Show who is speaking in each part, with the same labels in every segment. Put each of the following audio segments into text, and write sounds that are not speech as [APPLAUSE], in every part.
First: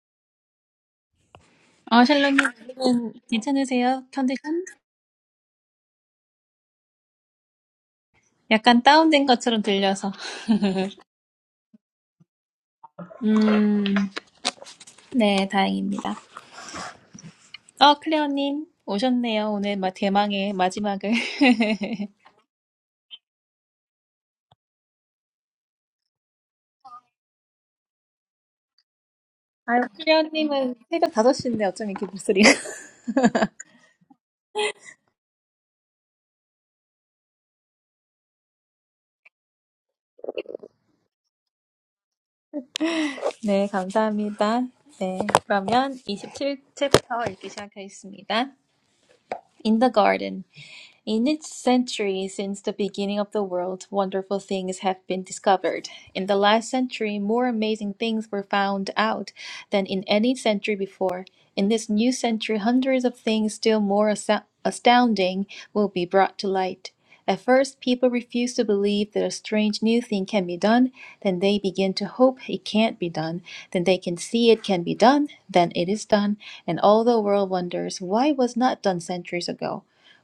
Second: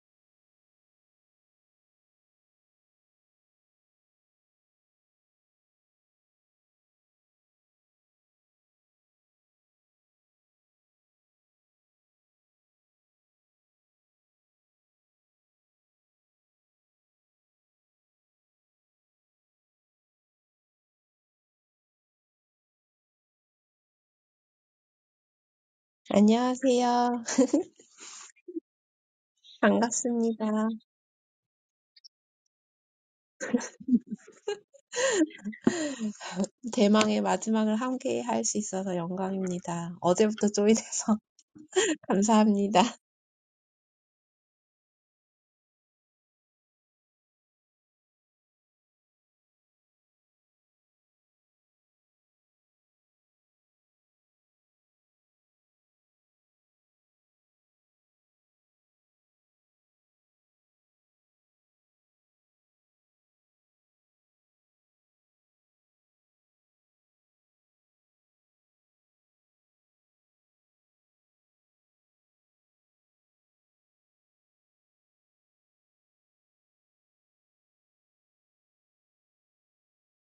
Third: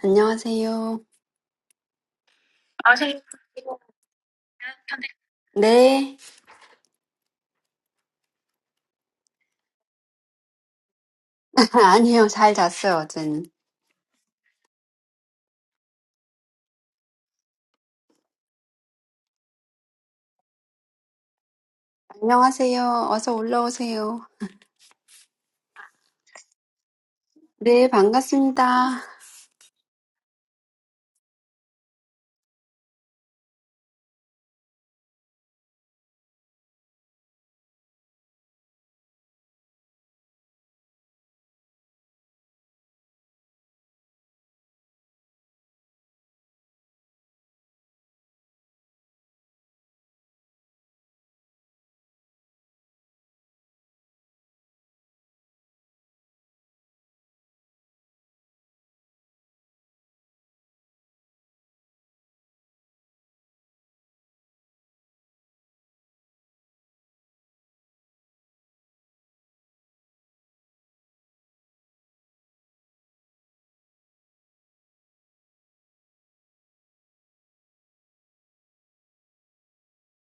Speaker 1: 안녕하세요.
Speaker 2: 아, 샬롬님, 오늘은
Speaker 1: 아세요?
Speaker 2: 괜찮으세요? 컨디션?
Speaker 1: 네.
Speaker 2: 약간 다운된 것처럼 들려서.
Speaker 1: [LAUGHS] 아니요, 잘 잤어요, 어제는.
Speaker 2: 음, 네, 다행입니다. 어, 클레어님, 오셨네요. 오늘 막 대망의 마지막을. [LAUGHS]
Speaker 1: 안녕하세요. 어서 올라오세요.
Speaker 3: 안녕하세요. [LAUGHS]
Speaker 1: 네, 반갑습니다.
Speaker 2: 아유,
Speaker 3: 반갑습니다.
Speaker 2: 클레어님은 새벽 다섯 시인데 어쩜 이렇게 목소리가. [LAUGHS]
Speaker 3: 대망의 마지막을 함께 할 수 있어서 영광입니다. 어제부터 조인해서 [LAUGHS] 감사합니다.
Speaker 2: 네, 감사합니다. 네, 그러면 27챕터 읽기 시작하겠습니다. In the Garden. In its century since the beginning of the world, wonderful things have been discovered. In the last century, more amazing things were found out than in any century before. In this new century, hundreds of things still more asa- astounding will be brought to light. At first, people refuse to believe that a strange new thing can be done. Then they begin to hope it can't be done. Then they can see it can be done. Then it is done. And all the world wonders why it was not done centuries ago.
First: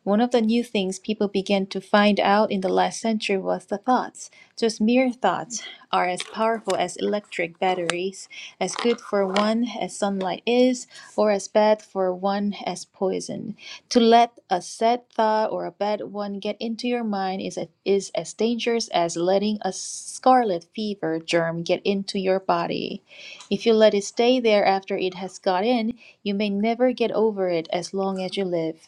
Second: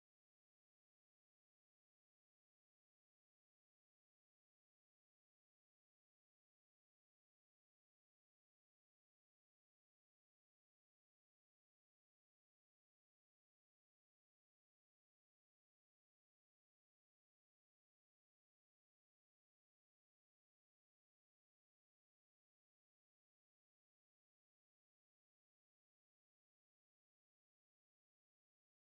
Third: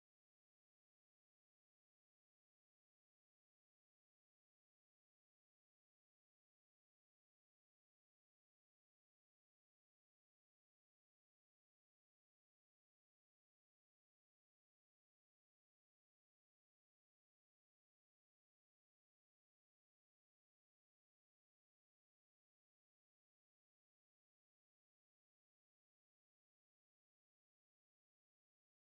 Speaker 2: One of the new things people began to find out in the last century was the thoughts. Just mere thoughts are as powerful as electric batteries, as good for one as sunlight is, or as bad for one as poison. To let a sad thought or a bad one get into your mind is, a, is as dangerous as letting a scarlet fever germ get into your body. If you let it stay there after it has got in, you may never get over it as long as you live.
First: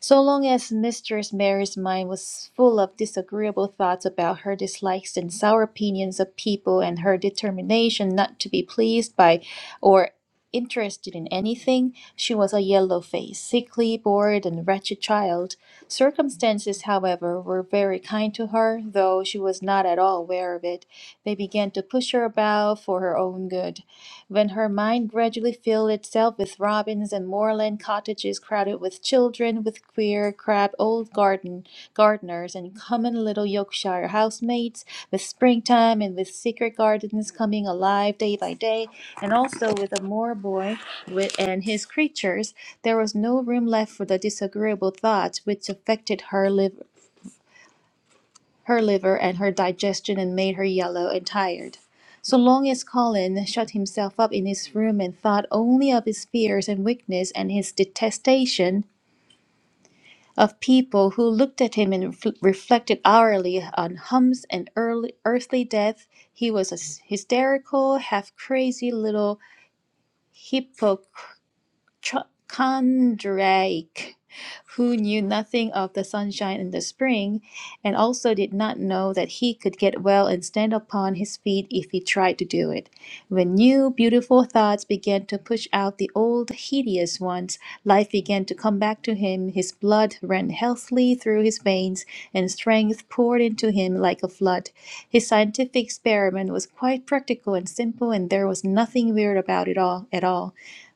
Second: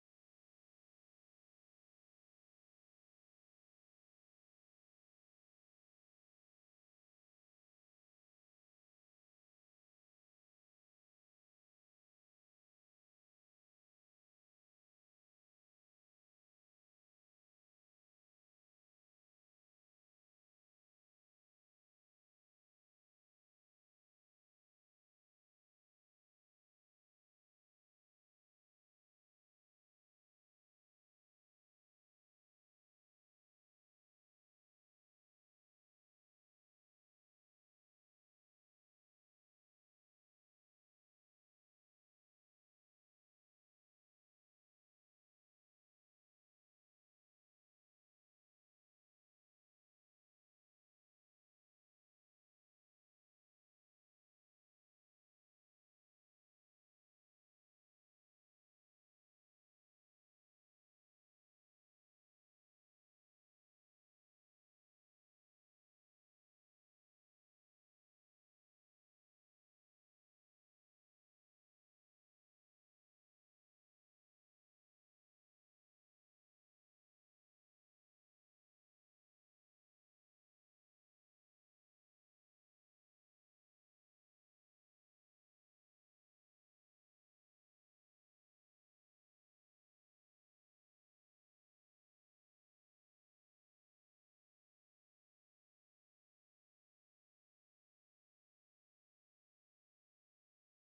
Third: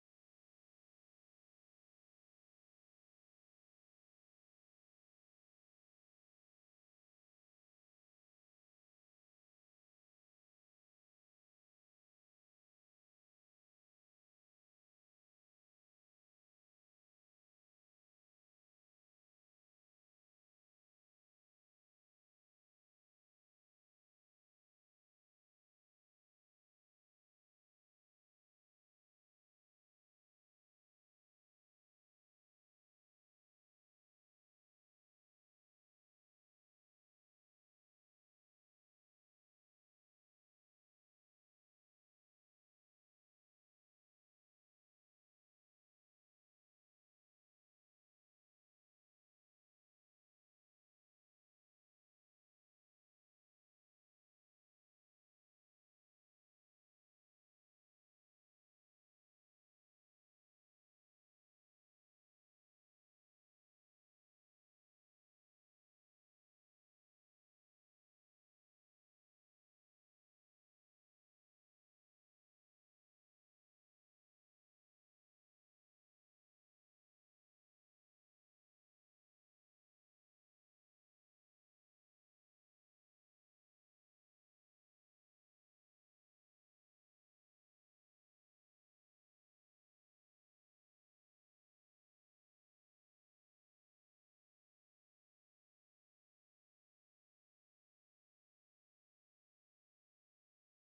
Speaker 2: So long as Mistress Mary's mind was full of disagreeable thoughts about her dislikes and sour opinions of people and her determination not to be pleased by or interested in anything, she was a yellow faced, sickly, bored, and wretched child. Circumstances, however, were very kind to her, though she was not at all aware of it. They began to push her about for her own good. When her mind gradually filled itself with robins and moorland cottages crowded with children, with queer, crab old garden gardeners and common little Yorkshire housemaids, with springtime and with secret gardens coming alive day by day, and also with a moor boy with, and his creatures, there was no room left for the disagreeable thoughts which affected her liv- her liver and her digestion and made her yellow and tired. So long as Colin shut himself up in his room and thought only of his fears and weakness and his detestation of people who looked at him and ref- reflected hourly on humps and early, earthly death, he was a s- hysterical, half crazy little hypochondriac. Ch- Condrake, who knew nothing of the sunshine in the spring, and also did not know that he could get well and stand upon his feet if he tried to do it. When new, beautiful thoughts began to push out the old, hideous ones, life began to come back to him. His blood ran healthily through his veins, and strength poured into him like a flood. His scientific experiment was quite practical and simple, and there was nothing weird about it all at all.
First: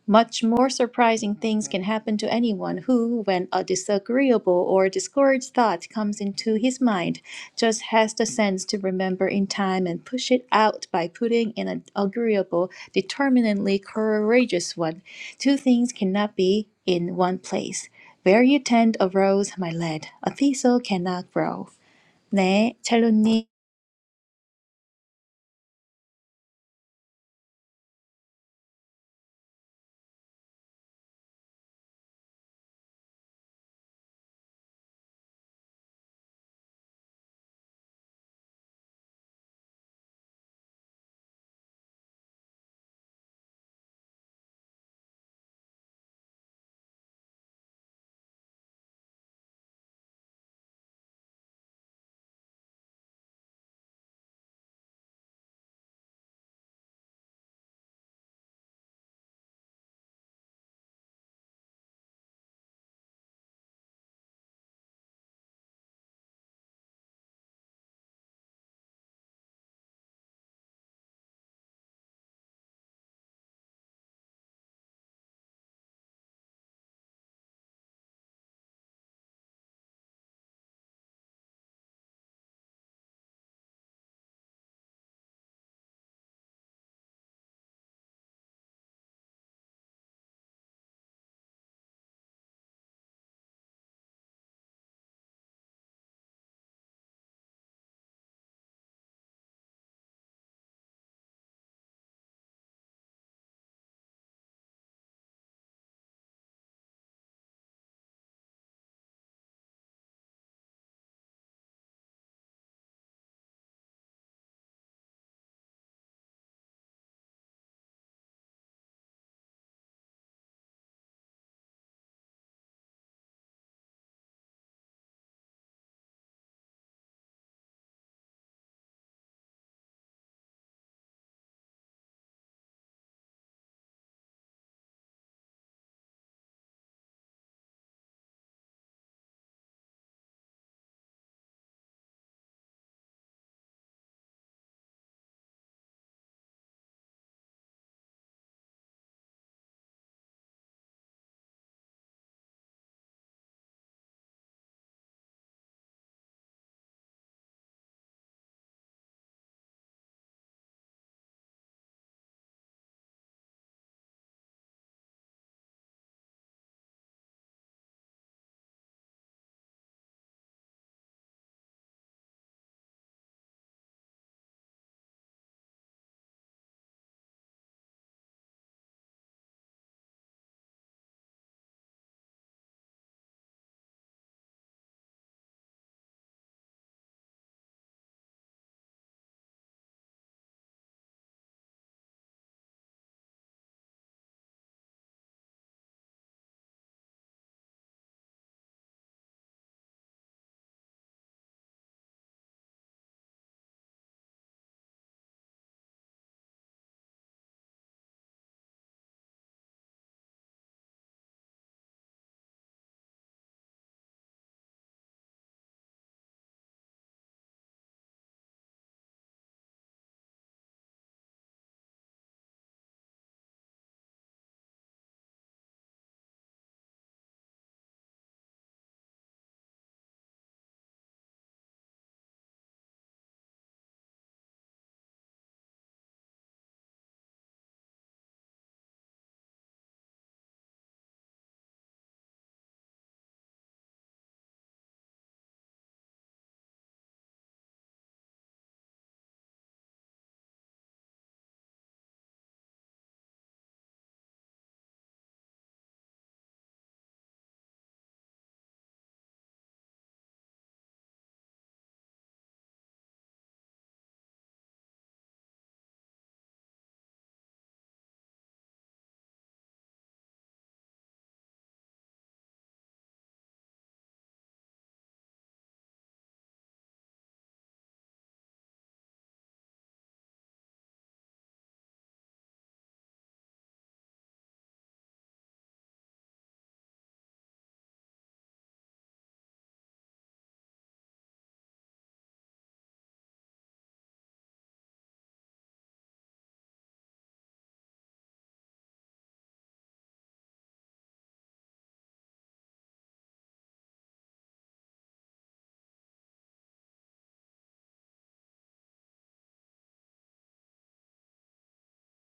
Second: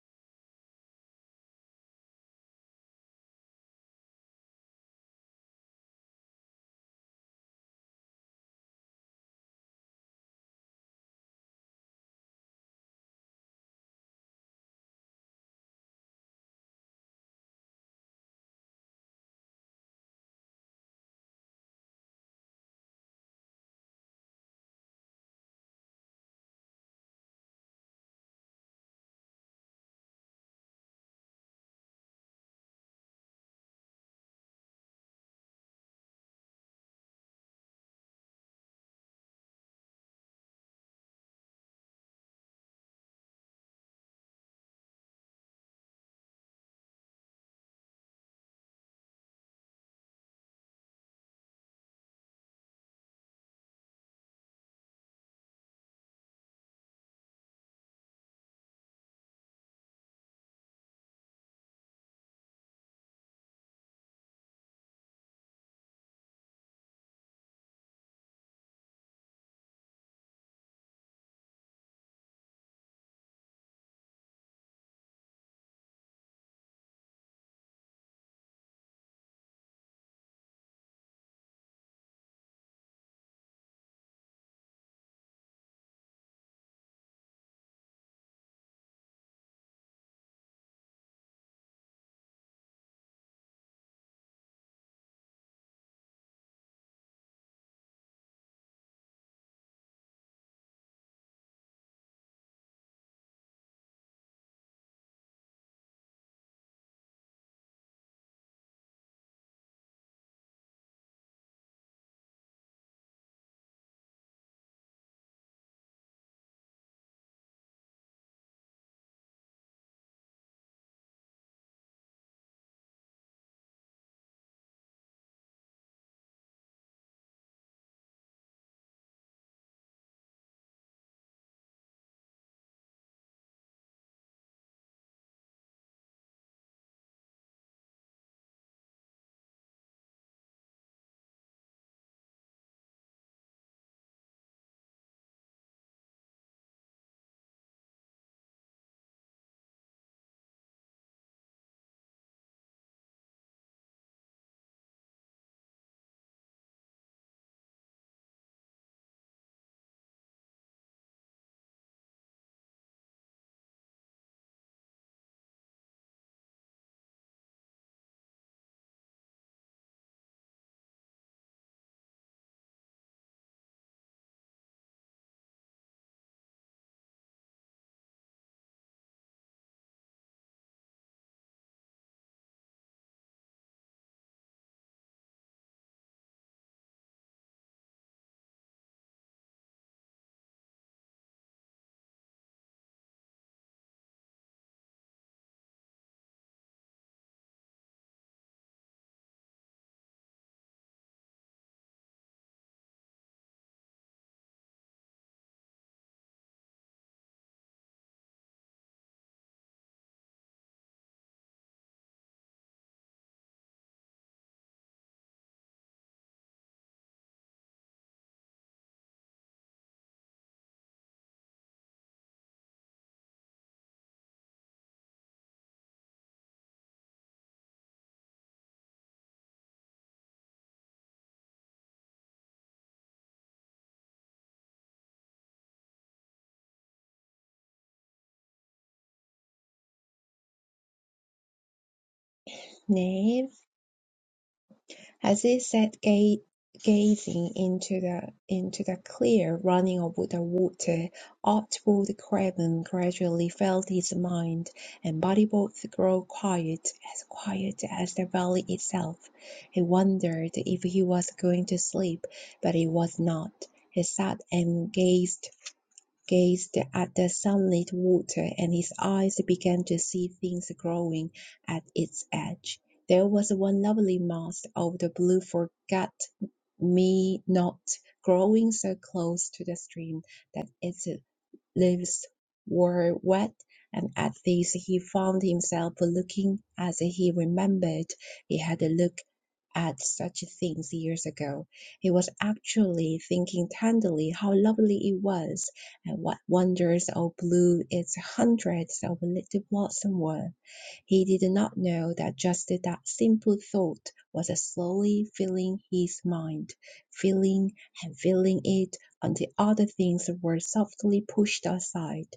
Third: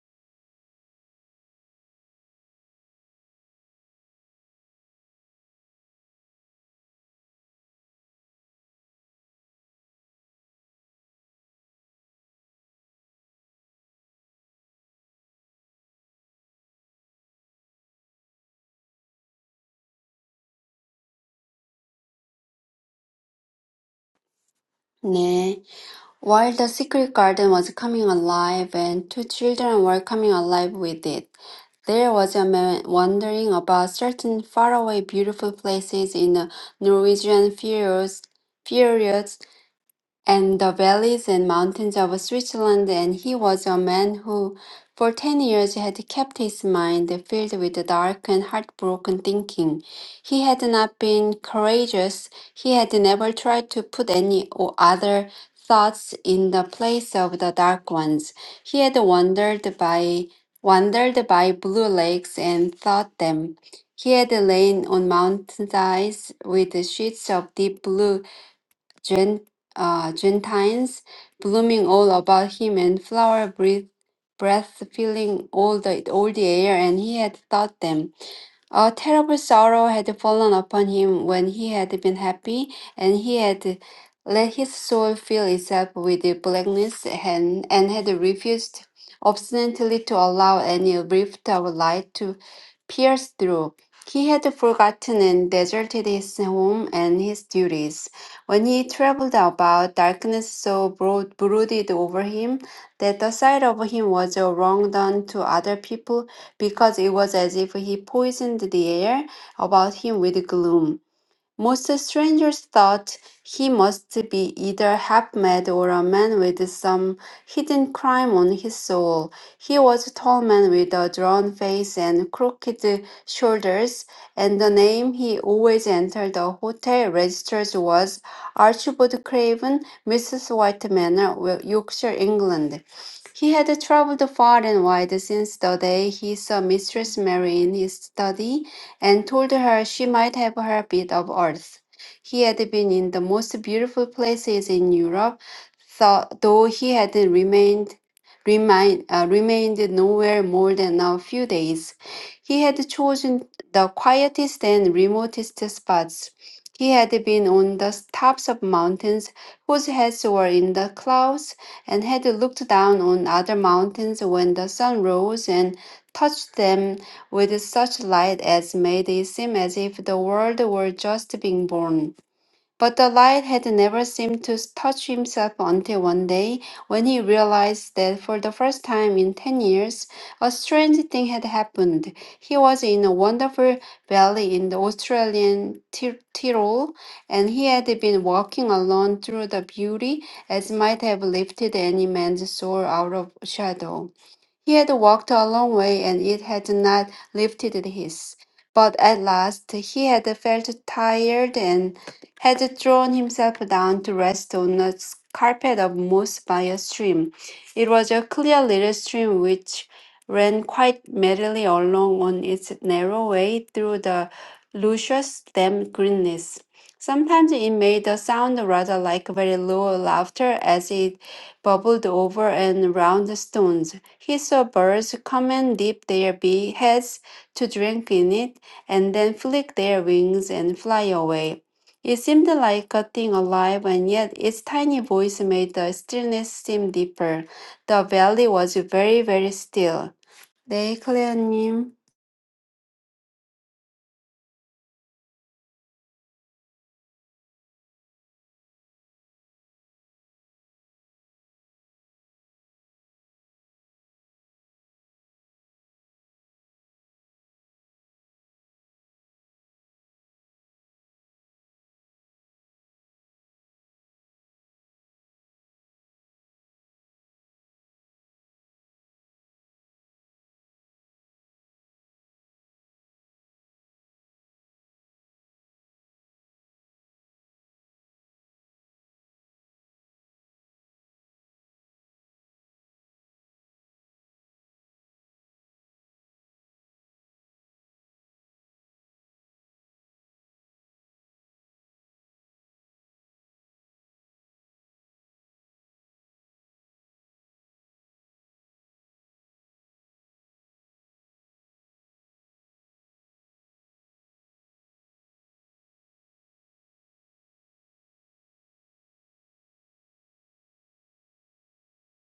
Speaker 2: Much more surprising things can happen to anyone who, when a disagreeable or discouraged thought comes into his mind, just has the sense to remember in time and push it out by putting in an agreeable, determinedly courageous one. Two things cannot be in one place. Where you tend a rose, my lad, a thistle cannot grow. 네, 찰로님.
Speaker 1: 네. While the secret garden was coming alive and two children were coming alive with it, there was a man wandering about certain faraway beautiful places in the Norwegian fjords, and the valleys and mountains of Switzerland, and he was a man who, for ten years, had kept his mind filled with dark and heartbroken thinking. He had not been courageous, he had never tried to put any o- other thoughts in the place of the dark ones. He had wandered by wandered by blue lakes and thought them. He had lain on mountainsides with sheets of deep blue Gen, uh, Gentiles, blooming all about him, and flower breath, breath filling all the all the air. And he had taught them. A terrible sorrow had fallen upon him when he had been happy, and he had let his soul fill itself with the blackness and, and had refused obstinately to allow any rift of light to pierce through. He had forgotten and deserted his home and his duties. When he traveled about, darkness so brood brooded over him that the sight of him was a wrong done to other people because it was as if he poisoned the air about him with gloom. Most strangers thought he must be either half mad or a man with some hidden crime on his soul. He was a tall man with a drawn face and crooked shoulders, and the name he always entered the hotel registers was Archibald Craven, Mrs. White Manor, Wil- Yorkshire, England. He had traveled far and wide since the day he saw Mistress Mary in his study and told her she might have her bit of earth. He had been in the most beautiful places in Europe, tho- though he had remained remain, uh, remained nowhere more than a few days. He had chosen the quietest and remotest spots. He had been on the tops of mountains whose heads were in the clouds, and had looked down on other mountains when the sun rose and touched them with such light as made it seem as if the world were just being born. But the light had never seemed to touch himself until one day, when he realized that for the first time in ten years, a strange thing had happened. He was in a wonderful valley in the Australian Ti- Tyrol, and he had been walking alone through the beauty as might have lifted any man's soul out of shadow. He had walked a long way, and it had not lifted his. But at last he had felt tired and had thrown himself down to rest on a s- carpet of moss by a stream. It was a clear little stream which ran quite merrily along on its narrow way through the luscious damp greenness. Sometimes it made a sound rather like very low laughter as it bubbled over and round the stones. He saw birds come and dip their bee heads to drink in it, and then flick their wings and fly away. It seemed like a thing alive, and yet its tiny voice made the stillness seem deeper. The valley was very, very still. 네, 클레어님.
Speaker 3: 네. As he sat ga- gazing into the into the clear running of the water, Archibald Craven gradually felt his mind and body both grow quiet, as quiet as the valley itself. He wondered if he was going to sleep, but he was not. He sat and gazed gazed at the sunlit water, and his eyes began to see things growing at its edge. There was one lovely mass of the blue forget me not growing so close to the stream that its leaves were wet, and at this he found himself looking as he remembered he had looked at such things years ago. He was actually thinking tenderly how lovely it was, and what wonders of blue its hundreds of little blossoms were. He did not know that just that simple thought was slowly filling his mind, filling and filling it until other things were softly pushed aside.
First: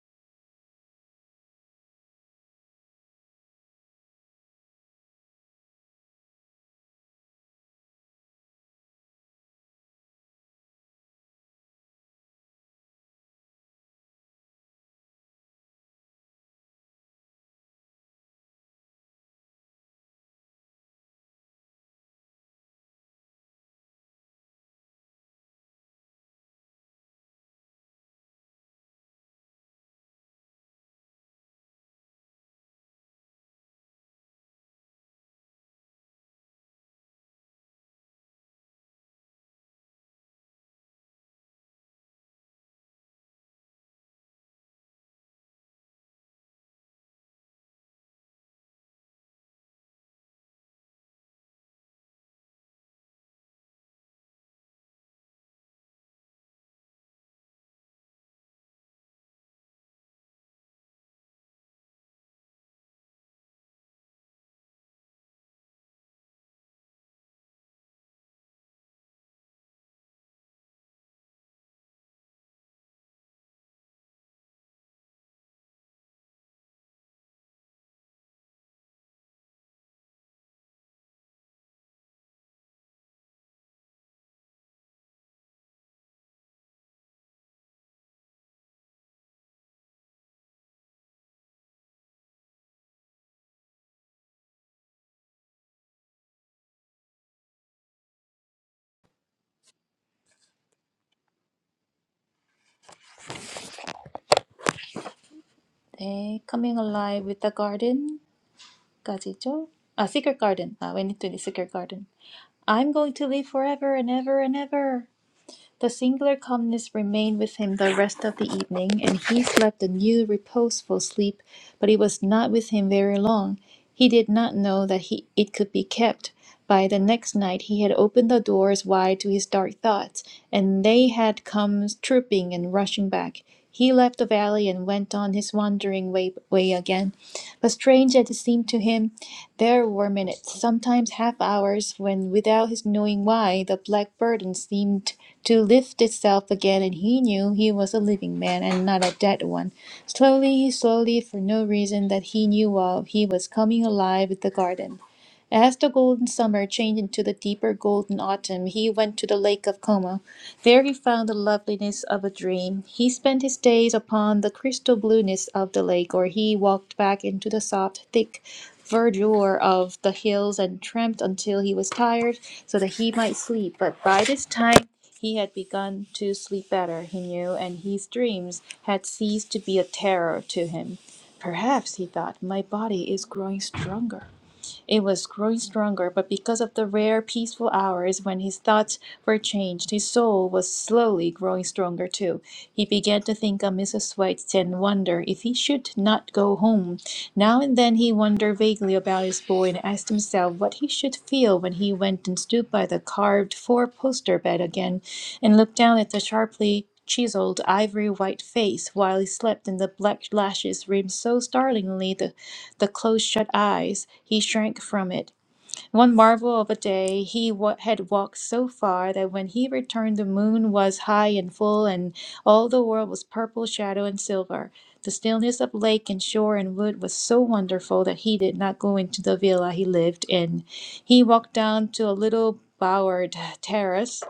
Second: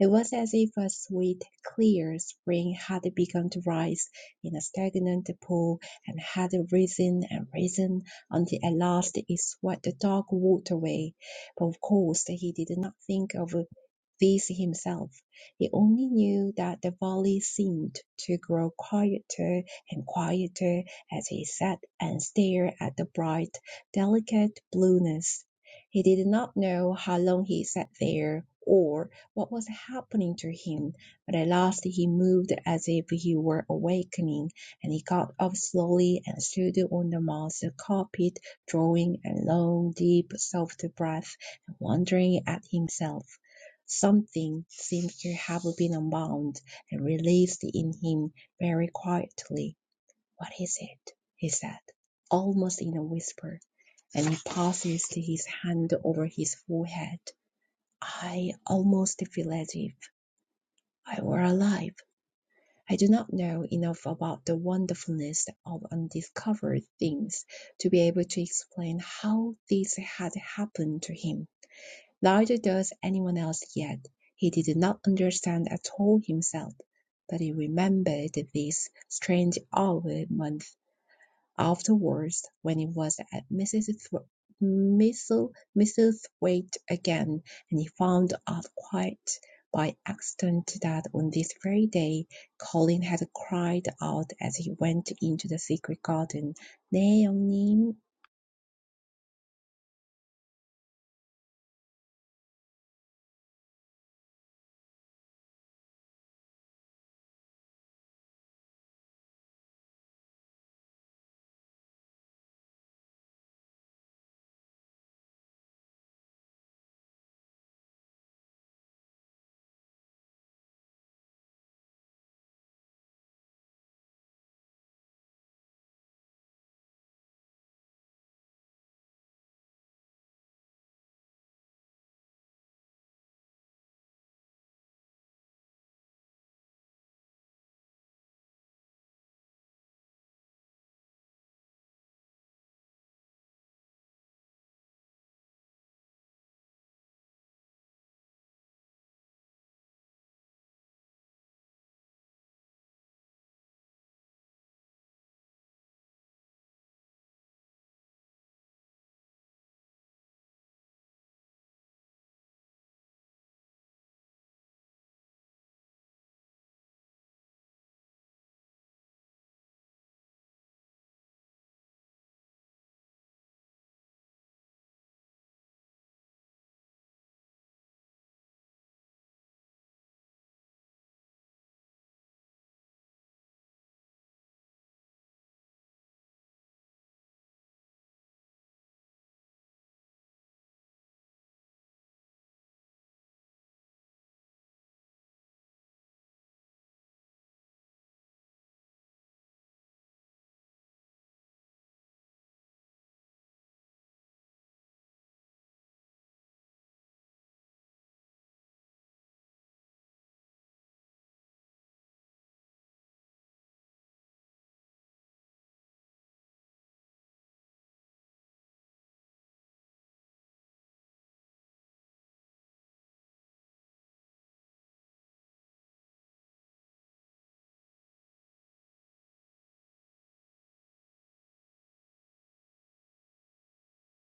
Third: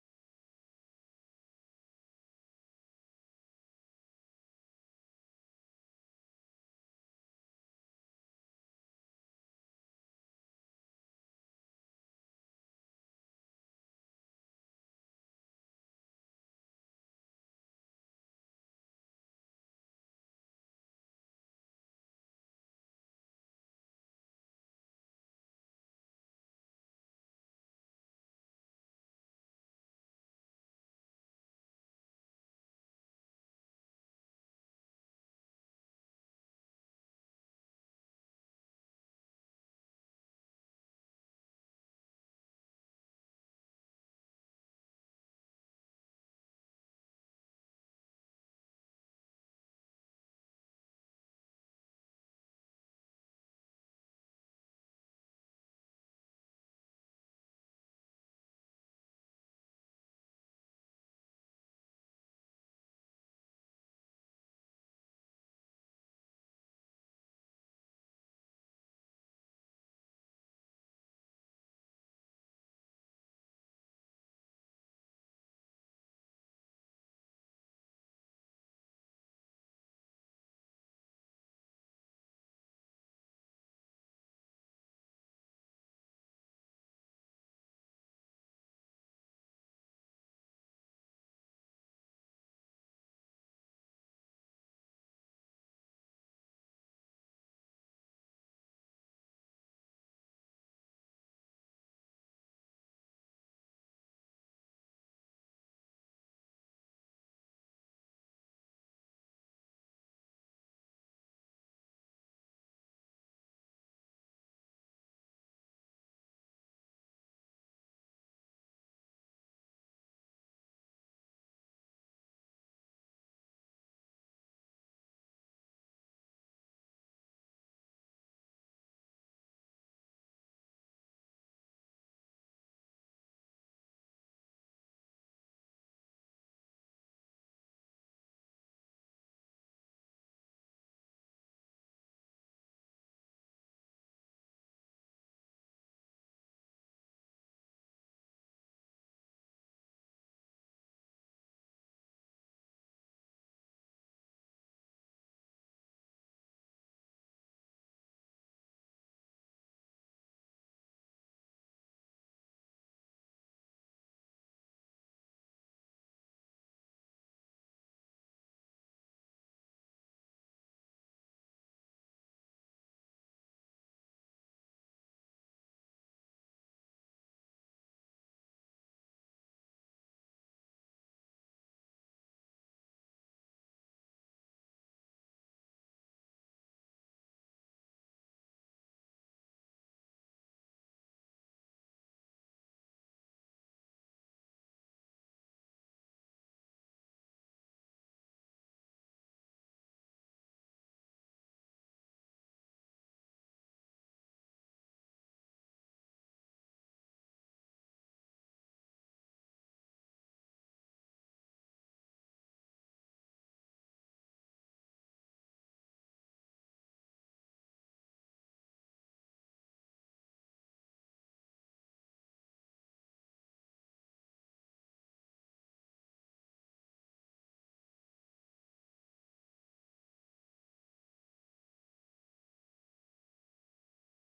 Speaker 3: It was as if a sweet, clear spring had begun to rise in a stagnant pool and had risen and risen until at last it swept the dark waterway. But of course he did not think of this himself. He only knew that the valley seemed to grow quieter and quieter as he sat and stared at the bright, delicate blueness. He did not know how long he sat there or what was happening to him, but at last he moved as if he were awakening, and he got up slowly and stood on the moss carpet, drawing a long, deep, soft breath and wondering at himself. Something seems to have been unbound and released in him very quietly. What is it? he said, almost in a whisper, and he passed his hand over his forehead. I almost feel as if I were alive. I do not know enough about the wonderfulness of undiscovered things to be able to explain how this had happened to him. Neither does anyone else yet. He did not understand at all himself, but he remembered this strange hour month afterwards when he was at Mrs. Thr- Mrs. Mrs. Thwaite again, and he found out quite by accident that on this very day Colin had cried out as he went into the secret garden, 네, 형님.
Speaker 2: 네, Coming Alive with the Garden. 까지죠? 아, Secret Garden. 아, When It to the Secret Garden. I'm going to live forever and ever and ever. The singular calmness remained with him the rest of the evening, and he slept a new reposeful sleep, but it was not with him very long. He did not know that he, it could be kept. By the next night, he had opened the doors wide to his dark thoughts, and they had come trooping and rushing back. He left the valley and went on his wandering way, way again. But strange as it seemed to him, there were minutes, sometimes half hours, when, without his knowing why, the black burden seemed to lift itself again, and he knew he was a living man and not a dead one. Slowly, slowly, for no reason that he knew of, he was coming alive with the garden. As the golden summer changed into the deeper golden autumn, he went to the Lake of Como. There he found the loveliness of a dream. He spent his days upon the crystal blueness of the lake, or he walked back into the soft, thick verdure of the hills and tramped until he was tired so that he might sleep. But by this time he had begun to sleep better, he knew, and his dreams had ceased to be a terror to him. Perhaps, he thought, my body is growing stronger. It was growing stronger, but because of the rare, peaceful hours when his thoughts were changed, his soul was slowly growing stronger too. He began to think of Mrs. White and wonder if he should not go home. Now and then he wondered vaguely about his boy and asked himself what he should feel when he went and stood by the carved four-poster bed again and looked down at the sharply chiseled ivory white face while he slept and the black lashes rimmed so startlingly the the close shut eyes. He shrank from it. One marvel of a day he wa- had walked so far that when he returned the moon was high and full, and all the world was purple shadow and silver. The stillness of lake and shore and wood was so wonderful that he did not go into the villa he lived in. He walked down to a little bowered terrace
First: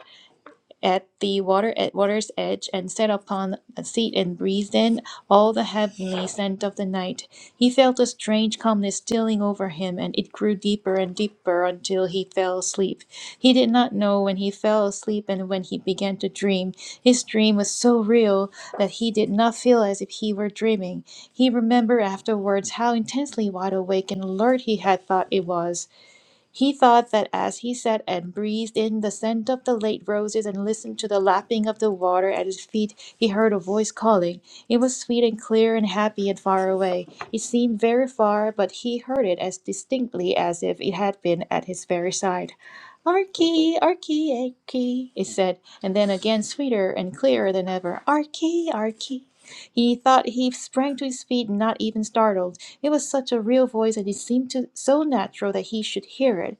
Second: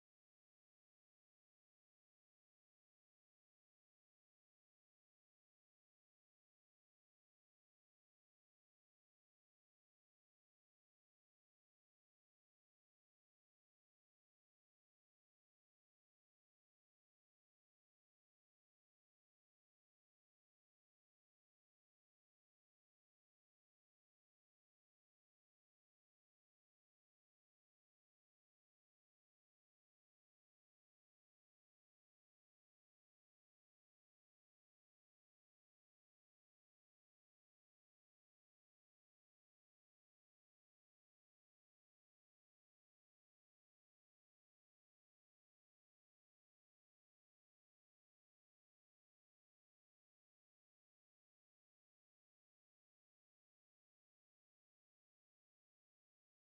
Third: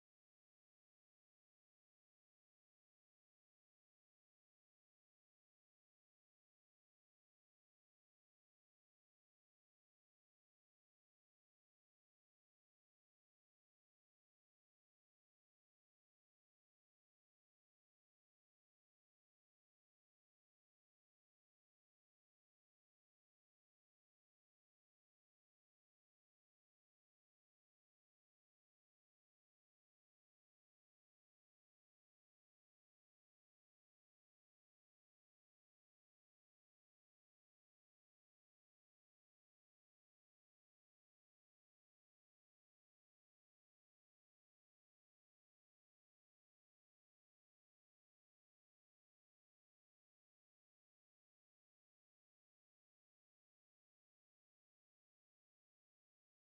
Speaker 2: at the water at water's edge and sat upon a seat and breathed in all the heavenly scent of the night. He felt a strange calmness stealing over him, and it grew deeper and deeper until he fell asleep. He did not know when he fell asleep and when he began to dream. His dream was so real that he did not feel as if he were dreaming. He remembered afterwards how intensely wide awake and alert he had thought it was. He thought that as he sat and breathed in the scent of the late roses and listened to the lapping of the water at his feet, he heard a voice calling. It was sweet and clear and happy and far away. It seemed very far, but he heard it as distinctly as if it had been at his very side. Archie, Archie, Archie, it said, and then again sweeter and clearer than ever. Archie, Archie. He thought he sprang to his feet, not even startled. It was such a real voice, and it seemed to, so natural that he should hear it.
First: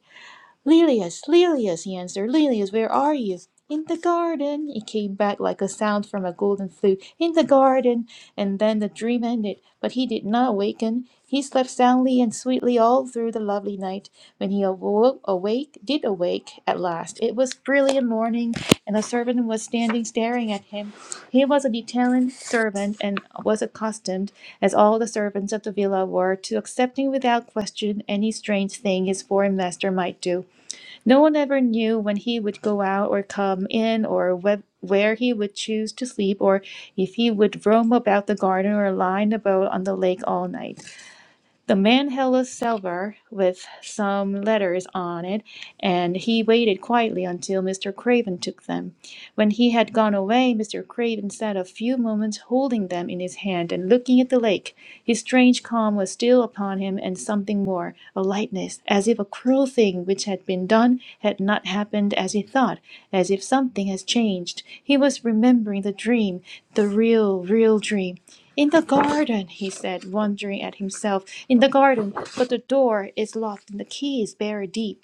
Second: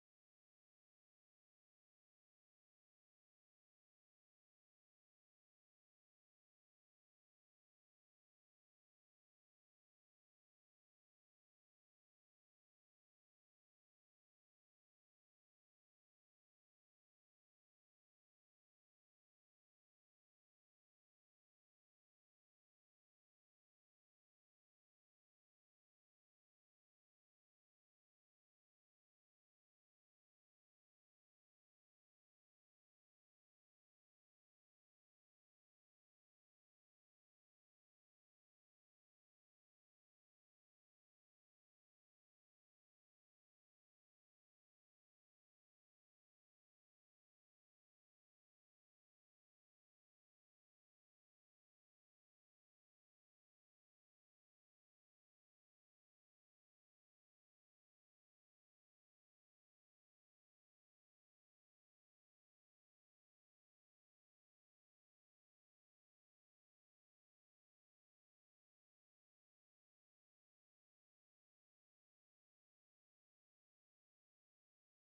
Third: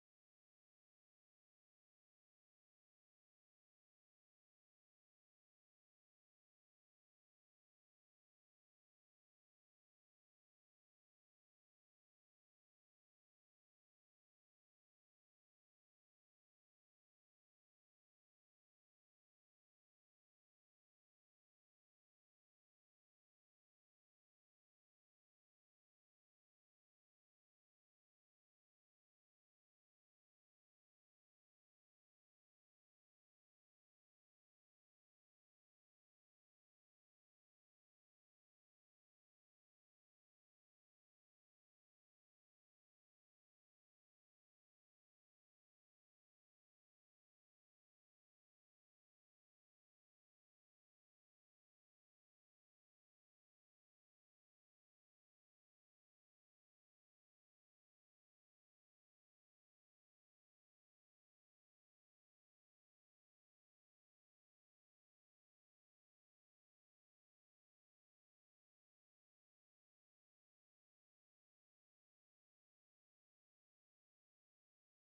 Speaker 2: Lilias, Lilias, he answered. Lilias, where are you? In the garden. It came back like a sound from a golden flute. In the garden. And then the dream ended, but he did not waken. He slept soundly and sweetly all through the lovely night. When he awoke, awake, did awake at last. It was brilliant morning, and the servant was standing staring at him. He was an Italian servant and was accustomed, as all the servants of the villa were, to accepting without question any strange thing his foreign master might do. No one ever knew when he would go out or come in, or whe- where he would choose to sleep, or if he would roam about the garden or lie in a boat on the lake all night. The man held a salver with some letters on it, and he waited quietly until Mr. Craven took them. When he had gone away, Mr. Craven sat a few moments holding them in his hand and looking at the lake. His strange calm was still upon him, and something more, a lightness, as if a cruel thing which had been done had not happened as he thought, as if something has changed. He was remembering the dream, the real, real dream. In the garden, he said, wondering at himself. In the garden, but the door is locked and the key is buried deep.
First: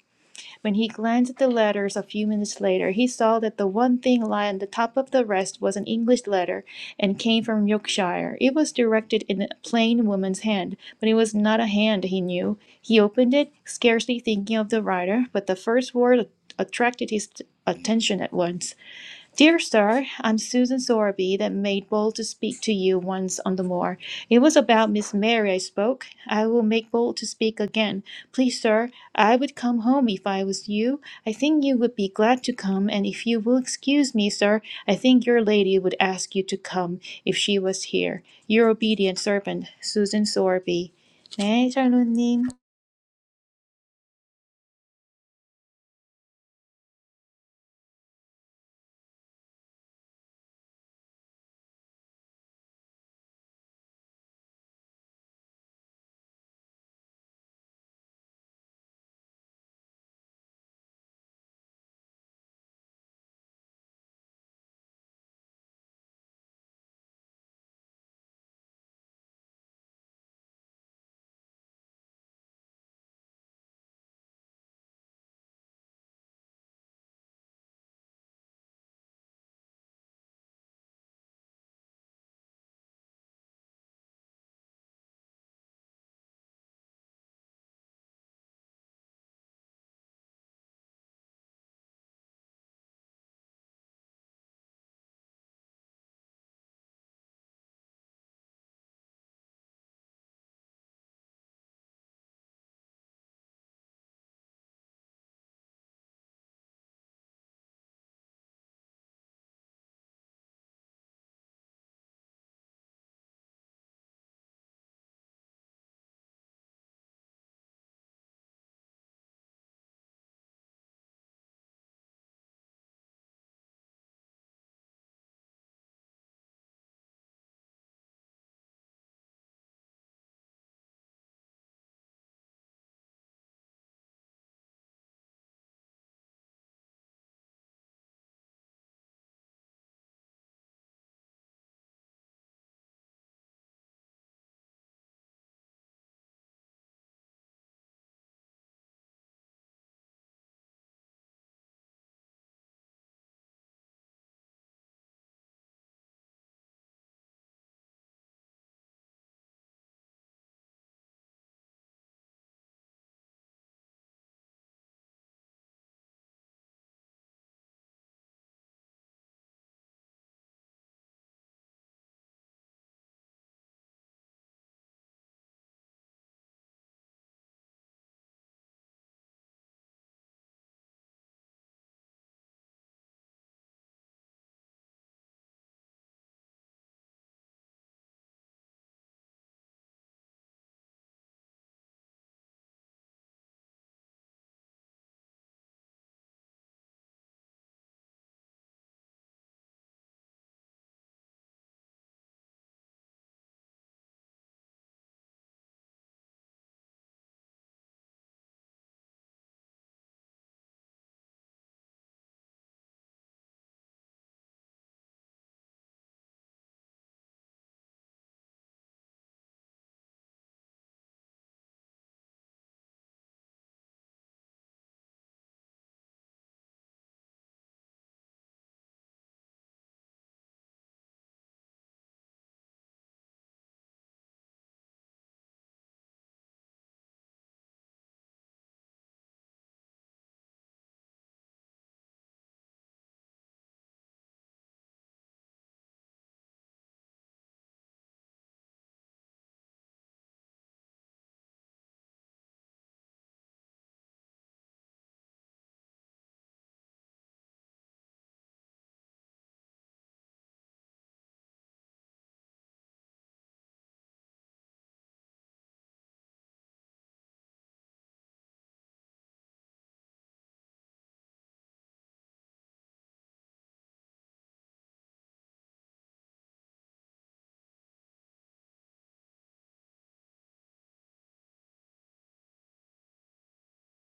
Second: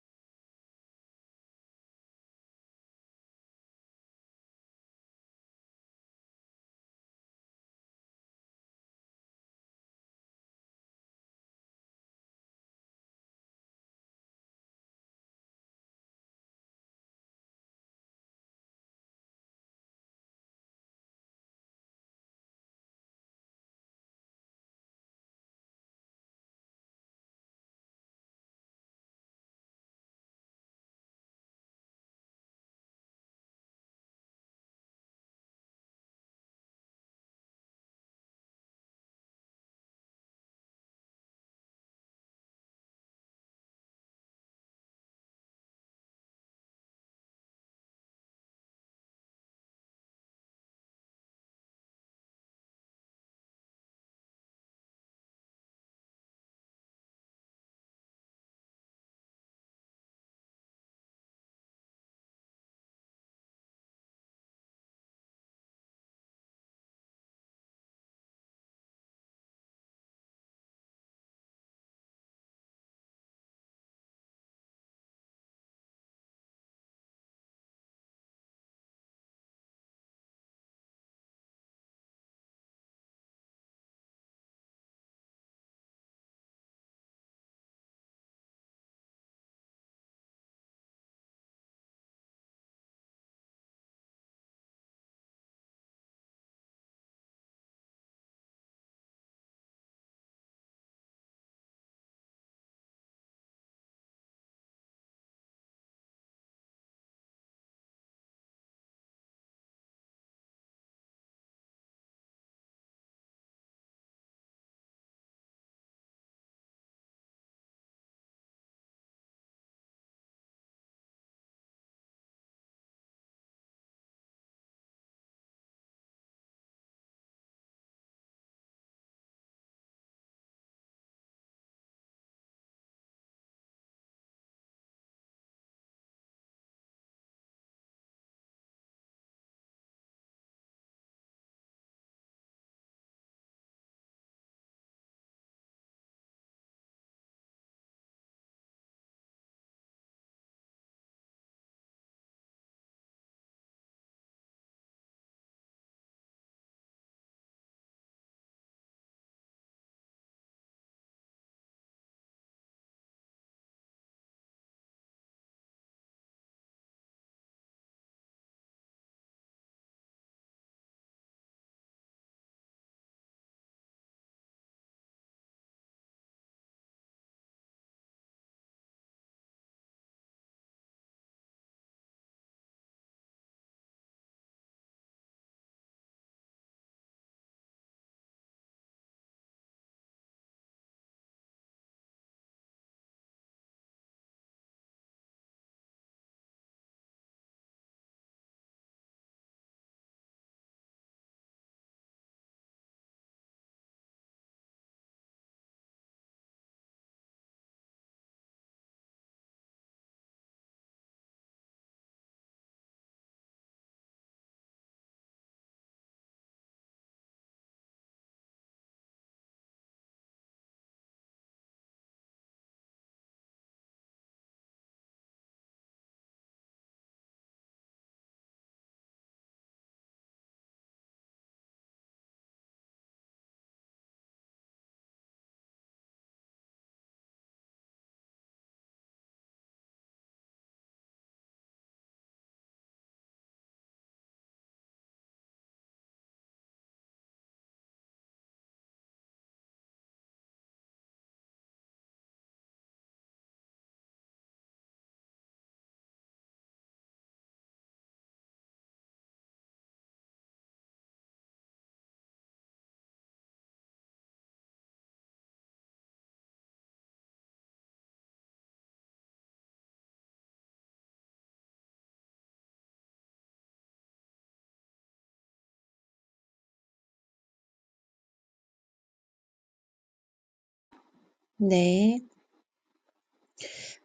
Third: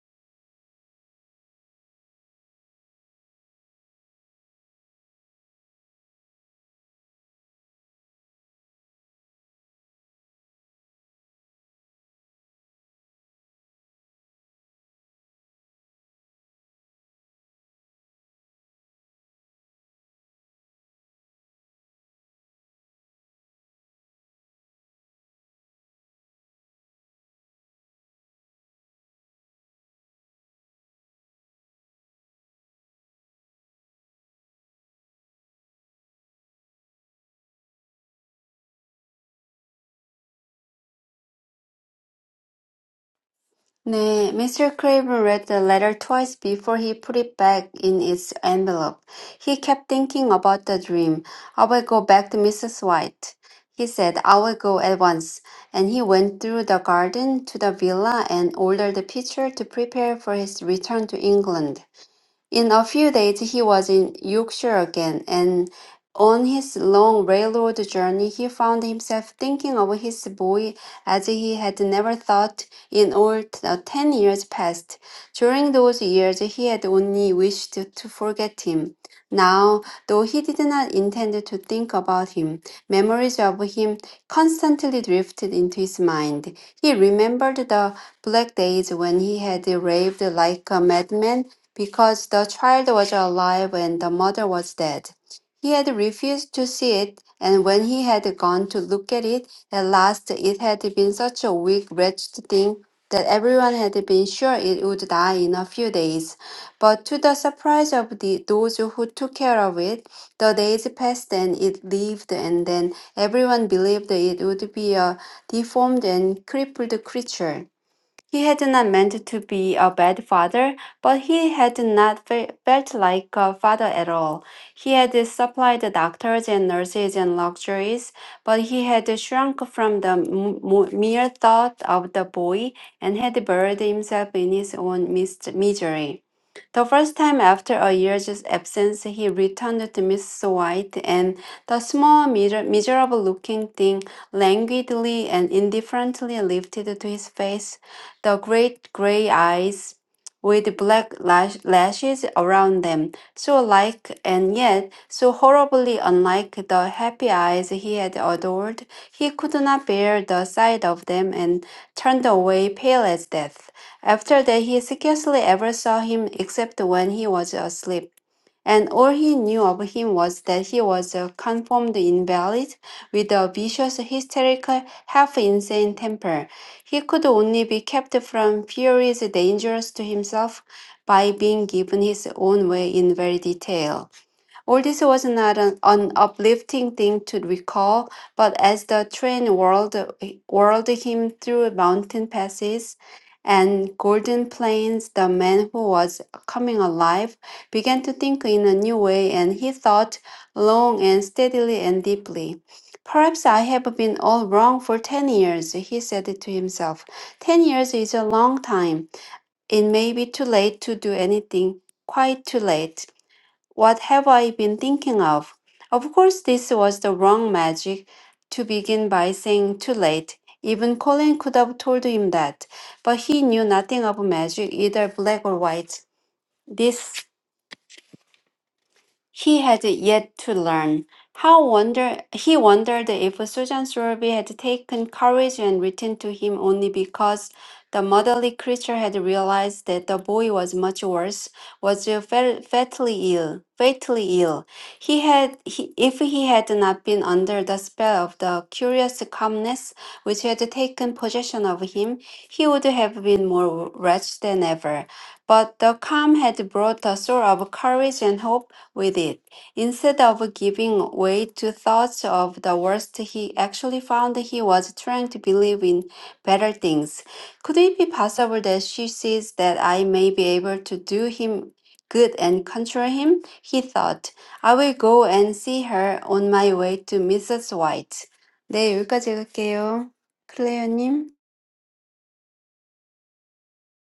Speaker 2: When he glanced at the letters a few minutes later, he saw that the one thing lying on the top of the rest was an English letter and came from Yorkshire. It was directed in a plain woman's hand, but it was not a hand he knew. He opened it, scarcely thinking of the writer, but the first word attracted his attention at once. Dear sir, I'm Susan Sowerby that made bold to speak to you once on the moor. It was about Miss Mary I spoke. I will make bold to speak again. Please, sir, I would come home if I was you. I think you would be glad to come, and if you will excuse me, sir, I think your lady would ask you to come if she was here. Your obedient servant, Susan Sowerby. 네, 샬로님.
Speaker 1: 네, Mr. Craven read the letter twice before he put it back in its envelope. He kept thinking about the dream. I will go back to Mrs. White. He said, I will go at once. And he went through the garden to the villa and ordered the pitcher to prepare for his return to England. In a few days he was in Yorkshire again, and on his long railroad journey he found himself thinking of his boy as he had never thought in all the ten years past. During those years he had only wished to forget him. Now, though he did not intend to think about him, memories of him constantly drifted into his mind. He remembered the black days when he had raved like a madman because the child was alive and the mother was dead. He had refused to see it, and when he had gone to look at it at last, it had been such a weak, wretched thing that everyone had been sure it would die in a few days. But to the surprise of the, those who took care of it, the days passed and it lived, and then everyone believed it would be a deformed and crippled creature. He had not meant to be a bad father, but he had not fe- felt like a father at all. He had supplied doctors and nurses and luxuries, but he had shrunk from the m- mo- mere thought of the boy and had buried himself in his own mis- misery. The first time after a year's absence, he returned to Miss White, and the small, miser- miserable looking thing languidly and indifferently lifted to his face the great gray eyes with black lash- lashes around them, so like and yet so horribly unlike the happy eyes he had adored. He could not bear the sight of them and turned away pale as death. After that, he scarcely ever saw him except when he was asleep and all he knew of him was that he was a confirmed invalid with a vicious, hysterical, half insane temper. He could only be kept from furies dangerous to himself by being given his own way in very detail. All this was not an, an uplifting thing to recall, but as the train whirled, whirled him through mountain passes and golden plains, the man who was coming alive began to think in a new way, and he thought long and steadily and deeply. Perhaps I have been all wrong for 10 years, he said to himself. 10 years is a long time. It may be too late to do anything, quite too late. What have I been thinking of? Of course, this was the wrong magic to begin by saying too late. Even Colin could have told him that, but he knew nothing of magic, either black or white. This he had yet to learn. How wonder he wondered if Susan Sowerby had taken courage and written to him only because the motherly creature had realized that the boy was much worse, was fa- fatally ill, fatally ill. He had, he, if he had not been under the spell of the curious calmness which had taken possession of him, he would have been more wretched than ever. But the calm had brought a sort of courage and hope with it. Instead of giving way to thoughts of the worst, he actually found he was trying to believe in better things. Could it be possible that she sees that I may be able to do him good and control him? He thought. I will go and see her on my way to Mrs. White. 네, 여기까지 할게요. 클레어님.
Speaker 3: 네.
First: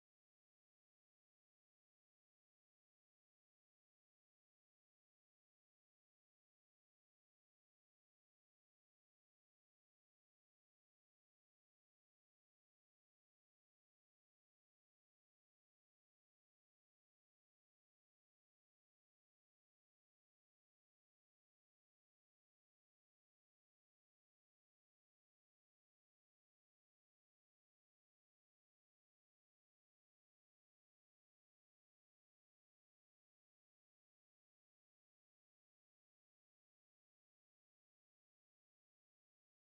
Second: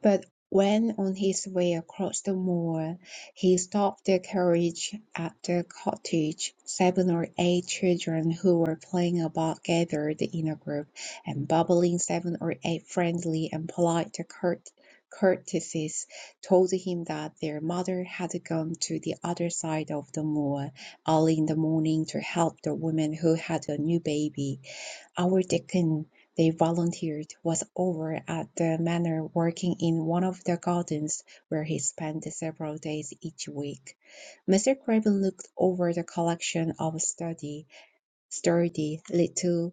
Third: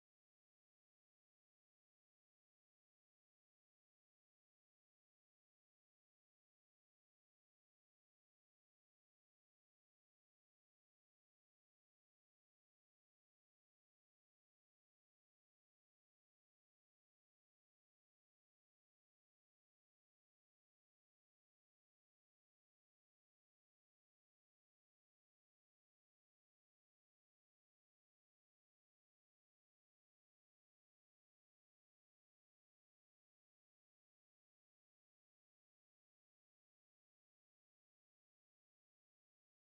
Speaker 3: But when on his way across the moor, he stopped the carriage at the cottage, seven or eight children who were playing about gathered in a group and bubbling seven or eight friendly and polite court- courtesies told him that their mother had gone to the other side of the moor early in the morning to help the woman who had a new baby. Our deacon, they volunteered, was over at the manor working in one of the gardens where he spent several days each week. Mr. Craven looked over the collection of sturdy, sturdy little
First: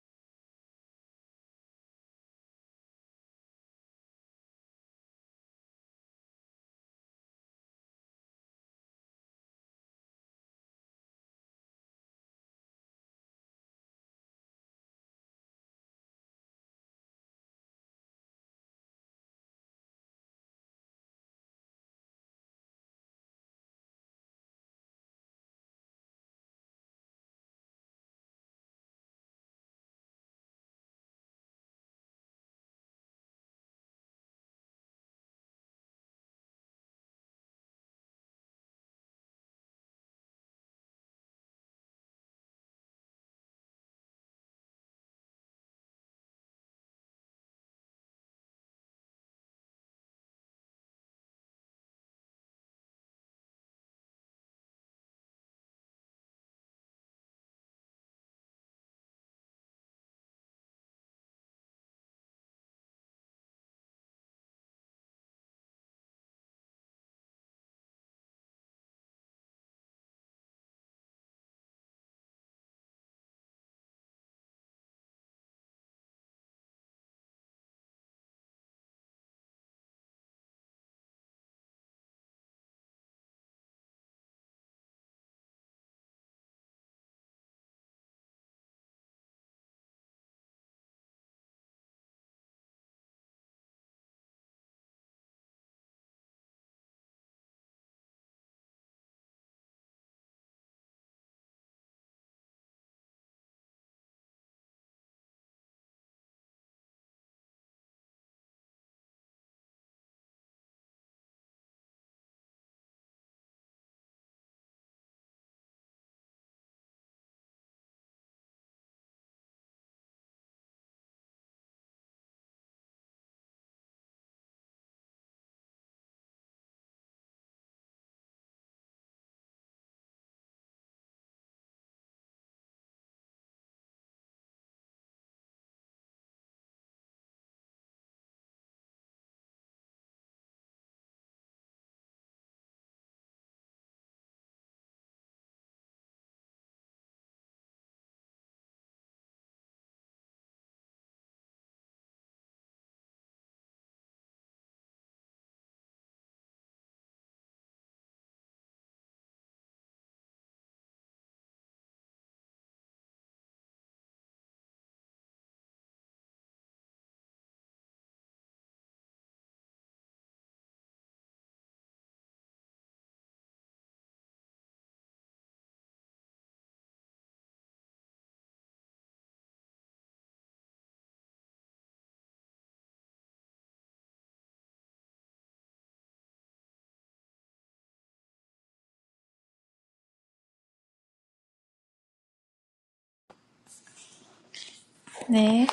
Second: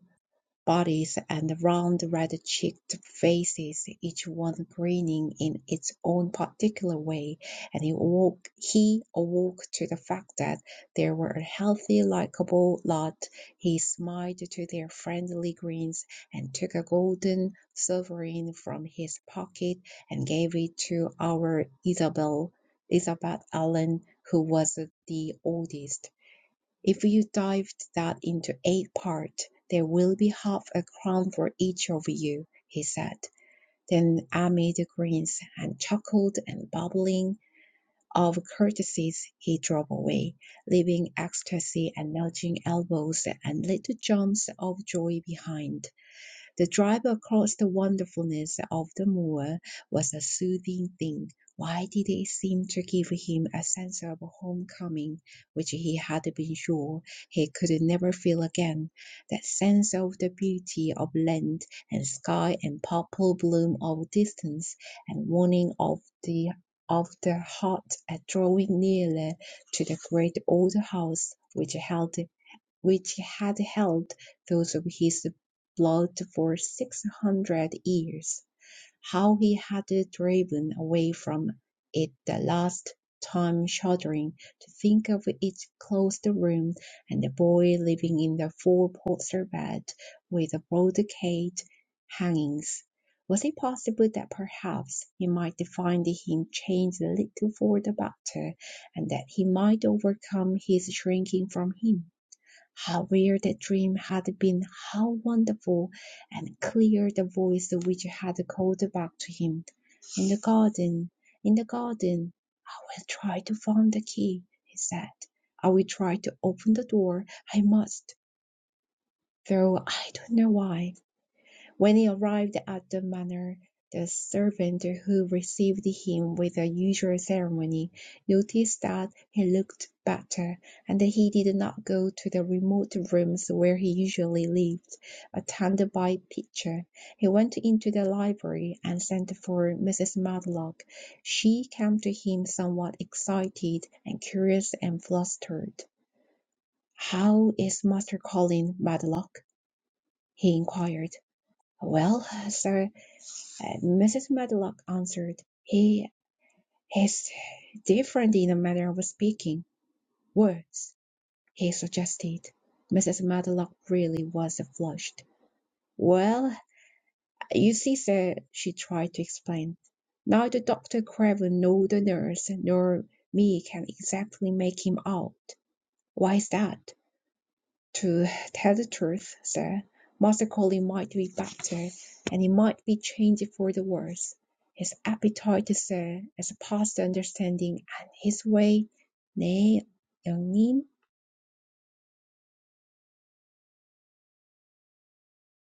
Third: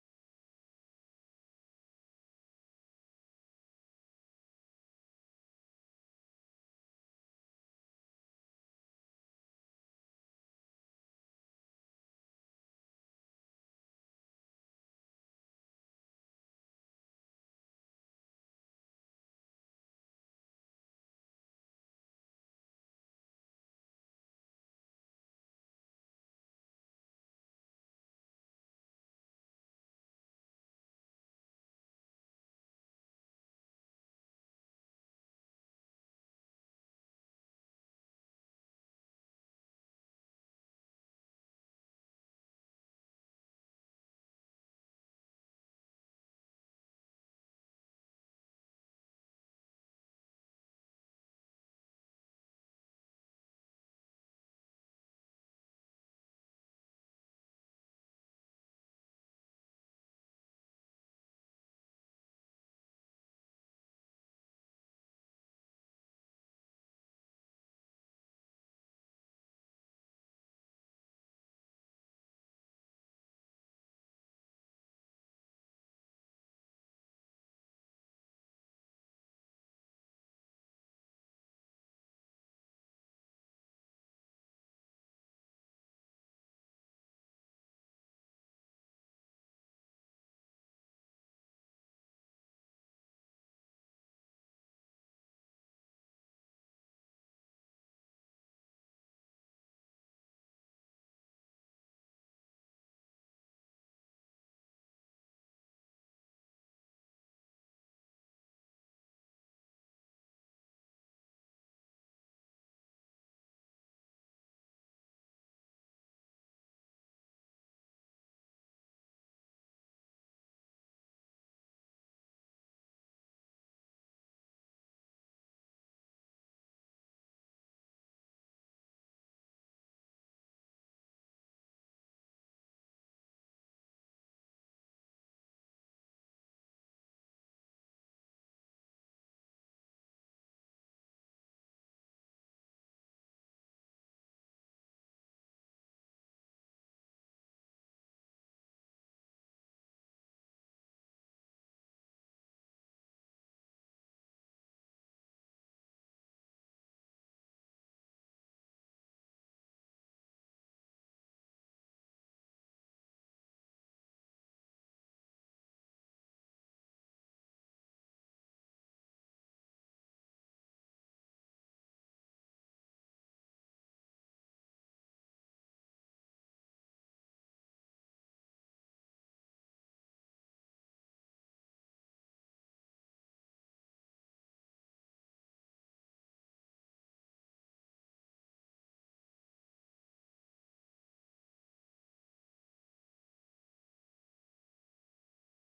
Speaker 3: bodies and round red-cheeked faces, each one grinning in its own particular way, and he awoke, he awoke to the fact that they were a healthy, likable lot. He smiled to their friendly grins and took a golden sovereign from his pocket and gave it to our Isabel, Isabel Allen, who was the oldest. If you divide that into eight parts, there will be half a crown for each of you, he said. Then, amid the grins and chuckled and bubbling of courtesies, he drove away, leaving ecstasy and nudging elbows and little jumps of joy behind. The drive across the wonderfulness of the moor was a soothing thing. Why did it seem to give him a sense of homecoming which he had been sure he could never feel again? That sense of the beauty of land and sky and purple bloom of distance and warning of the of the heart at drawing nearer to the great old house which held which had held those of his blood for six hundred years, how he had driven away from it the last time, shuddering to think of its closed room and the boy living in the four-poster bed with the brocade hangings. Was it possible that perhaps he might find him change a little for the better, and that he might overcome his shrinking from him? How weird the dream had been, how wonderful and clear the voice which had called back to him. In the garden, in the garden, I will try to find the key, he said. I will try to open the door. I must, though I don't know why. When he arrived at the manor, the servant who received him with the usual ceremony noticed that he looked better, and that he did not go to the remote rooms where he usually lived, attended by Pitcher. He went into the library and sent for Mrs. Matlock. She came to him somewhat excited and curious and flustered. "How is Master Colin, Matlock?" he inquired. "Well, sir. Mrs. Medlock answered, "He is different in a manner of speaking." "Words," he suggested. Mrs. Medlock really was flushed. "Well, you see, sir," she tried to explain, "neither Dr. Craven nor the nurse nor me can exactly make him out." "Why's that?" to tell the truth, sir, Master Colin might be better, and he might be changed for the worse. His appetite, sir, has passed understanding, and his way, 네, 영님,
Speaker 2: 네.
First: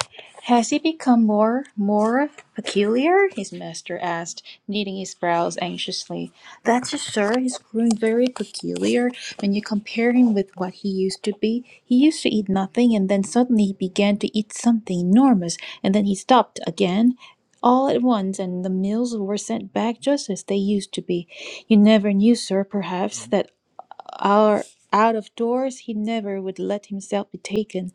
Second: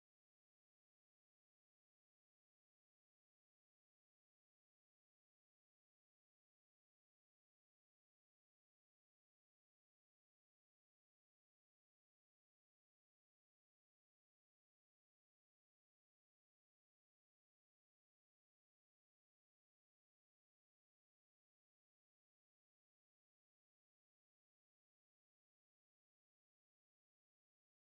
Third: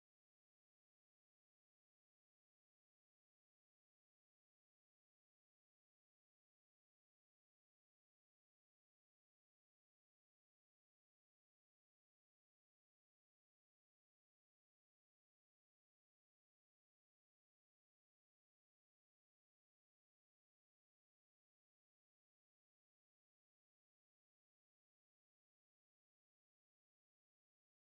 Speaker 2: Has he become more, more peculiar? His master asked, knitting his brows anxiously. That's it, sir. He's grown very peculiar. When you compare him with what he used to be, he used to eat nothing, and then suddenly he began to eat something enormous, and then he stopped again. All at once, and the meals were sent back just as they used to be. You never knew, sir, perhaps, that our out of doors he never would let himself be taken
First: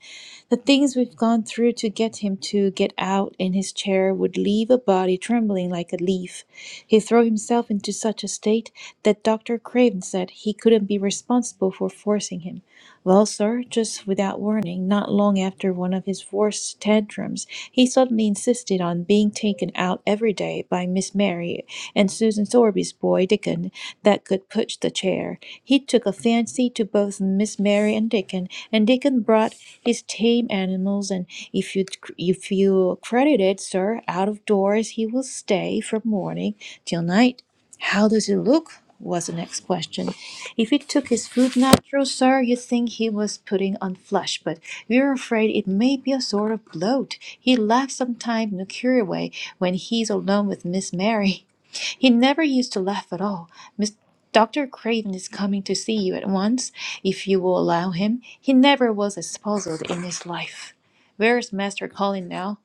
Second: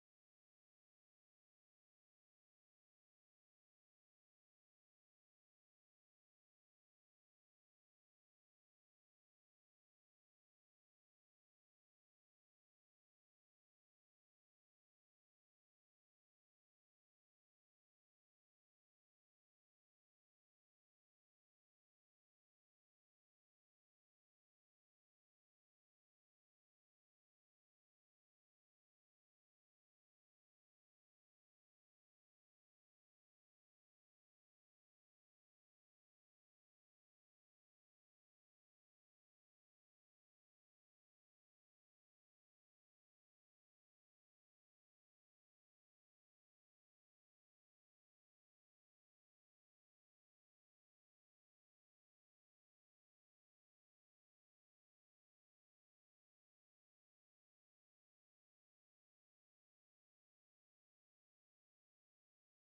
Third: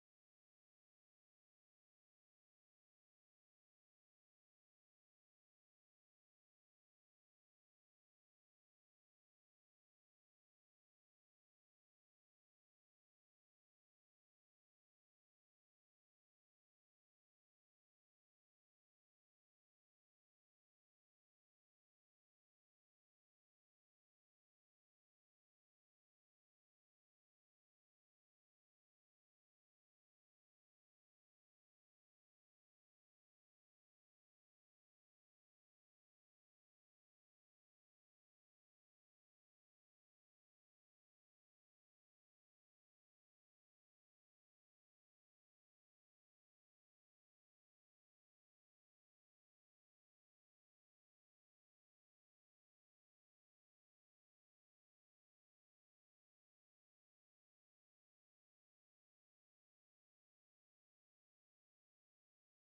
Speaker 2: the things we've gone through to get him to get out in his chair would leave a body trembling like a leaf he threw himself into such a state that dr craven said he couldn't be responsible for forcing him well, sir, just without warning, not long after one of his worst tantrums, he suddenly insisted on being taken out every day by Miss Mary and Susan Sorby's boy Dickon, that could push the chair. He took a fancy to both Miss Mary and Dickon, and Dickon brought his tame animals, and if you if you credit it, sir, out of doors he will stay from morning till night. How does he look? was the next question. If he took his food natural, sir, you'd think he was putting on flesh, but we're afraid it may be a sort of bloat. He laughs sometimes in a curious way when he's alone with Miss Mary. He never used to laugh at all. Miss Dr. Craven is coming to see you at once, if you will allow him. He never was as puzzled in his life. Where is Master Colin now?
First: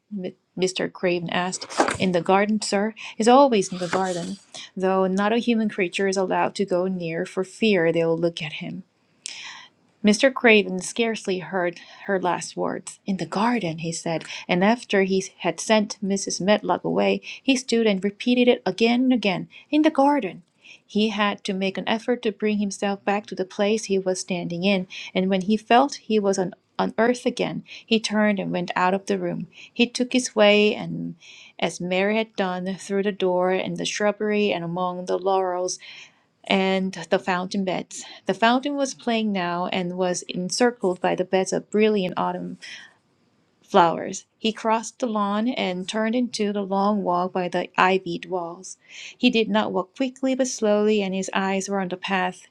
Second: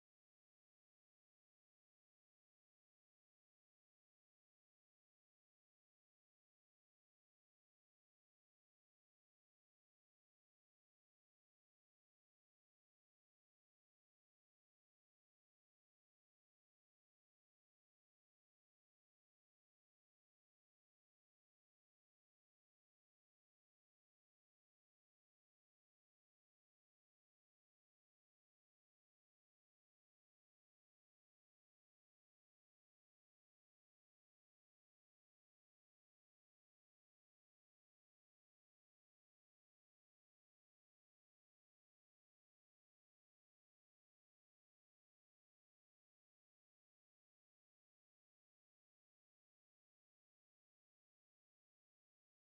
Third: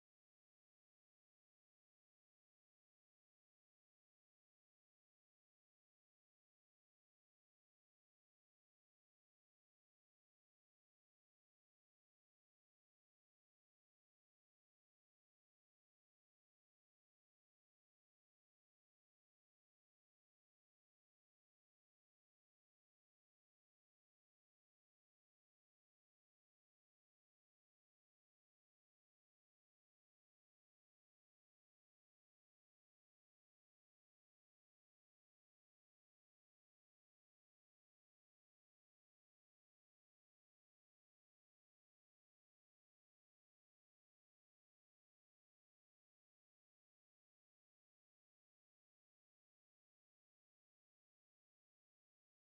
Speaker 2: Mr. Craven asked. In the garden, sir. He's always in the garden, though not a human creature is allowed to go near for fear they'll look at him. Mr. Craven scarcely heard her last words. In the garden, he said, and after he had sent Mrs. Medlock away, he stood and repeated it again and again. In the garden. He had to make an effort to bring himself back to the place he was standing in, and when he felt he was on, on earth again, he turned and went out of the room. He took his way, and as Mary had done, through the door and the shrubbery and among the laurels and the fountain beds. The fountain was playing now and was encircled by the beds of brilliant autumn flowers. He crossed the lawn and turned into the long walk by the ivied walls. He did not walk quickly but slowly, and his eyes were on the path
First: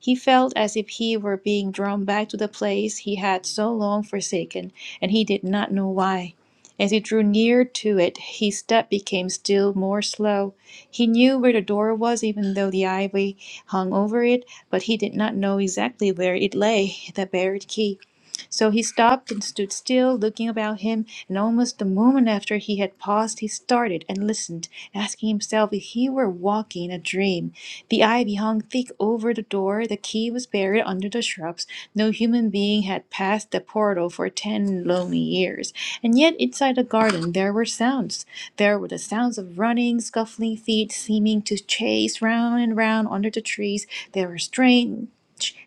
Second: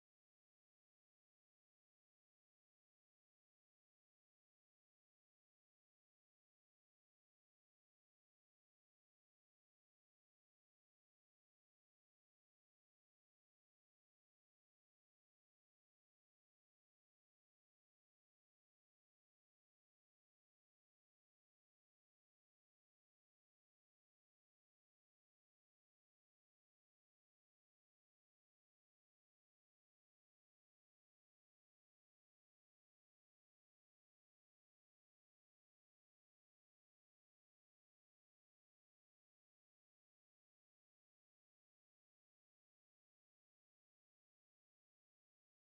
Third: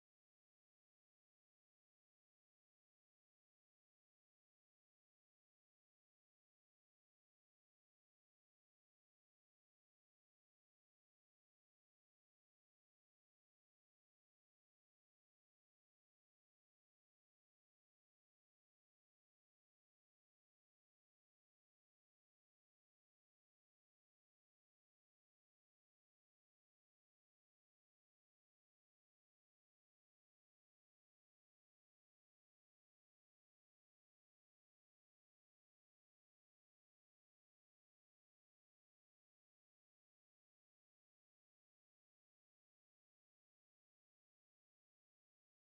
Speaker 2: he felt as if he were being drawn back to the place he had so long forsaken, and he did not know why. As he drew near to it, his step became still more slow. He knew where the door was, even though the ivy hung over it, but he did not know exactly where it lay, the buried key. So he stopped and stood still, looking about him, and almost the moment after he had paused, he started and listened, asking himself if he were walking in a dream. The ivy hung thick over the door, the key was buried under the shrubs, no human being had passed the portal for ten lonely years. And yet inside the garden there were sounds. There were the sounds of running, scuffling feet seeming to chase round and round under the trees. There were strange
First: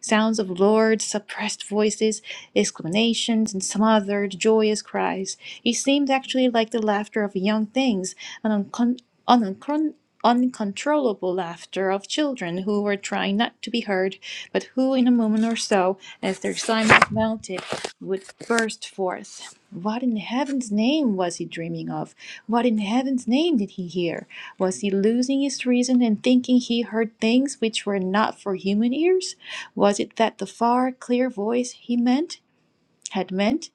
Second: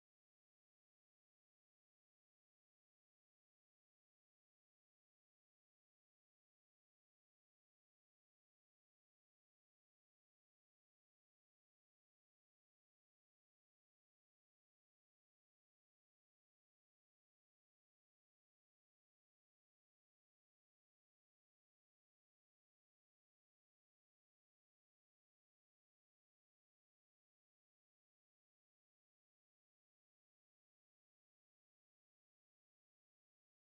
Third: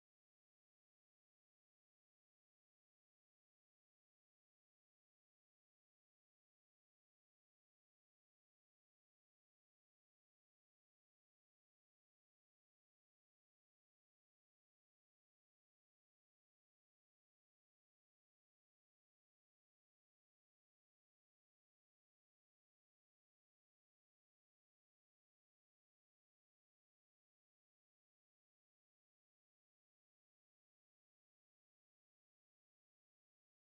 Speaker 2: sounds of loud, suppressed voices, exclamations, and smothered, joyous cries. It seemed actually like the laughter of young things, an uncon- an uncon- uncontrollable laughter of children who were trying not to be heard, but who in a moment or so bow, as their assignment mounted, would burst forth. What in heaven's name was he dreaming of? What in heaven's name did he hear? Was he losing his reason and thinking he heard things which were not for human ears? Was it that the far, clear voice he meant? had meant.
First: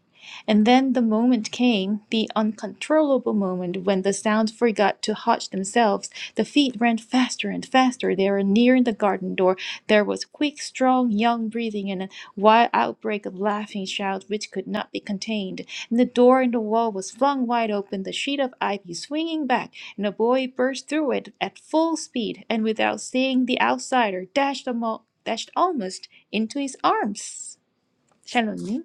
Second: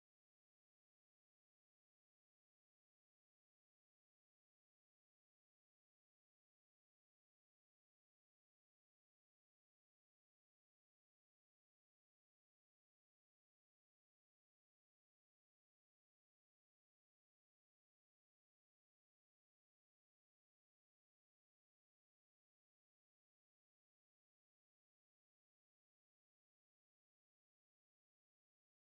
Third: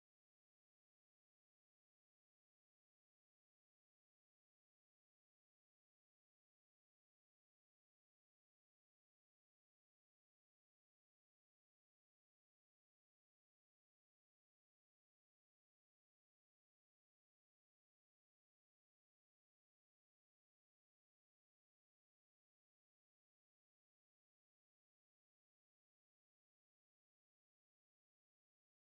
Speaker 2: And then the moment came, the uncontrollable moment when the sounds forgot to hush themselves. The feet ran faster and faster. They were nearing the garden door. There was quick, strong, young breathing and a wild outbreak of laughing shouts which could not be contained. And the door in the wall was flung wide open, the sheet of ivy swinging back, and a boy burst through it at full speed, and without seeing the outsider, dashed, almo- dashed almost into his arms. 샬롯님.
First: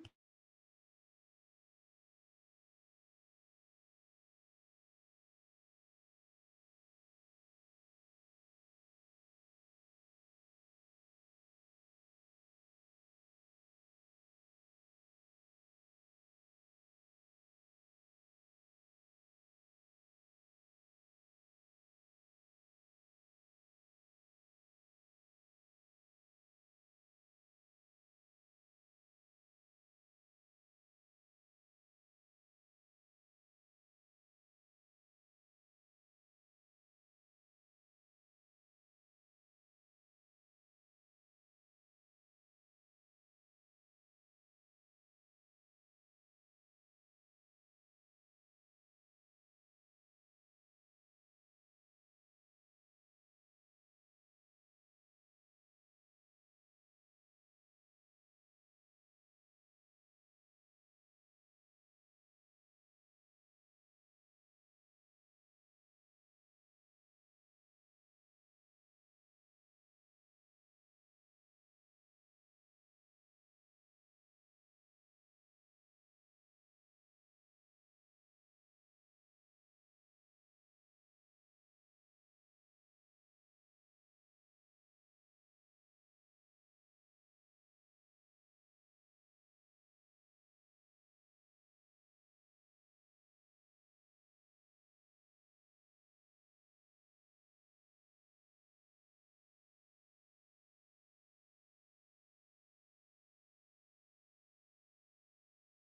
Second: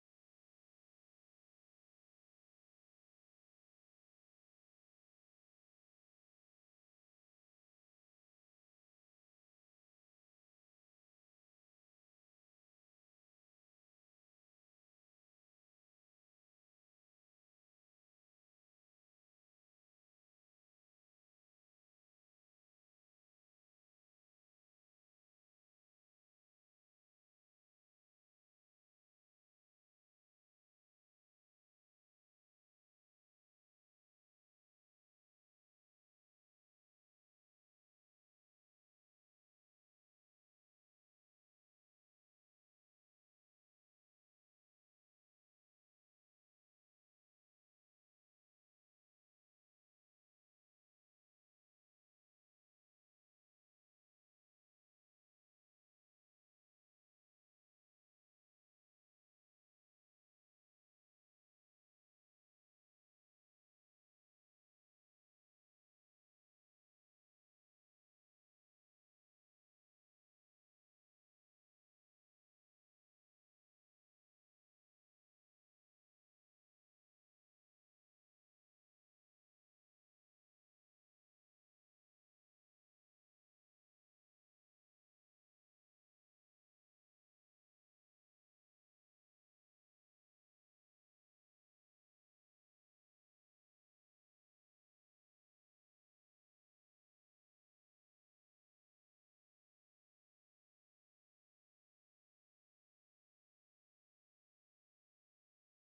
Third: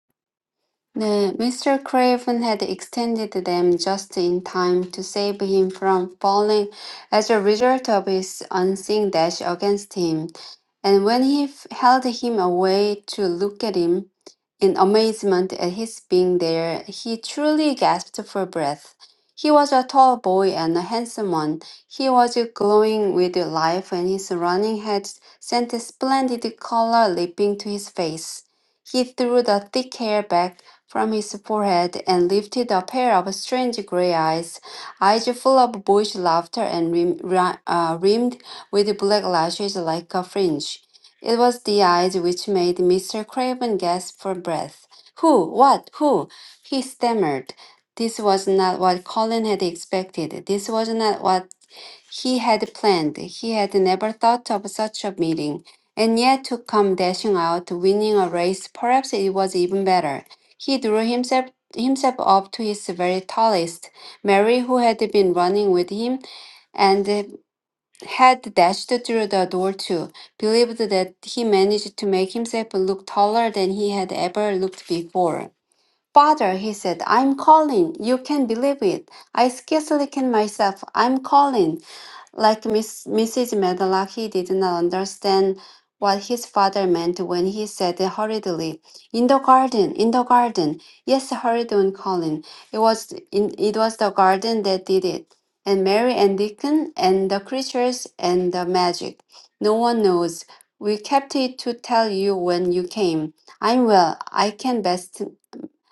Speaker 1: 네, Mr. Craven had extended them just in time to save him from falling as a result of his unseen dash against him. And when he f- held him away to look at him in amazement at his being there, he truly gasped for breath. He was a tall boy and a handsome one. He was glowing with life, and his running had sent a splendid color leaping to his face. He threw the thick hair back from his forehead and lifted a pair of strange gray eyes, eyes full of boyish laughter and rim, ri- uh, rimmed with black lashes like a fringe. It was the eyes which made Mr. Craven gasp for breath. Who? What? Who? He stammered. This was not what Colin had expected. This was not what he had planned. He had never thought of such a meeting and yet to come dashing out, winning a race, perhaps it was even better. He drew himself himself up to his very tallest. Mary, who had been running with him and had dashed through the door too, believed that he managed to make himself look taller than he had ever looked before. Father, he said, I'm calling. You can believe it. I scarcely can myself. I'm calling. Like Miss, Mrs. Medlock, he did not understand what his father meant when he said hurriedly, "In the garden, in the garden." Yes, hurried on Colin. It was in, it was the garden that did it, and Mary and Deacon and the creatures and the magic. No one knows. We kept it to tell you when you came. I'm well. I can best.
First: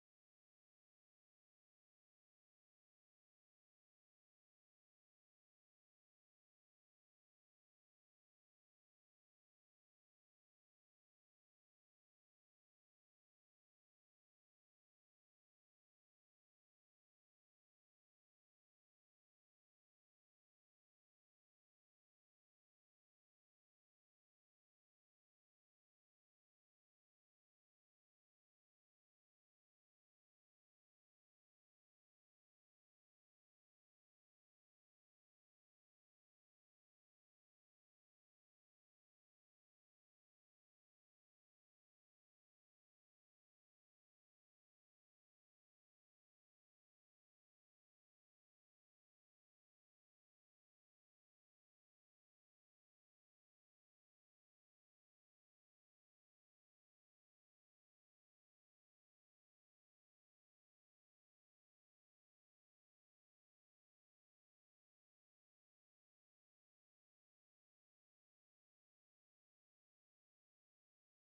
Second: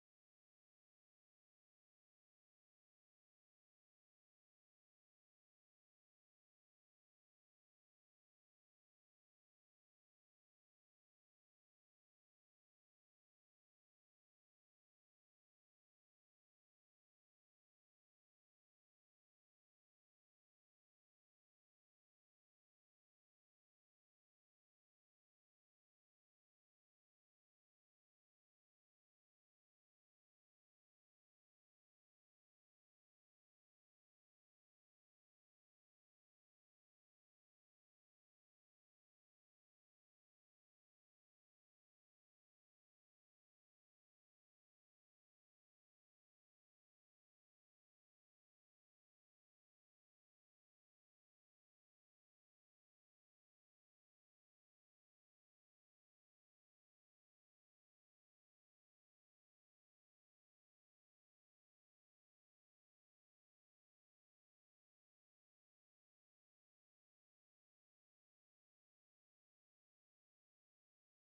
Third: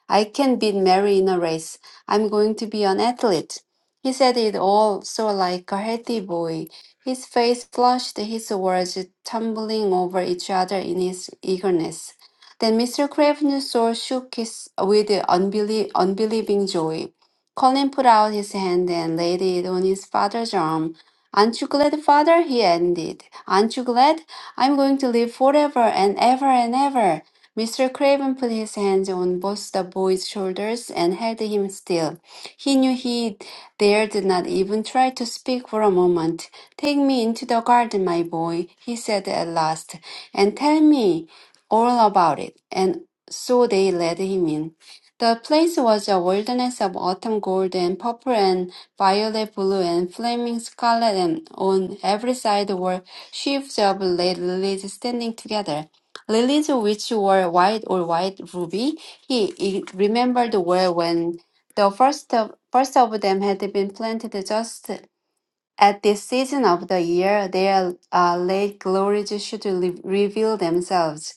Speaker 1: I can beat Mary in a race. I'm going to be an athlete. He said it all so like a healthy boy. His face flushed, his words tumbling over each other in his eagerness. Then Mr. Craven's soul shook his, with unbelie- unbelieving joy. Colin put out his hand and laid it on his father's arm. Aren't you glad, father? he ended. Aren't you glad? I'm going to live forever and ever and ever. Mr. Craven put his hands on both the boy's shoulders and held him still. He knew he dared not even try to speak for a moment. Take me into the garden, my boy, he said at last, and tell me all about it. And so they led him in. The place was a wilderness of autumn gold and purple and violet blue and flaming scarlet, and on every side were sheaves of late lilies standing together. Lilies which were white or white ruby, he i- remembered well when the first of, first of them had been planted just at this season of the year, their uh, late glories should re- reveal themselves.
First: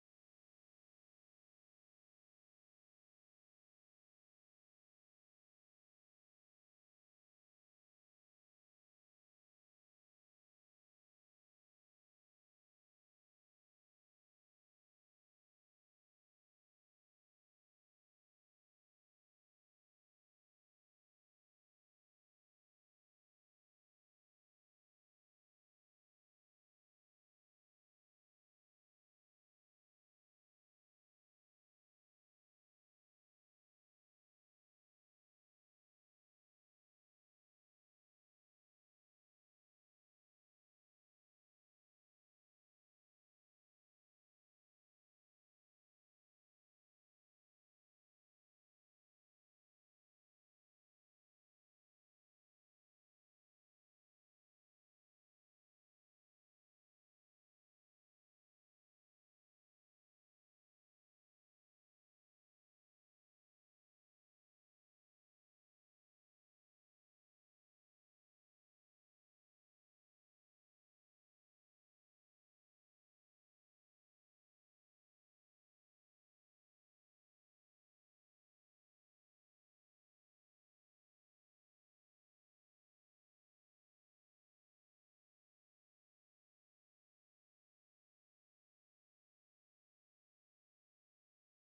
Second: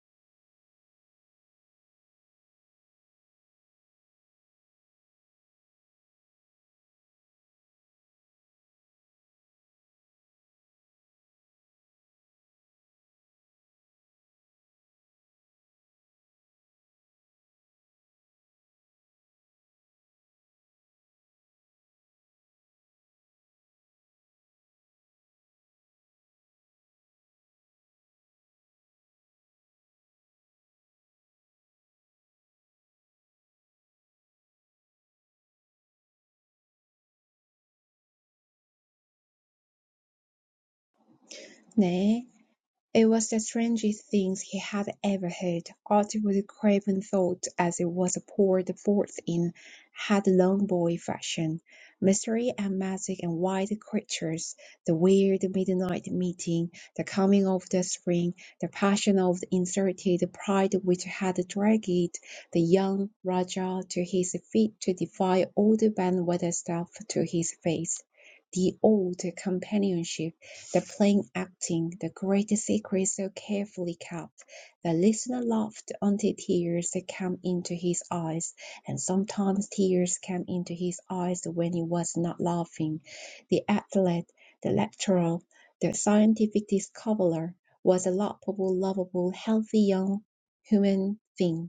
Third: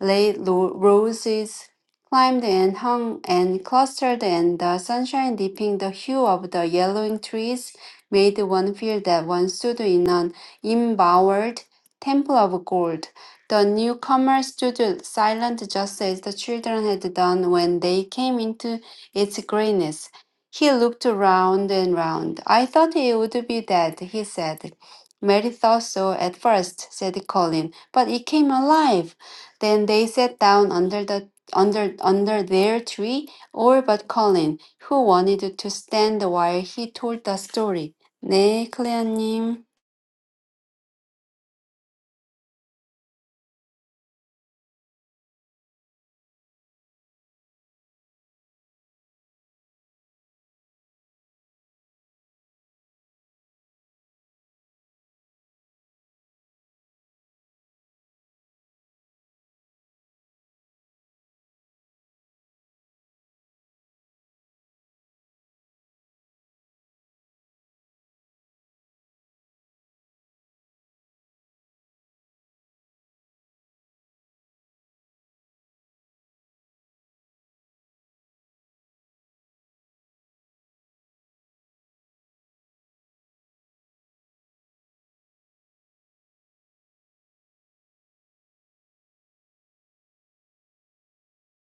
Speaker 1: Late lo- roses climbed and hung and clustered, and the sunshine dipping the hue of the yellowing trees made one feel that one stood in an embowered temple of gold. The newcomer stood silent just as the children had done when they came into its grayness. He looked round and round. I thought he would be dead, he said. Mary thought so at first," said Colin, but it came alive. Then they sat down under the under under their tree, all but Colin, who wanted to stand while he told the story. 네, 클레어님.
Speaker 3: 네. It was the strangest thing he had ever heard. Archibald Craven thought as it was poured forth in headlong-boy fashion. Mystery and magic and wild creatures, the weird midnight meeting, the coming of the spring, the passion of the inserted pride which had dragged the young Rajah to his feet to defy old Ben Weatherstaff to his face. The old companionship the plain acting, the great secret so carefully kept. The listener laughed until tears came into his eyes, and sometimes tears came into his eyes when he was not laughing. The athlete, the lecturer, the scientific discoverer was a lovable, lovable, healthy young human thing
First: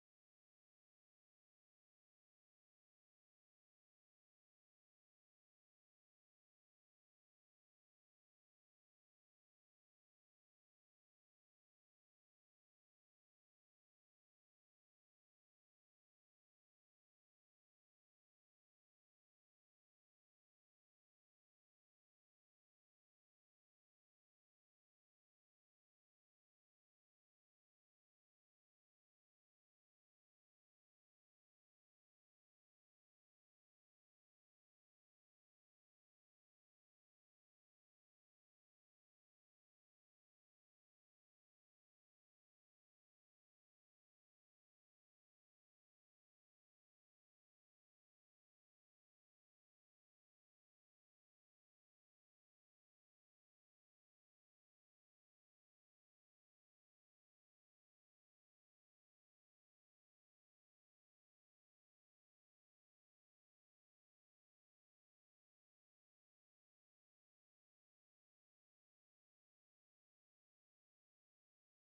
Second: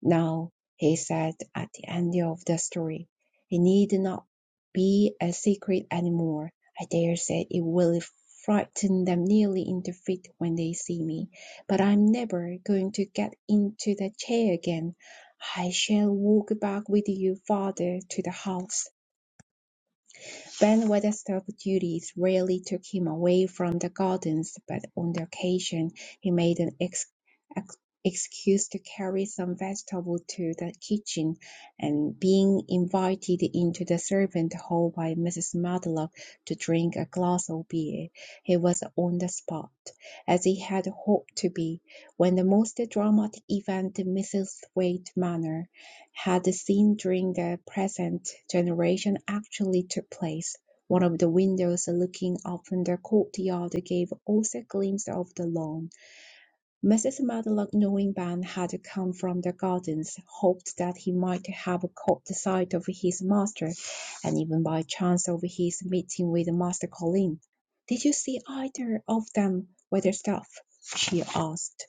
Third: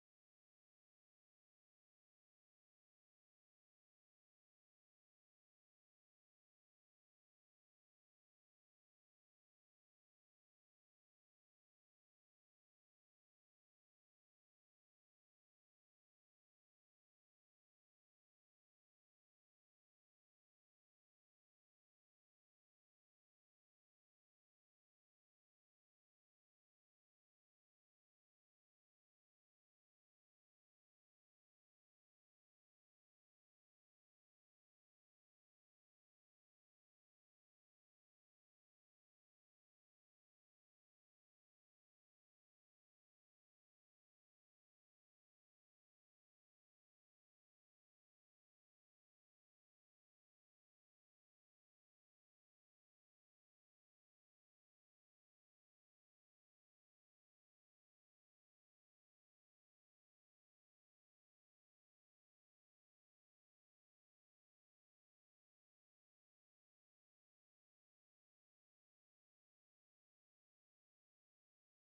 Speaker 3: now, he said at the end of the story, it need not be a secret anymore. I dare say it will frighten them nearly into feet when they see me, but I'm never going to get into that chair again. I shall walk back with you, father, to the house. Bandwagon-staff duties rarely took him away from the gardens, but on the occasion he made an ex- ex- excuse to carry some vegetables to the kitchen, and being invited into the servant hall by Mrs. Matlock to drink a glass of beer, he was on the spot, as he had hoped to be, when the most dramatic event in Misselthwaite Manor had seen during the present generation actually took place. One of the windows looking upon the courtyard gave also a glimpse of the lawn. Mrs. Medlock, knowing Ben had come from the gardens, hoped that he might have caught the sight of his master, and even by chance of his meeting with Master Colin. "Did you see either of them, Weatherstaff?" she asked.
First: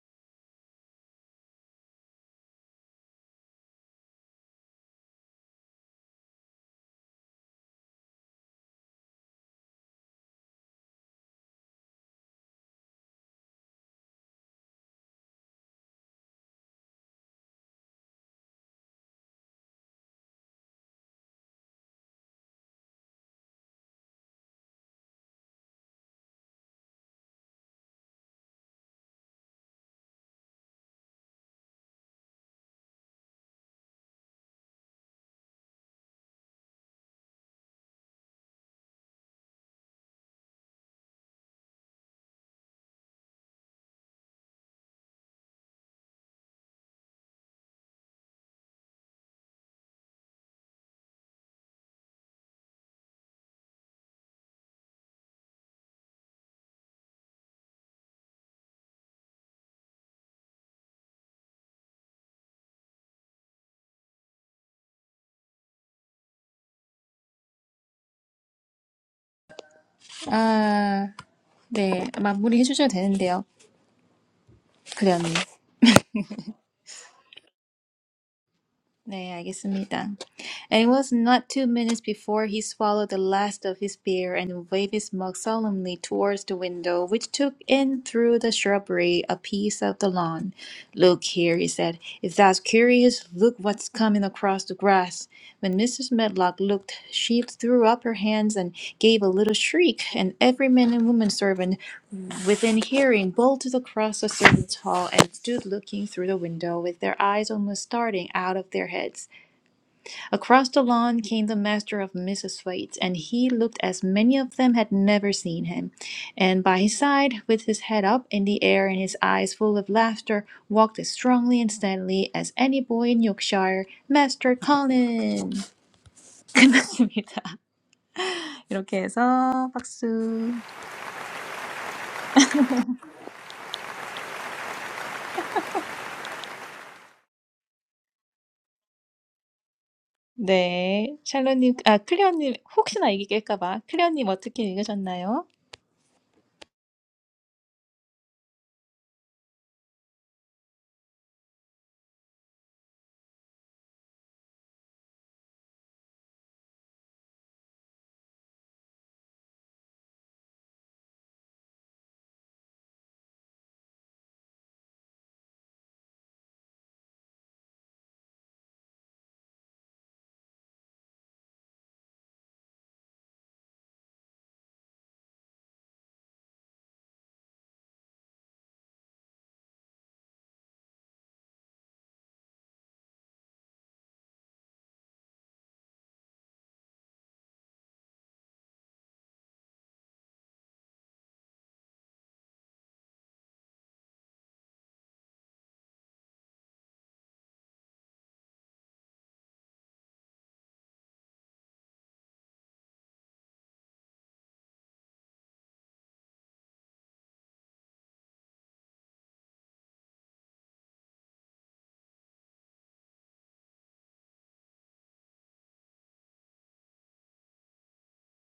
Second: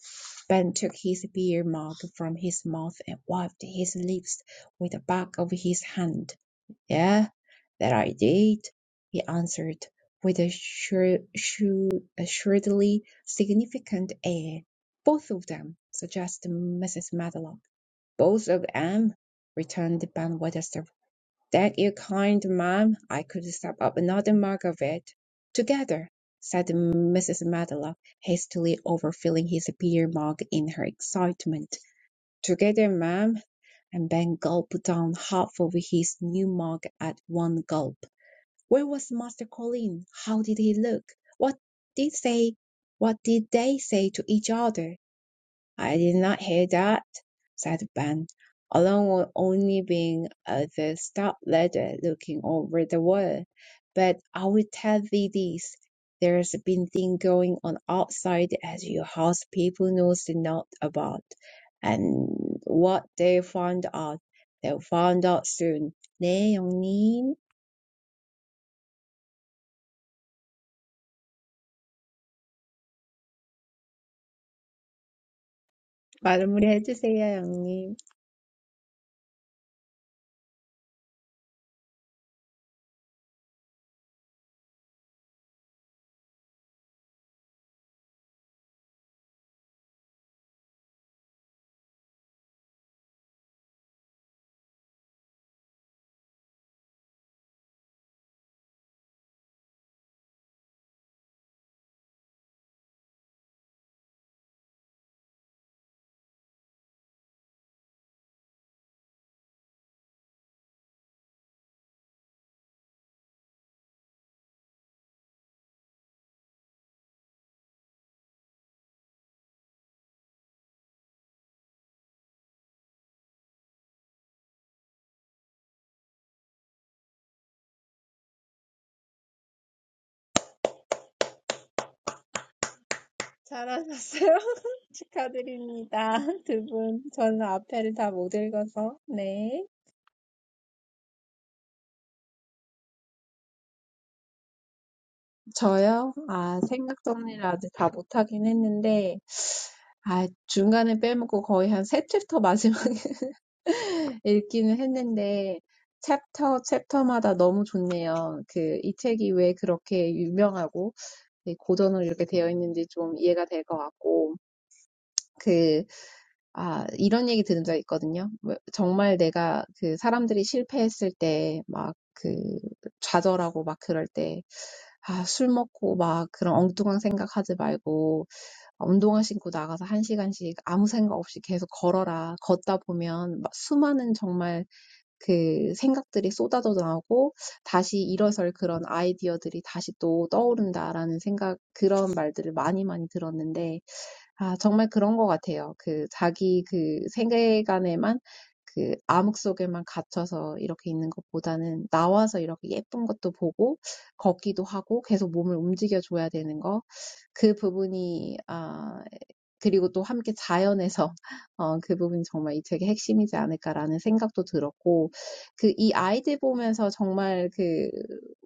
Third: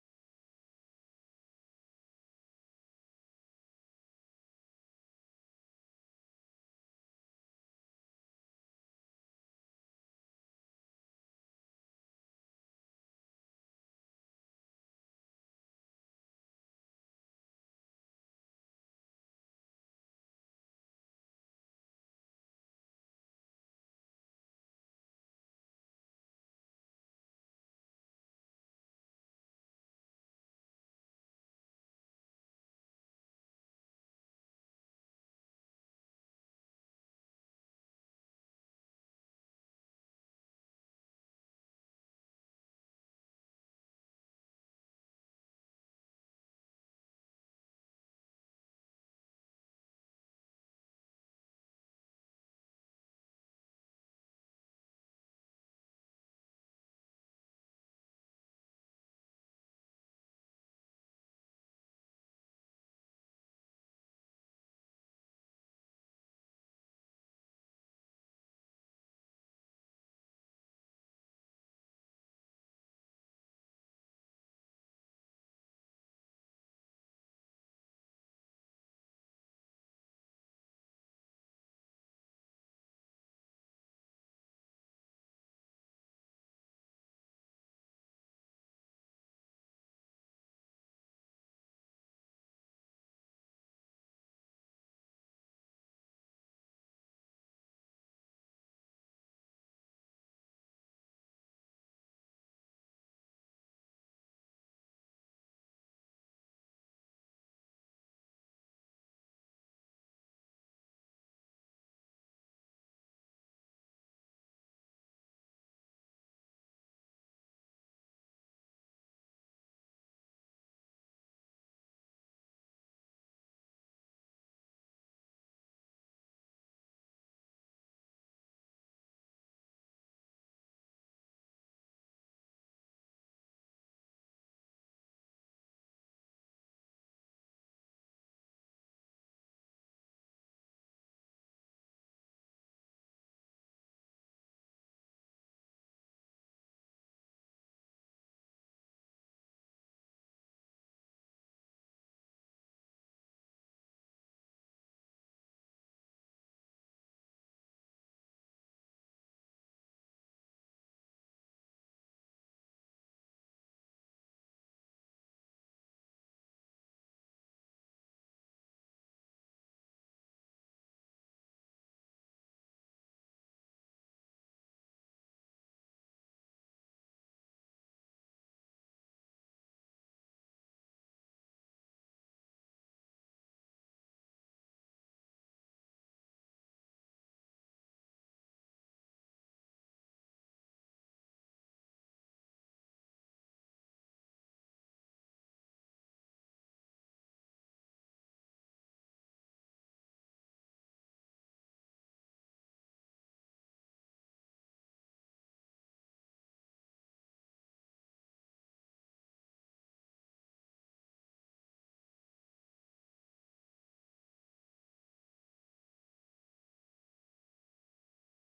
Speaker 3: Ben took his beer mug from his mouth and wiped his lips with the back of his hand. "Yeah, that I did," he answered, with a shrewd, shrewdly significant air. "Both of them suggested Mrs. Medlock. "Both of of 'em," returned Ben Weatherstaff. "Thank you kind, ma'am. I could stop up another mug of it." "Together," said Mrs. Medlock, hastily overfilling his beer mug in her excitement. "Together, ma'am and Ben gulped down half of his new mug at one gulp. Where was Master Colin? How did he look? What did they what did they say to each other? I did not hear that, said Ben, along with only being at the stop ladder looking over the water. But I will tell thee this, there's been thing going on outside as your house people knows not about. And what they found out, they'll find out soon. 네, 영님.
Speaker 2: 아, 네. 마무리해 주셔도 되는데요. 그래 언니.
Speaker 3: 마무리 해주세요, 영님.
Speaker 2: 네, 알겠습니다. And it was not two minutes before he swallowed the last of his beer and waved his mug solemnly towards the window, which took in through the shrubbery a piece of the lawn. Look here, he said. If thou's curious, look what's coming across the grass. When Mrs. Medlock looked, she threw up her hands and gave a little shriek, and every man and woman servant within hearing bolted across the servants' hall and stood looking through the window with their eyes almost starting out of their heads. Across the lawn came the master of Mrs. Thwaites, and he looked as many of them had never seen him. And by his side, with his head up in the air and his eyes full of laughter, walked as strongly and steadily as any boy in Yorkshire, Master Colin. [LAUGHS] 끝났습니다. 이렇게 해서 박수.
Speaker 3: 잘하셨어요. [LAUGHS] 축하드립니다. 두 분. 저는 앞에를 다 못 읽어서. 네.
Speaker 2: 네, 샬로님, 아 클레어님 혹시나 이게 깰까봐 클레어님 어떻게 읽으셨나요?
Speaker 3: 저요? 아, 생각 정리를 아직 다 못하긴 했는데, 아, 중간에 빼먹고 거의 한 세 챕터 마지막에 [LAUGHS] 읽기는 했는데, 챕터, 챕터마다 너무 좋네요. 그, 이 책이 왜 그렇게 유명하고, 이 고전으로 이렇게 되어 있는지 좀 이해가 될것 같고, 그. 아, 이런 얘기 들은 적 있거든요. 뭐, 정말 내가 그 사람들이 실패했을 때, 막 그 좌절하고 막 그럴 때, 아, 술 먹고 막 그런 엉뚱한 생각하지 말고, 운동화 신고 나가서 한 시간씩 아무 생각 없이 계속 걸어라. 걷다 보면 막 수많은 정말 그 생각들이 쏟아져 나오고 다시 일어설 그런 아이디어들이 다시 또 떠오른다라는 생각, 그런 말들을 많이 많이 들었는데 아, 정말 그런 것 같아요. 그 자기 그 세계관에만 그 암흑 속에만 갇혀서 이렇게 있는 것보다는 나와서 이렇게 예쁜 것도 보고 걷기도 하고 계속 몸을 움직여줘야 되는 거. 그 부분이 아 그리고 또 함께 자연에서 [LAUGHS] 어, 그 부분이 정말 이 책의 핵심이지 않을까라는 생각도 들었고 그이 아이들 보면서 정말 그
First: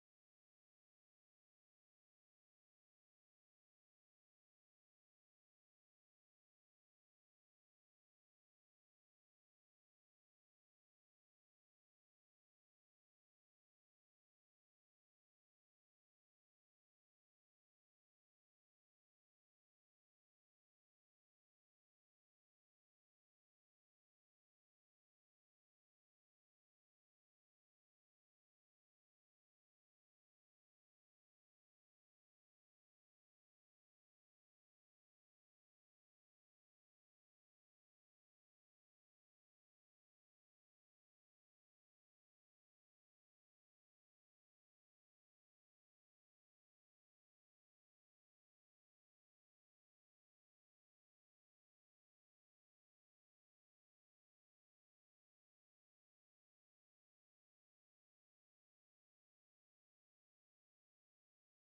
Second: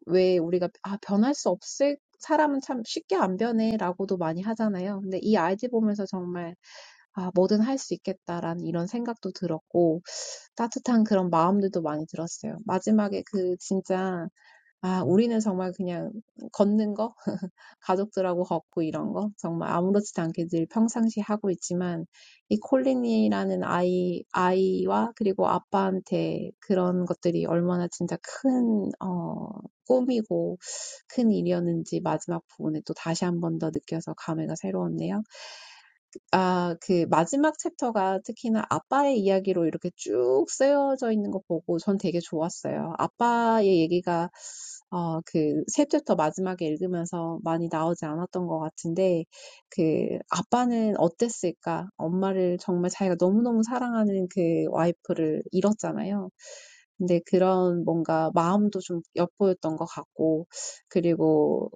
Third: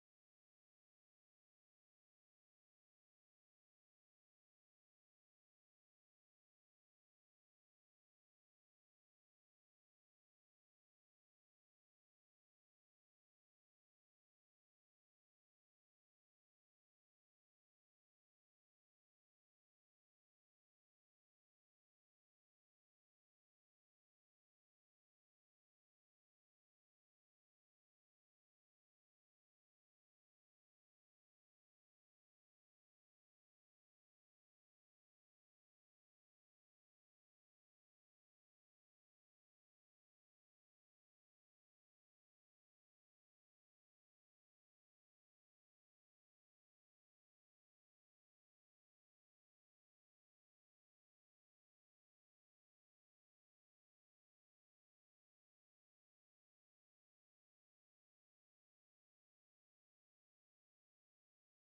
Speaker 3: 왜 우리가 아 변할 수 없을 사람은 참 쉽게 안 변해라고도 많이 하잖아요. 근데 이 아이디 보면서 정말 아, 뭐든 할 수 있겠다라는 이런 생각도 들었고 따뜻한 그런 마음들도 많이 들었어요. 마지막에 그 진짜 아, 우리는 정말 그냥 걷는 거? 가족들하고 걷고 이런 거 정말 아무렇지도 않게 늘 평상시 하고 있지만 이 콜린이라는 아이 아이와 그리고 아빠한테 그런 것들이 얼마나 진짜 큰 어, 꿈이고 큰 일이었는지 마지막 부분에 또 다시 한번더 느껴서 감회가 새로웠네요. 아, 그 마지막 챕터가 특히나 아빠의 이야기로 이렇게 쭉 쓰여져 있는 거 보고 전 되게 좋았어요. 아빠의 얘기가 어, 그, 세 챕터 마지막에 읽으면서 많이 나오지 않았던 것 같은데, 그, 아빠는 어땠을까? 엄마를 정말 자기가 너무너무 사랑하는 그 와이프를 잃었잖아요. 근데 그런 뭔가 마음도 좀 엿보였던 것 같고, 그리고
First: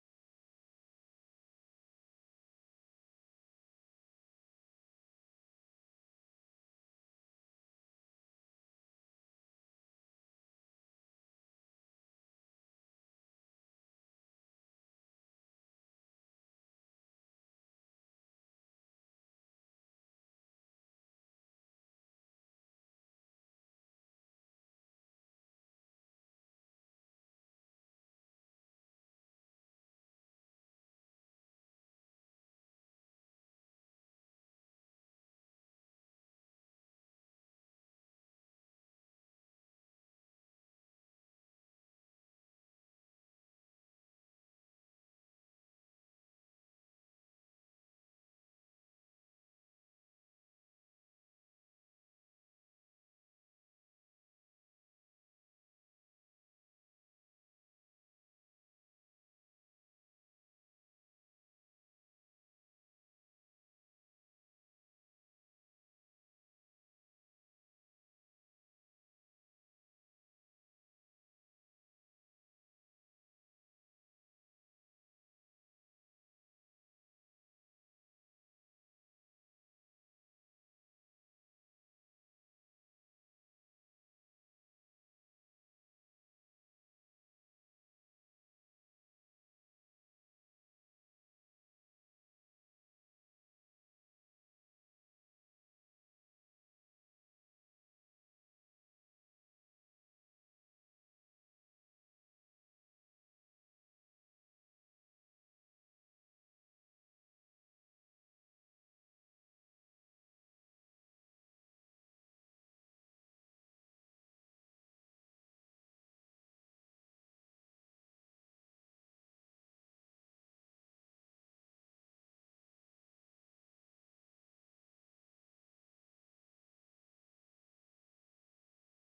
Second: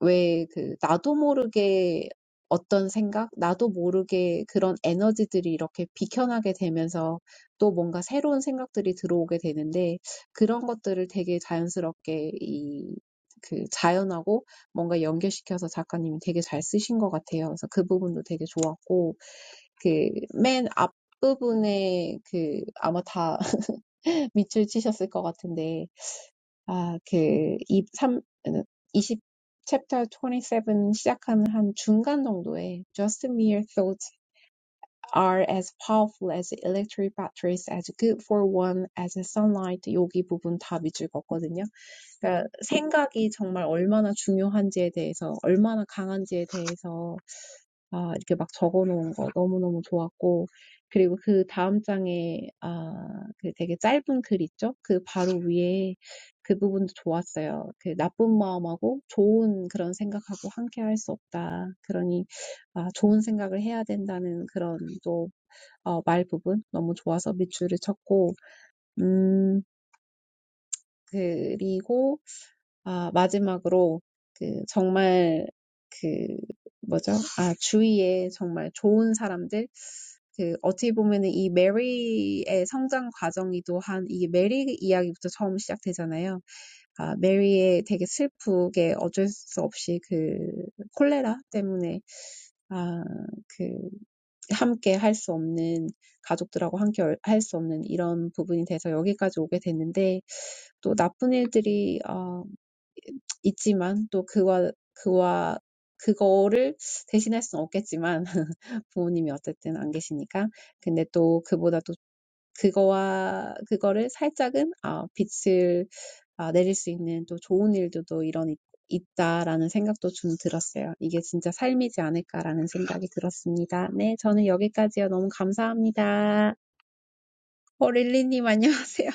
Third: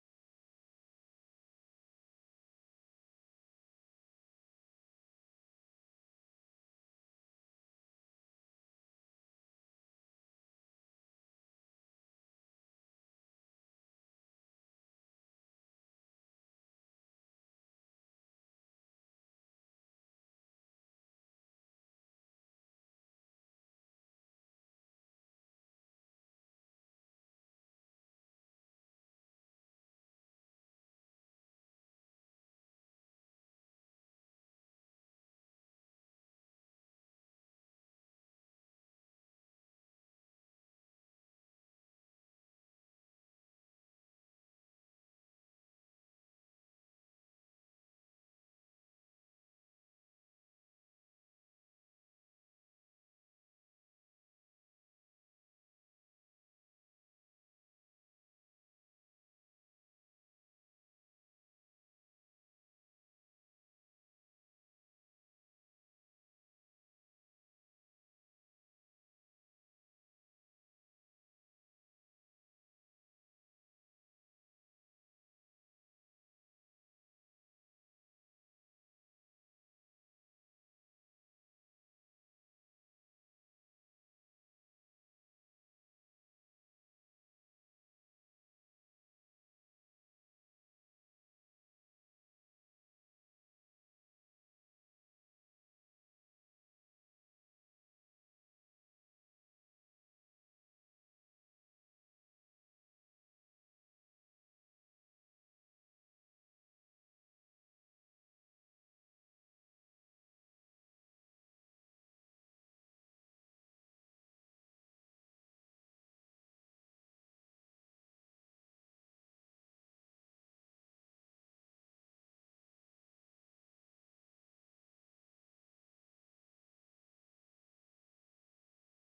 Speaker 3: 왜 그 나도 모르게 어떤 생각, 나도 모르게 그런 에너지들이 이렇게 비켜나게 되면서 또 뭔가 새로운 생각들이 들어오게 되는데 그런 것들을 되게 자연스럽게 이 그 자연하고 뭔가 연결시켜서 작가님이 되게 잘 쓰신 것 같아요. 그래서 그 부분도 되게 좋았고 그맨 앞부분에 그 아마 다 [LAUGHS] 밑줄 치셨을 것 같은데 아, 그, 23, 20, chapter 27 시작하는 한 중간 정도에 Just mere thoughts are as powerful as electric batteries, as good for one as sunlight. 여기 부분 다 밑줄 걷거든요. 그러니까 생각이 정말 얼마나 중요한지에 대해서, 얼마나 강한지에 대해서 아 이렇게 막 적어 놓은 거 너무너무 좋았고 그리고 그 다음 장에 아그 되게 짧은 글 있죠? 그 바로 위에 그 부분도 좋았어요. 그 나쁜 마음하고 좋은 그런 생각하고 함께 할수 없다. 그러니 아 좋은 생각을 해야 된다는 그런 또어말 부분 너무 좋아서 밑줄을 쳤고 음 그리고 아, 마지막으로 그 정말 그 뭐죠? 아, 주위에 정말 좋은 사람들 그 어떻게 보면은 이 메리의 성장 과정이 또한 이게 메리 이야기부터 처음 시작되잖아요. 아, 메리의 되게 슬프게 어쩔 수 없이 그 콜레라 때문에 아, 그 함께 할 수 없는 가족들하고 함께 할 수 없는 이런 부분이 돼서 여기까지 오게 됐는데 또 나쁜 일들이 있지만 또 그와 그와 그거를 대신할 수는 없겠지만 [LAUGHS] 부모님이 어쨌든 안 계시니까 근데 또 그보다 또 그거와 그거를 살짝은 아 빛을 아 내릴 수 있는 또 좋은 일도 또 이런 있- 있다라는 생각도 좀 들었어요. 이게 진짜 삶이지 않을까라는 생각이 들었습니다. 네, 저는 여기까지요. 너무 감사합니다. 어, 릴리님 안녕하세요.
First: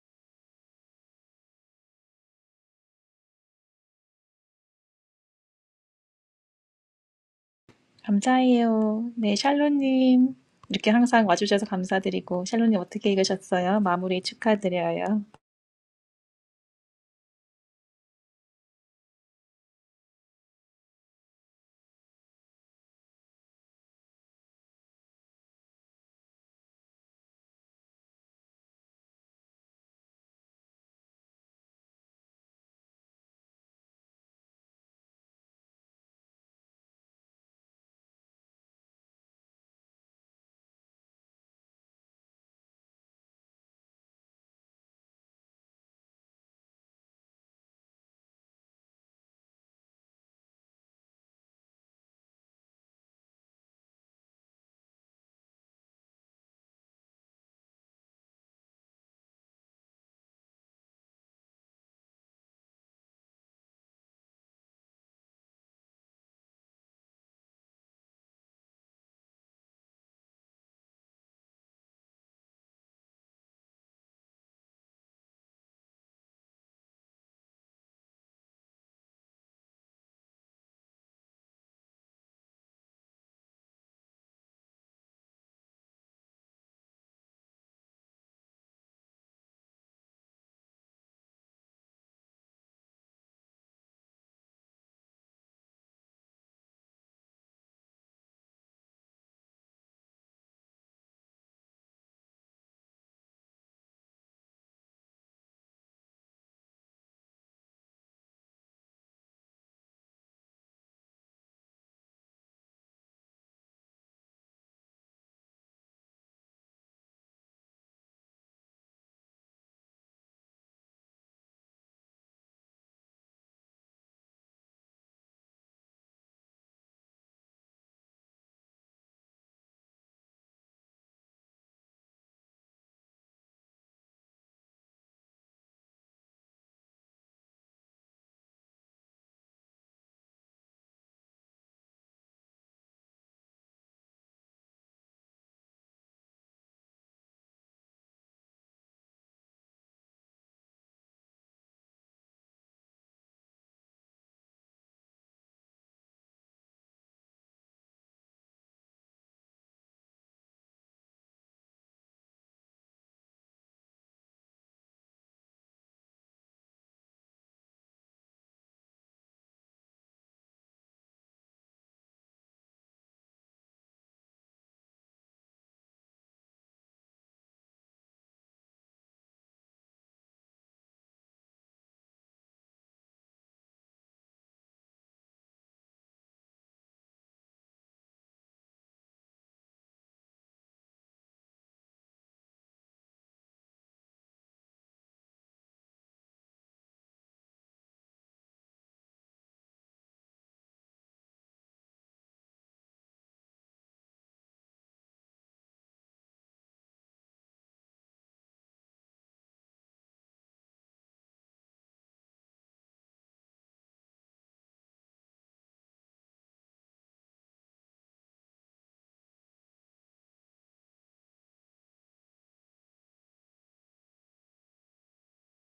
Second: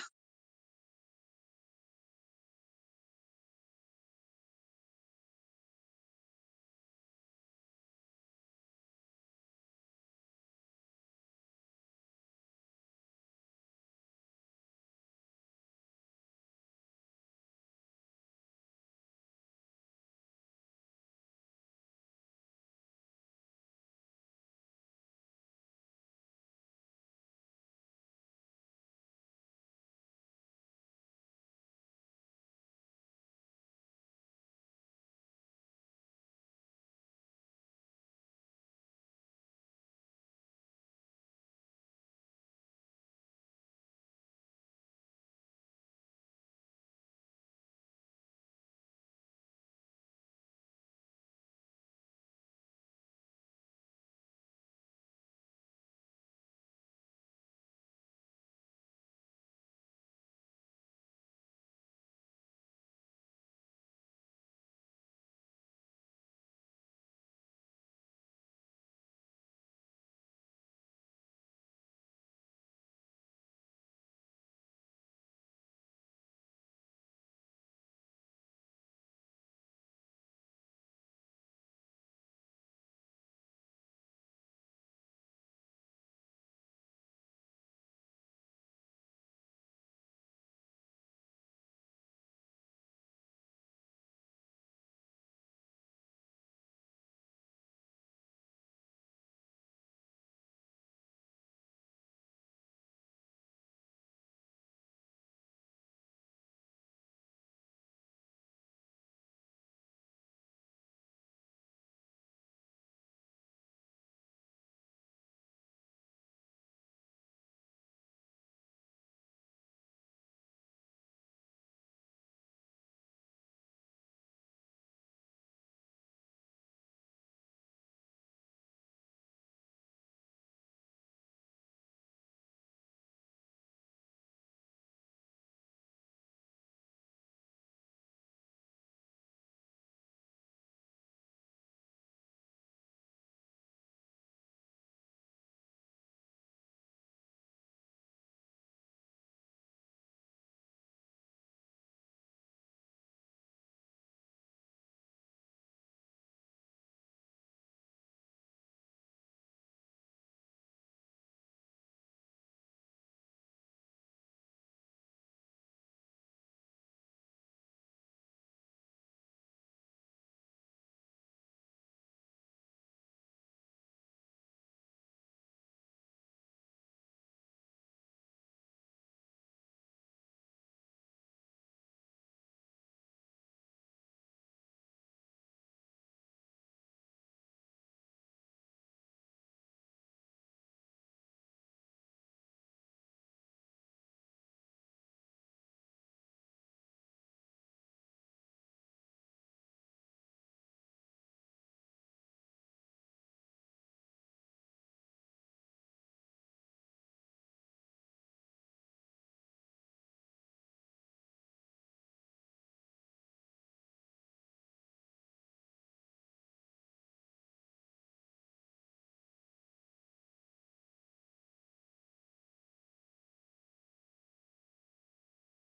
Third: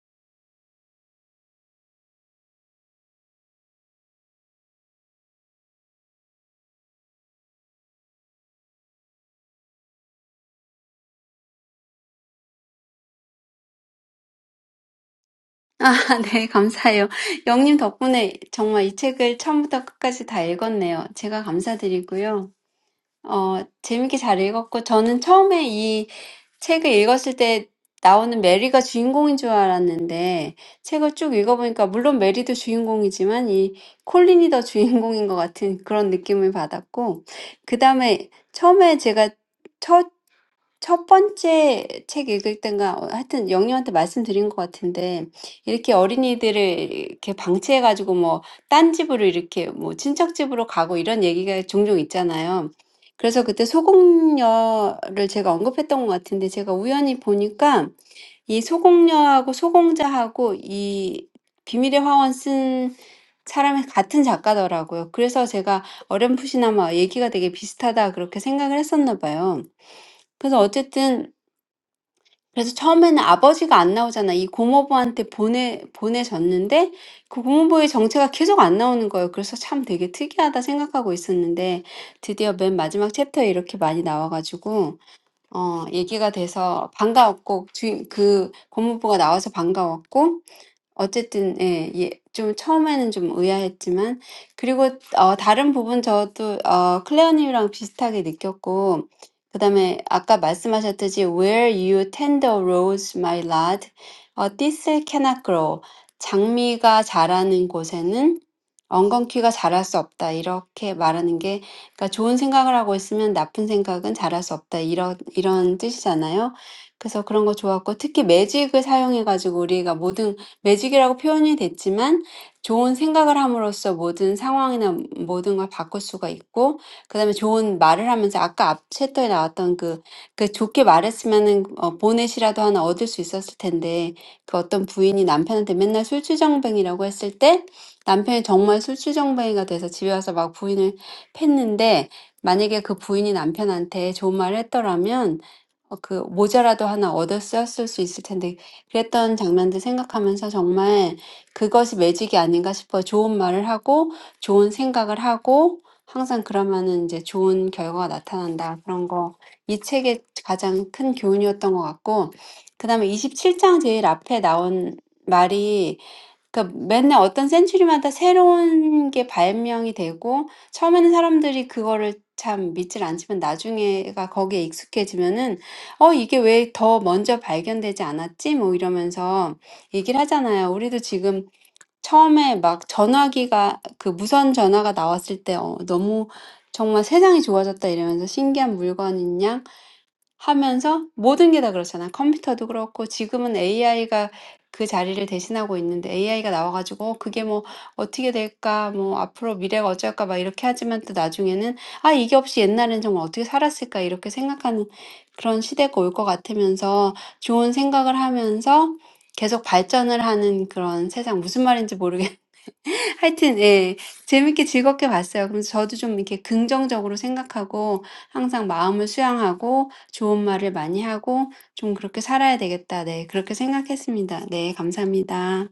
Speaker 2: 감사해요. 네, 샬로님. 이렇게 항상 와주셔서 감사드리고, 샬로님 어떻게 읽으셨어요? 마무리 축하드려요.
Speaker 1: [LAUGHS] 아, 네, 감사해요. 영님 덕분에 정말 이 책을 처음부터 끝까지 다 읽었네요. 제가 감사드리고요. 어, 재밌게 잘 읽었고, 저는 처음에 이 책을 읽었을 때 나오는 메리가 주인공인 줄 알았는데 책을 쭉 읽어보니까 물론 메리도 주인공이지만 이 콜린이 더 주인공인 것 같은 그런 느낌을 받았고 그 다음에 처음에 제가 첫 번째 책 읽을 때인가 어, 하여튼 영님한테 말씀드린 것 같은데 이렇게 어린이들을 이렇게 방치해 가지고 뭐 딴 집으로 이렇게 뭐 친척 집으로 가고 이런 얘기가 종종 있잖아요. 그래서 그때 소공녀를 제가 언급했던 것 같은데 제가 우연히 보니까 이 소공녀하고 소공자하고 이 비밀의 화원 쓴 사람이 같은 작가더라고요. 그래서 제가 어렴풋이나마 얘기가 되게 비슷하다 그렇게 생각을 했었나 봐요. 그래서 어쨌든 그래서 처음에는 아버지가 안 나오잖아. 이 고모부한테 보내, 보내졌는데 그 고모부의 정체가 계속 안 나오는 거예요. 그래서 참 되게 특이하다 생각하고 있었는데 드디어 맨 마지막 챕터에 이렇게 많이 나와가지고, 어, 얘기가 돼서 반가웠고, 주인, 그 고모부가 나와서 반가웠고, 어쨌든 예, 예, 좀 처음에는 좀 의아했지만 그리고 어, 다른 부분 저도 어, 클레어님이랑 비슷하게 느꼈고 그다음에 아까 말씀하셨듯이 Where you tender rows, my lad, 어, thistle cannot grow. 장미가 자라는 곳에는 엉겅퀴가 자랄 수 없다. 이렇게 말하는 게 그러니까 좋은 생각을 하고 있으면 나쁜 생각은 자랄 수 없다. 이런 이런 뜻이잖아요. 그래서 그런 거 좋았고 특히 매직을 사용해가지고 우리가 모든 매직이라고 표현이 됐지만 좋은 생각을 함으로써 모든 상황이나 모든 걸 바꿀 수가 있고 그다음에 좋은 말을 하면서 아까 앞 챕터에 나왔던 그, 그 좋게 말했으면은 어, 보넷이라도 하나 얻을 수 있었을 텐데 그 어떤 부인이 남편한테 맨날 술주정뱅이라고 했을 때 남편이 정말 술주정뱅이가 돼서 집에 와서 막 부인을 팼는데 만약에 그 부인이 남편한테 좋은 말을 했더라면 어, 그 모자라도 하나 얻었었을 수 있을 텐데 그랬던 장면들 생각하면서 정말 그것이 매직이 아닌가 싶어요. 좋은 말을 하고 좋은 생각을 하고 항상 그러면은 이제 좋은 결과가 나타난다. 그런 거. 이 책의 가장 큰 교훈이었던 것 같고, 그 다음에 27장 제일 앞에 나온 말이 그러니까 맨날 어떤 센츄리마다 새로운 게 발명이 되고 처음에는 사람들이 그거를 참 믿질 않지만 나중에가 거기에 익숙해지면은 어 이게 왜 더 먼저 발견되지 않았지? 뭐 이러면서 얘기를 하잖아요. 우리도 지금 처음에 막 전화기가 그 무선 전화가 나왔을 때 어, 너무 정말 세상이 좋아졌다 이러면서 신기한 물건이냐? 하면서 모든 게다 그렇잖아 컴퓨터도 그렇고 지금은 AI가 그 자리를 대신하고 있는데 AI가 나와 가지고 그게 뭐 어떻게 될까 뭐 앞으로 미래가 어쩔까 막 이렇게 하지만 또 나중에는 '아 이게 없이 옛날에는 정말 어떻게 살았을까.' 이렇게 생각하는 그런 시대가 올 것 같으면서 좋은 생각을 하면서 계속 발전을 하는 그런 세상 무슨 말인지 모르겠는데 하여튼 예. 재밌게 즐겁게 봤어요. 그래서 저도 좀 이렇게 긍정적으로 생각하고 항상 마음을 수양하고 좋은 말을 많이 하고 좀 그렇게 살아야 되겠다. 네. 그렇게 생각했습니다. 네. 감사합니다.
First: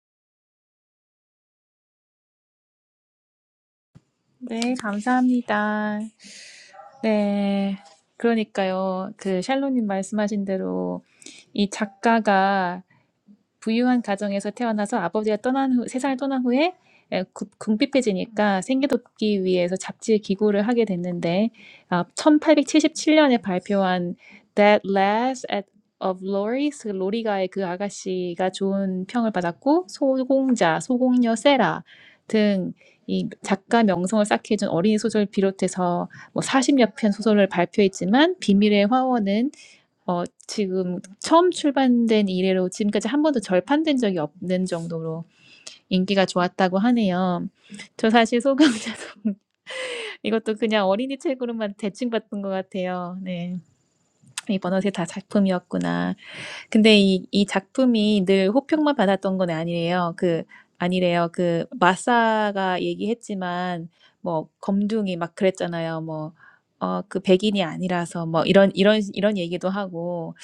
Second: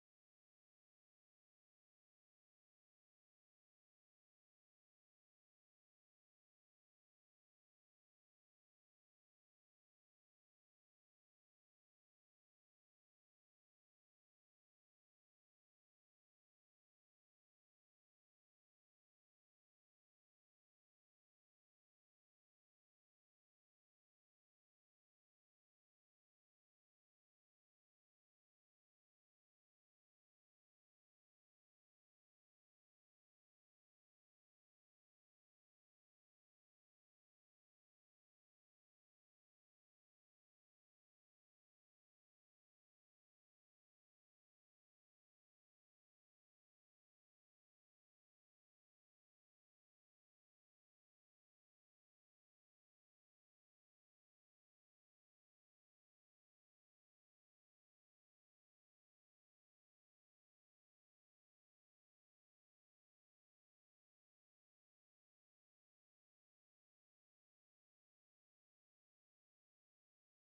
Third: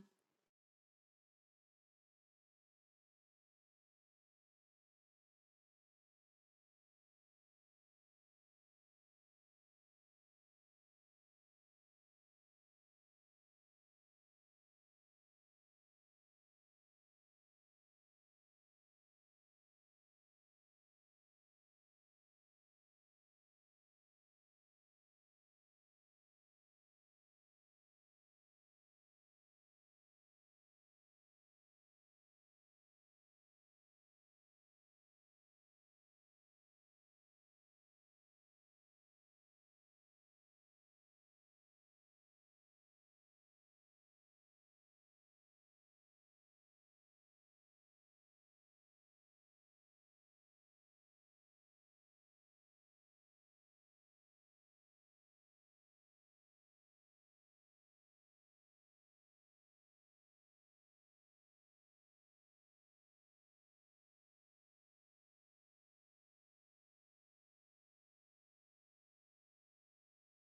Speaker 2: 네, 감사합니다. 네, 그러니까요. 그 샬로님 말씀하신 대로 이 작가가 부유한 가정에서 태어나서 아버지가 떠난 후, 세상을 떠난 후에 에, 구- 궁핍해지니까 생계돕기 위해서 잡지에 기고를 하게 됐는데 아, 1877년에 발표한 That Last at of Loris, 그 로리가의 그 아가씨가 좋은 평을 받았고 소공자, 소공녀 세라 등 이 작가 명성을 쌓게 해준 어린이 소설 비롯해서 뭐 40여 편 소설을 발표했지만 비밀의 화원은 어 지금 처음 출간된 이래로 지금까지 한 번도 절판된 적이 없는 정도로 인기가 좋았다고 하네요. 저 사실 소감자성 [LAUGHS] 이것도 그냥 어린이 책으로만 대칭 봤던 것 같아요. 네. 이번 옷이 다 작품이었구나. 근데 이, 이 작품이 늘 호평만 받았던 건 아니래요. 그, 아니래요. 그, 마사가 얘기했지만, 뭐, 검둥이 막 그랬잖아요. 뭐, 어, 그 백인이 아니라서, 뭐, 이런, 이런, 이런 얘기도 하고.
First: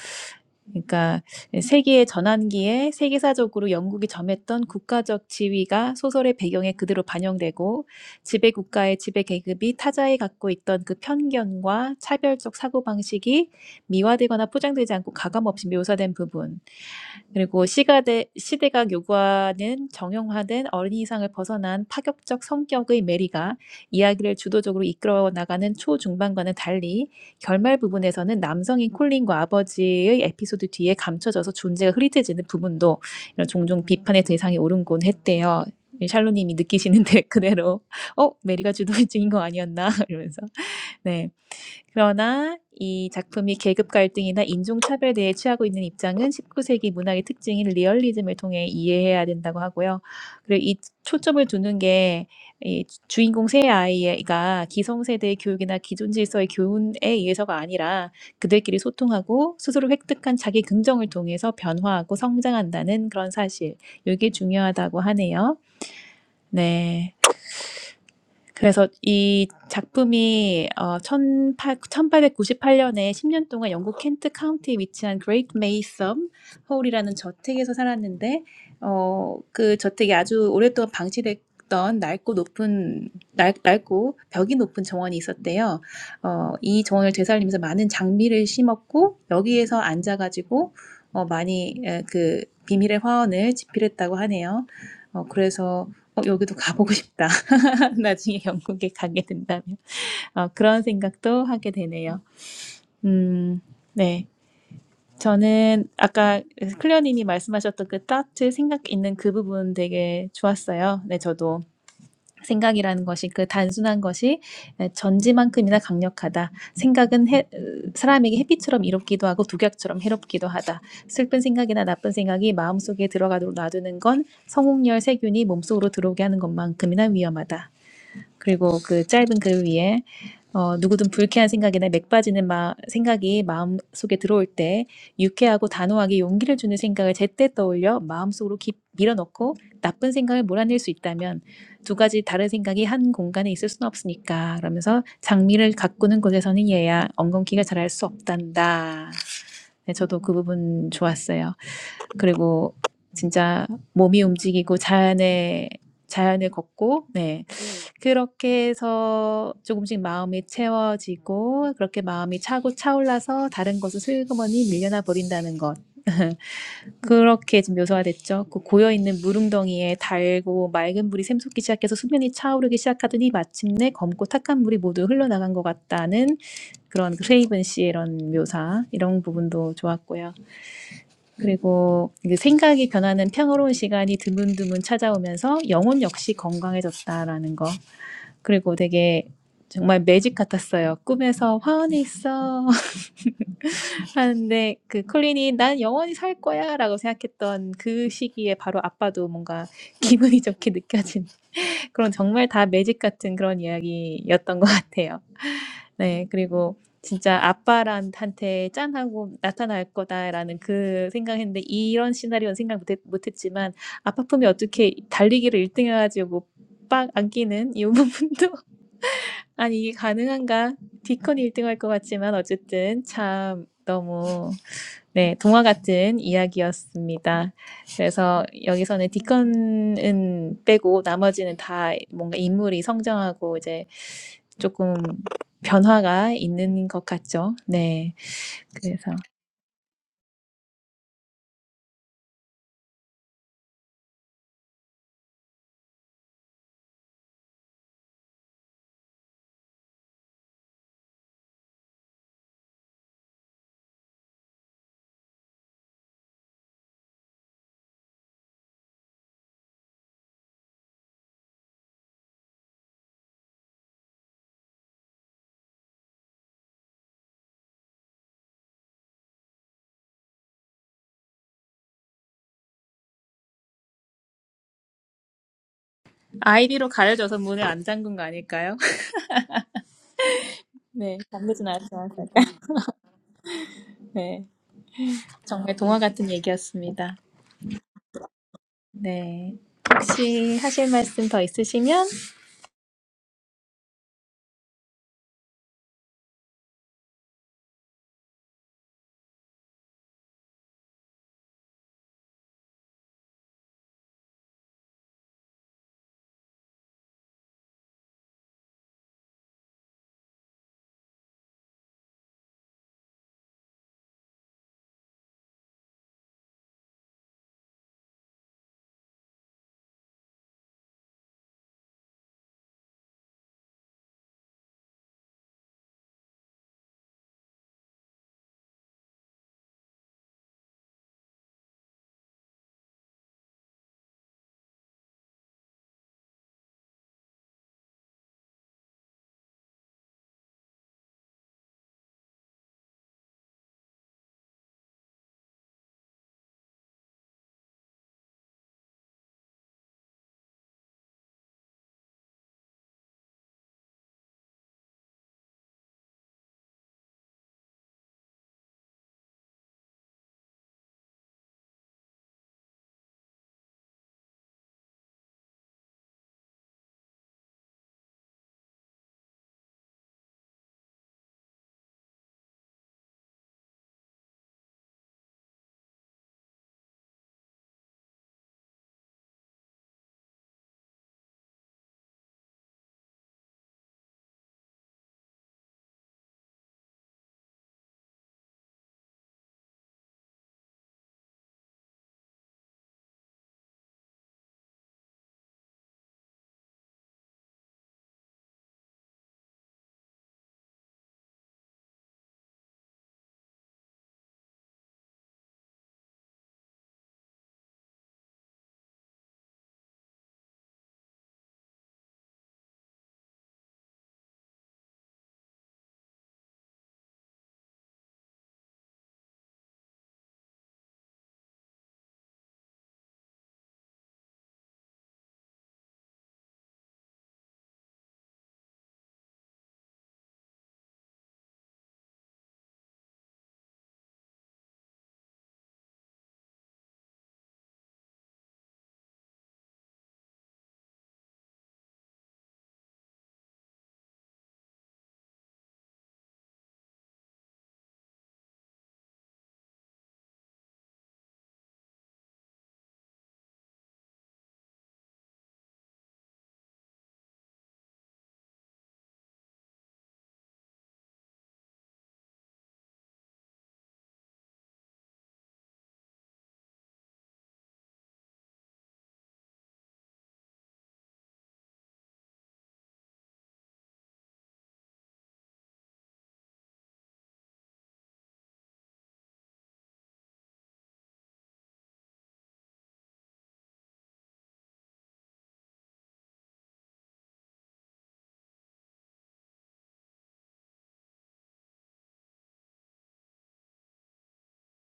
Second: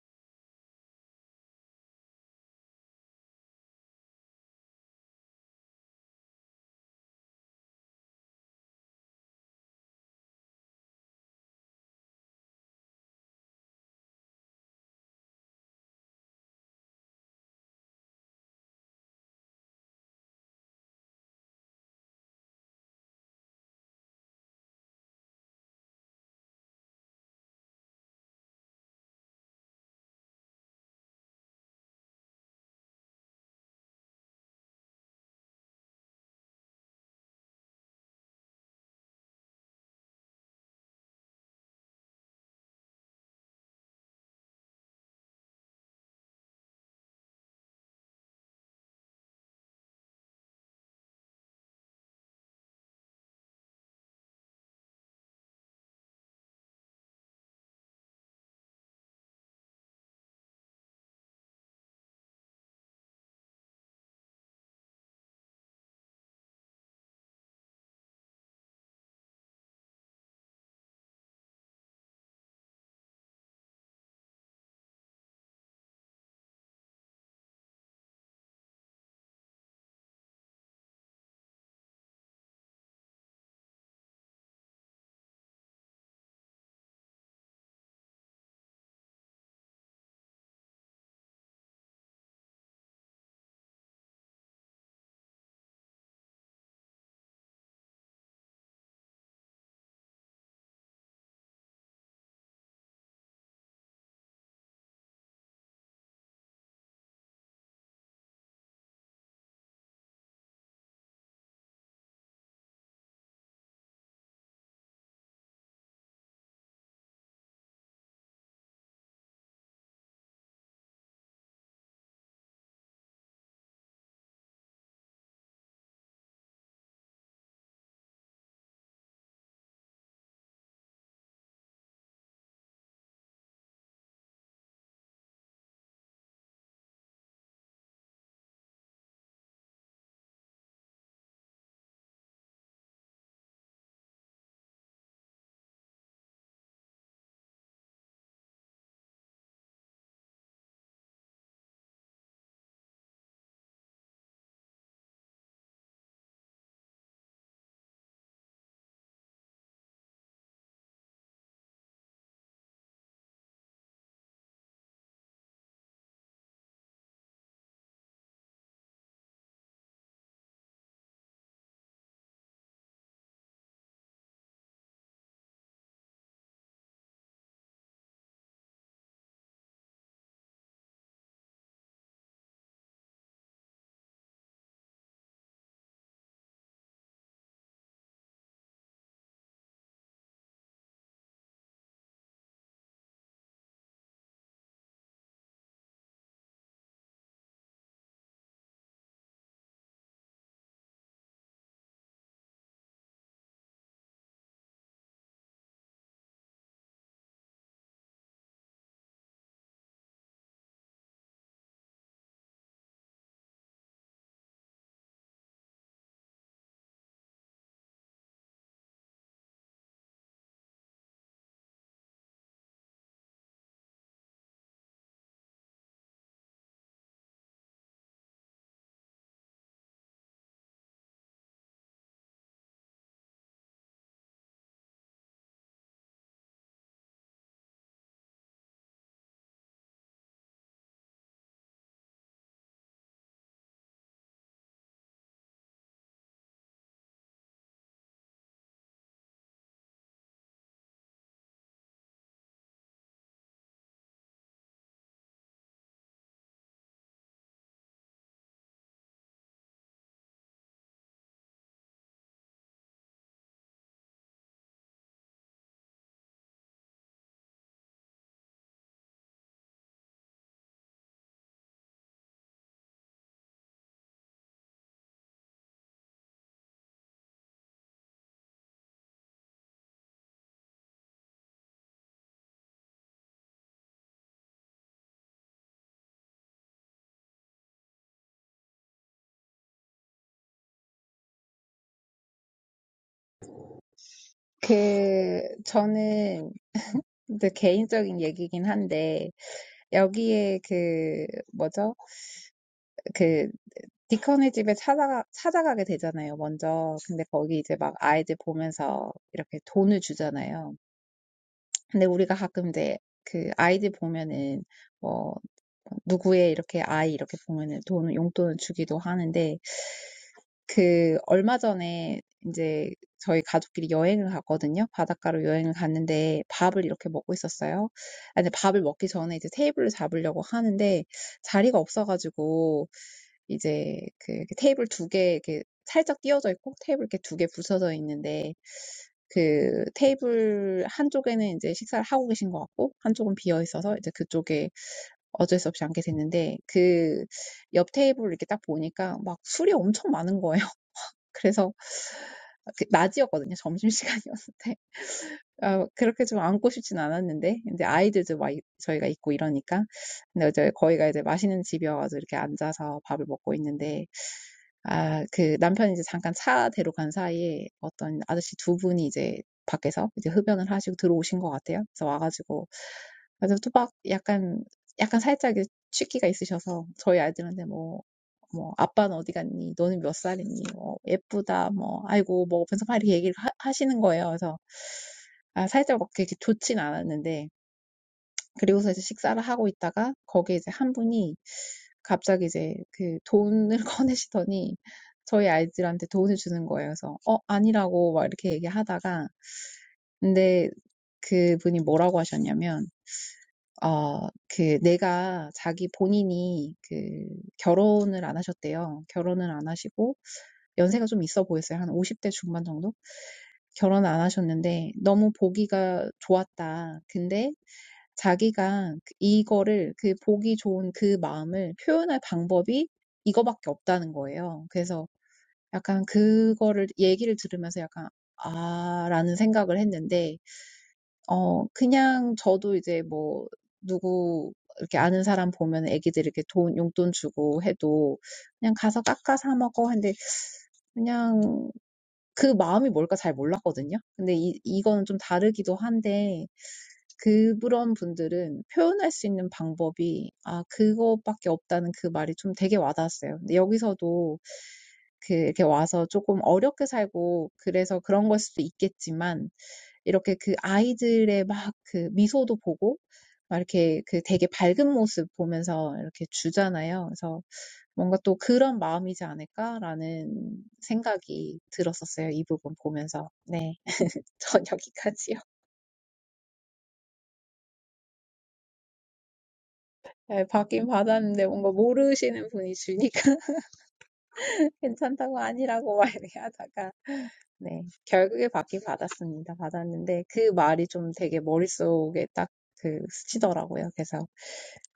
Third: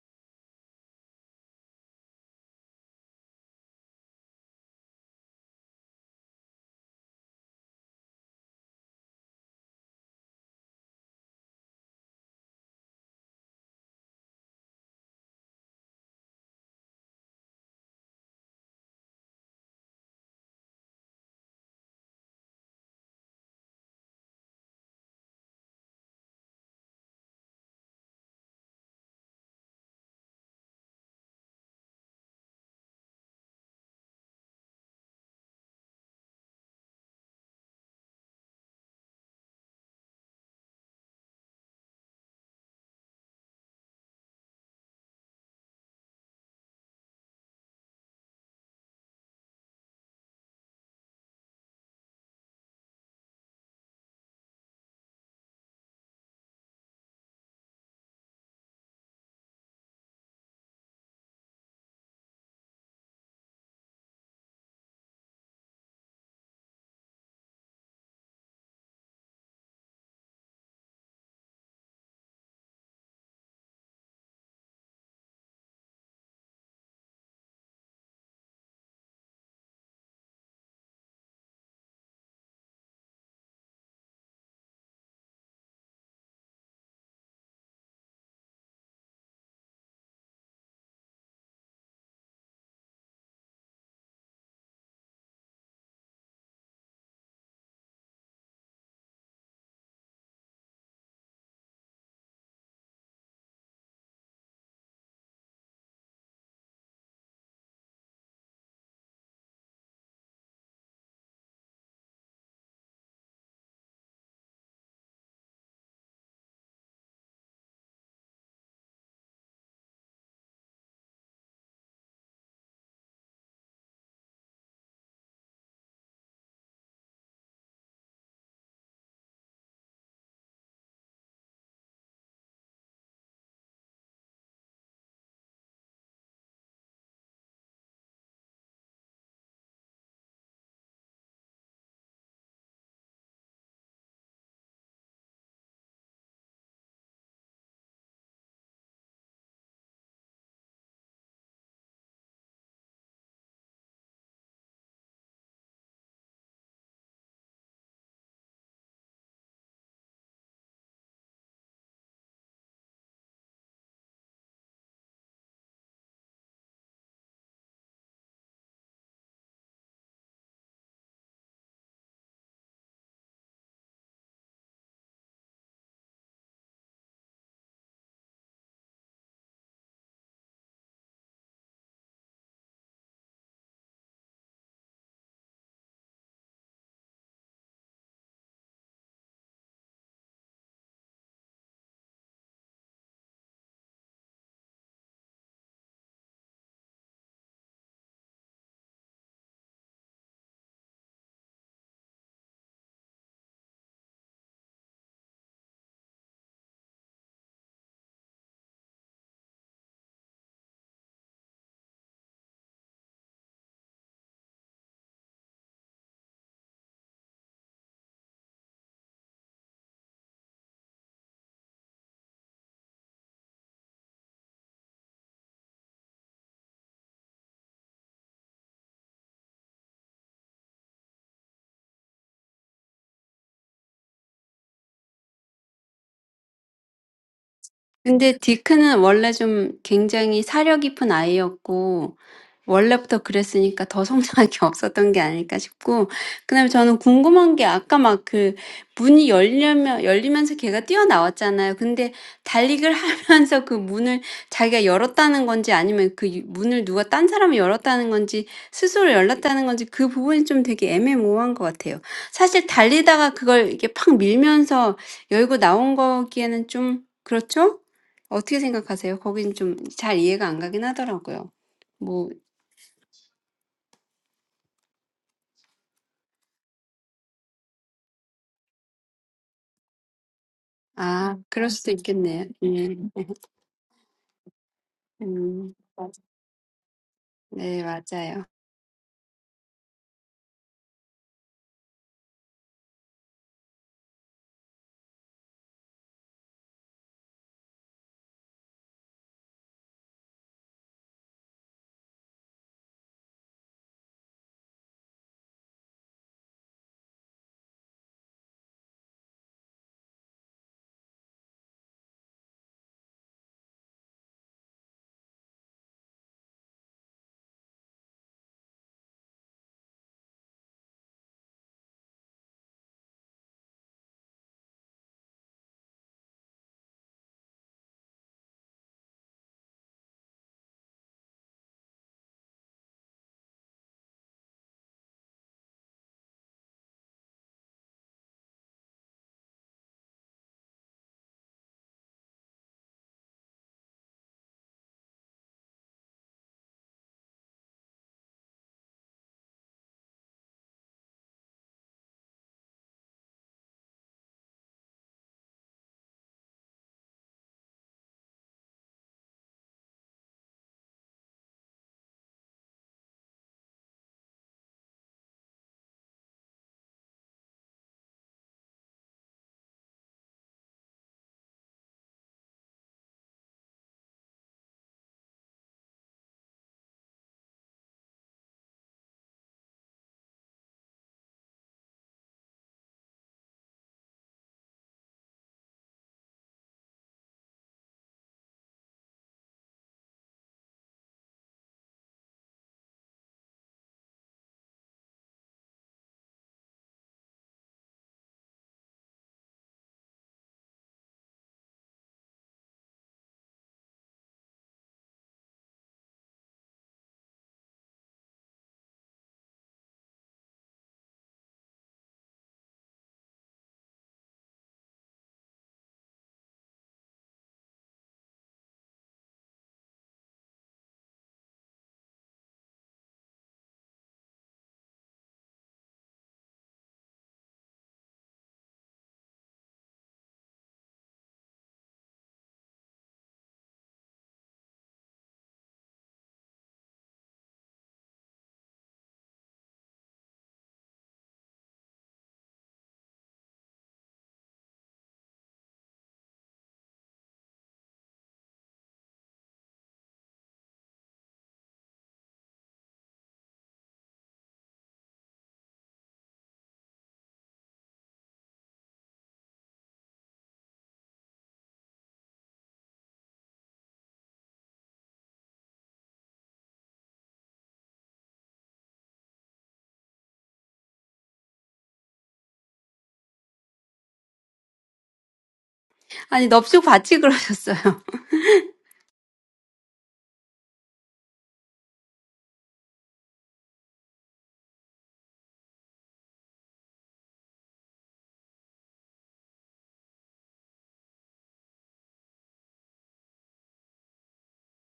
Speaker 2: 그러니까, 세기의 전환기에 세계사적으로 영국이 점했던 국가적 지위가 소설의 배경에 그대로 반영되고, 지배 국가의 지배 계급이 타자에 갖고 있던 그 편견과 차별적 사고방식이 미화되거나 포장되지 않고 가감없이 묘사된 부분, 그리고 시가대, 시대가 요구하는 정형화된 어린이상을 벗어난 파격적 성격의 메리가 이야기를 주도적으로 이끌어 나가는 초중반과는 달리 결말 부분에서는 남성인 콜린과 아버지의 에피소드 뒤에 감춰져서 존재가 흐릿해지는 부분도 이런 종종 비판의 대상이 오른곤 했대요. 샬로님이 느끼시는데 [LAUGHS] 그대로 어 메리가 주도적인 거 아니었나 [LAUGHS] 이러면서 네. 그러나 이 작품이 계급 갈등이나 인종차별에 대해 취하고 있는 입장은 19세기 문학의 특징인 리얼리즘을 통해 이해해야 된다고 하고요. 그리고 이 초점을 두는 게 이 주인공 세 아이가 기성세대의 교육이나 기존 질서의 교훈에 의해서가 아니라 그들끼리 소통하고 스스로 획득한 자기 긍정을 통해서 변화하고 성장한다는 그런 사실. 이게 중요하다고 하네요. 네. 그래서 이 작품이 어18 1898년에 10년 동안 영국 켄트 카운티에 위치한 그레이트 메이섬 허울이라는 저택에서 살았는데 어그 저택이 아주 오랫동안 방치됐던 낡고 높은 낡, 낡고 벽이 높은 정원이 있었대요. 어, 이 정원을 되살리면서 많은 장미를 심었고 여기에서 앉아가지고 어, 많이 에, 그 비밀의 화원을 집필했다고 하네요. 어, 그래서 어, 여기도 가보고 싶다. [LAUGHS] 나중에 영국에 가게 된다면 어, 그런 생각도 하게 되네요. 음, 네. 저는 아까 클리어님이 말씀하셨던 그 따트 생각 있는 그 부분 되게 좋았어요. 네, 저도 생각이라는 것이 그 단순한 것이 네, 전지만큼이나 강력하다. 생각은 해, 사람에게 햇빛처럼 이롭기도 하고 독약처럼 해롭기도 하다. 슬픈 생각이나 나쁜 생각이 마음속에 들어가도록 놔두는 건 성홍열 세균이 몸속으로 들어오게 하는 것만큼이나 위험하다. 그리고 그 짧은 글 위에 어, 누구든 불쾌한 생각이나 맥빠지는 마, 생각이 마음속에 들어올 때 유쾌하고 단호하게 용기를 주는 생각을 제때 떠올려 마음속으로 깊 밀어넣고 나쁜 생각을 몰아낼 수 있다면 두 가지 다른 생각이 한 공간에 있을 수는 없으니까 그러면서 장미를 가꾸는 곳에서는 얘야 엉겅퀴가 자랄 수 없단다. 네, 저도 그 부분 좋았어요. 그리고 진짜 몸이 움직이고 자연에 자연을 걷고 네 그렇게 해서 조금씩 마음이 채워지고 그렇게 마음이 차고 차올라서 다른 것은 슬그머니 밀려나 버린다는 것. [LAUGHS] 그렇게 지금 묘사가 됐죠. 그 고여있는 물웅덩이에 달고 맑은 물이 샘솟기 시작해서 수면이 차오르기 시작하더니 마침내 검고 탁한 물이 모두 흘러나간 것 같다는 그런 크레이븐 씨의 이런 묘사 이런 부분도 좋았고요. 그리고 이제 생각이 변하는 평화로운 시간이 드문드문 찾아오면서 영혼 역시 건강해졌다라는 거. 그리고 되게 정말 매직 같았어요. 꿈에서 화원에 있어 [LAUGHS] 하는데 그 콜린이 난 영원히 살 거야라고 생각했던 그 시기에 바로 아빠도 뭔가 기분이 좋게 느껴진 그런 정말 다 매직 같은 그런 이야기였던 것 같아요. 네, 그리고 진짜 아빠한테 짠하고 나타날 거다라는 그 생각했는데 이런 시나리오는 생각 못, 했, 못 했지만 아빠 품에 어떻게 달리기를 1등 해가지고 빡 안기는 이 부분도 an, is it possible? Dicon will win first place, but anyway, it was such a fairy tale. So here, Dicon is out, and the rest are all characters who grow and
Speaker 1: 근데 디크는
Speaker 2: change. So,
Speaker 1: 원래 좀 굉장히 사려 깊은 아이였고 원래부터 그랬으니까 더 성장할 게 [LAUGHS] 없었던 게 아닐까 싶고 그다음에 저는 궁금한 게 아까 막그 문이 열려면 열리면서 걔가 뛰어나왔잖아요. 근데 달리기를 [LAUGHS] 하면서 그 문을 자기가 열었다는 건지 아니면 그 유- 문을 누가 딴 사람이 열었다는 건지 스스로 열렸다는 건지 그 부분이 좀 되게 애매모호한 것 같아요. 사실 달리다가 그걸 이렇게 팍 밀면서 열고 나온 거기에는 좀 그렇죠? 어떻게 생각하세요? 거긴 좀잘 이해가 안 가긴 하더라고요. 뭐,
Speaker 2: ID is hidden, so the door is not closed. It
Speaker 1: 아,
Speaker 2: was
Speaker 1: 그럴
Speaker 2: really a fairy tale. Do
Speaker 1: 수도 있겠네요. 음, 음,
Speaker 2: you have
Speaker 1: 네, 맞아요.
Speaker 2: anything else to say? [LAUGHS]
Speaker 3: 그, 저는 이제 개인적인 얘기긴 한데, 여기에 그 뭐죠? 그 디컨의 집에 찾아가 찾아가게 되잖아요, 먼저. 근데 거기 이제 막 아이들 보면서 이렇게 돈을 주잖아요. 근데 우리가 가끔 이제 그 아이들 보면은 뭐 누구의 이렇게 아이 이렇게 보면은 돈을 용돈을 주기도 하는데 그 얼마 전에 이제 저희 가족끼리 여행을 갔거든요. 바닷가로 여행을 갔는데 밥을 이렇게 먹고 있었어요. 아 근데 밥을 먹기 전에 이제 테이블을 잡으려고 하는데 자리가 없어가지고 이제 그 이렇게 테이블 두 개 이렇게 살짝 띄어져 있고 테이블 이렇게 두개 붙여져 있는데 그 테이블 한쪽에는 이제 식사를 하고 계신 것 같고 한쪽은 비어 있어서 이제 그쪽에 어쩔 수 없이 앉게 됐는데 그 옆 테이블 이렇게 딱 보니까 막 술이 엄청 많은 거예요. 그래서 낮이었거든요. 점심시간이었는데. 아, 그렇게 좀 안고 싶진 않았는데, 이제 아이들도 막 저희가 있고 이러니까. 근데 이제 거기가 이제 맛있는 집이어가지고 이렇게 앉아서 밥을 먹고 있는데, 아, 그 남편이 이제 잠깐 차 대로 간 사이에 어떤 아저씨 두 분이 이제 밖에서 이제 흡연을 하시고 들어오신 것 같아요. 그래서 와가지고, 그래서 또박 약간, 약간 살짝 취기가 있으셔서 저희 아이들한테 뭐, 뭐, 아빠는 어디 갔니? 너는 몇 살이니? 뭐, 예쁘다. 뭐, 아이고, 뭐, 어면서 막 이렇게 얘기를 하, 하시는 거예요. 그래서, 아, 살짝 막 그렇게 좋진 않았는데, 그리고서 이제 식사를 하고 있다가 거기에 이제 한 분이 갑자기 이제 그 돈을 [LAUGHS] 꺼내시더니 저희 아이들한테 돈을 주는 거예요. 그래서 어 아니라고 막 이렇게 얘기하다가 근데 그 분이 뭐라고 하셨냐면 어, 그 내가 자기 본인이 그 결혼을 안 하셨대요. 결혼을 안 하시고 연세가 좀 있어 보였어요. 한 50대 중반 정도? 결혼 안 하셨는데 너무 보기가 좋았다. 근데 자기가 그- 이거를 그 보기 좋은 그 마음을 표현할 방법이 이거밖에 없다는 거예요. 그래서 약간 그거를 얘기를 들으면서 약간 아, 라는 생각을 했는데, 어, 그냥 저도 이제 뭐, 누구, 이렇게 아는 사람 보면 애기들 이렇게 돈, 용돈 주고 해도 그냥 가서 깎아 사 먹어. 근데 그냥 그 마음이 뭘까 잘 몰랐거든요. 근데 이, 이거는 좀 다르기도 한데, 그런 분들은 표현할 수 있는 방법이, 아, 그거밖에 없다는 그 말이 좀 되게 와닿았어요. 근데 여기서도 그, 이렇게 와서 조금 어렵게 살고, 그래서 그런 걸 수도 있겠지만, 이렇게 그 아이들의 막그 미소도 보고, 막 이렇게 그 되게 밝은 모습 보면서 이렇게 주잖아요. 그래서 뭔가 또 그런 마음이지 않을까라는 생각이 들었었어요. 이 부분 보면서. [LAUGHS] 전 여기까지요.
Speaker 1: 아니, 넙죽 같이 그러셨어요. [LAUGHS]
Speaker 3: 네, 받긴 받았는데 뭔가 모르시는 분이 주니까 [LAUGHS] 괜찮다고 아니라고 막 하다가 네, 결국에 받긴 받았습니다. 받았는데 그 말이 좀 되게 머릿속에 딱 그 스치더라고요. 그래서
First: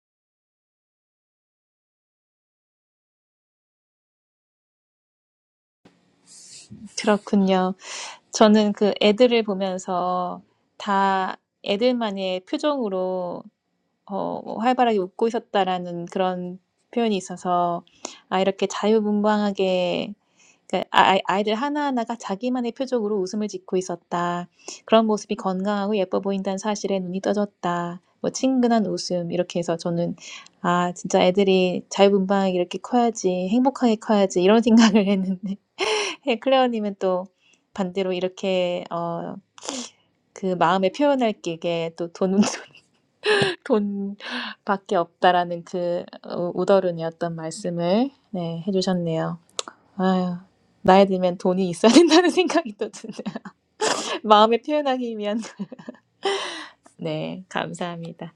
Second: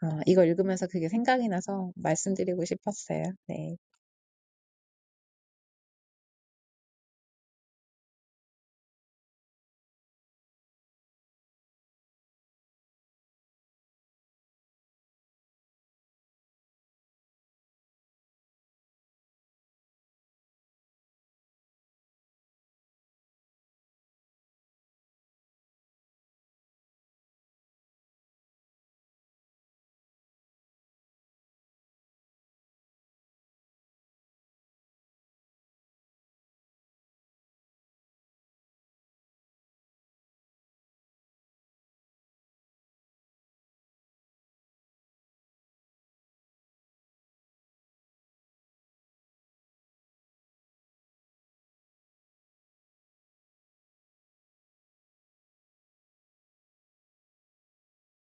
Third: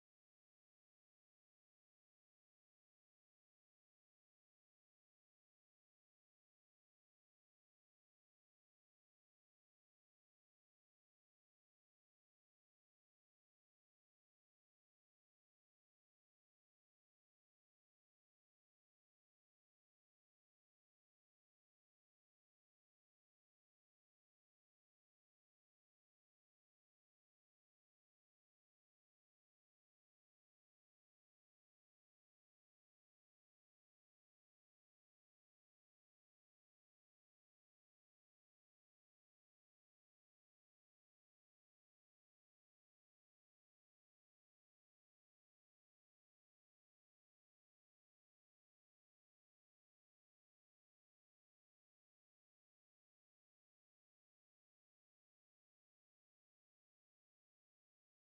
Speaker 3: 아, 이거 읽으면서 그게 생각이 나서 말씀드리고 싶었어요. 네.
Speaker 2: 그렇군요. 저는 그 애들을 보면서 다 애들만의 표정으로 어, 활발하게 웃고 있었다라는 그런 표현이 있어서 아, 이렇게 자유분방하게 그러니까 아- 아이- 아이들 하나하나가 자기만의 표정으로 웃음을 짓고 있었다. 그런 모습이 건강하고 예뻐 보인다는 사실에 눈이 떠졌다. 뭐 친근한 웃음 이렇게 해서 저는 아 진짜 애들이 자유분방하게 이렇게 커야지 행복하게 커야지 이런 [LAUGHS] 생각을 했는데 예, 클레어님은 또 반대로 이렇게 어, 그 마음에 표현할 게 또 돈, [LAUGHS] 돈밖에 없다라는 그 우- 우더른이었던 말씀을 네, 해주셨네요. 아유, 나이 들면 돈이 있어야 된다는 [LAUGHS] 생각이 또 드네요. 마음에 표현하기 위한. [LAUGHS] 네, 감사합니다.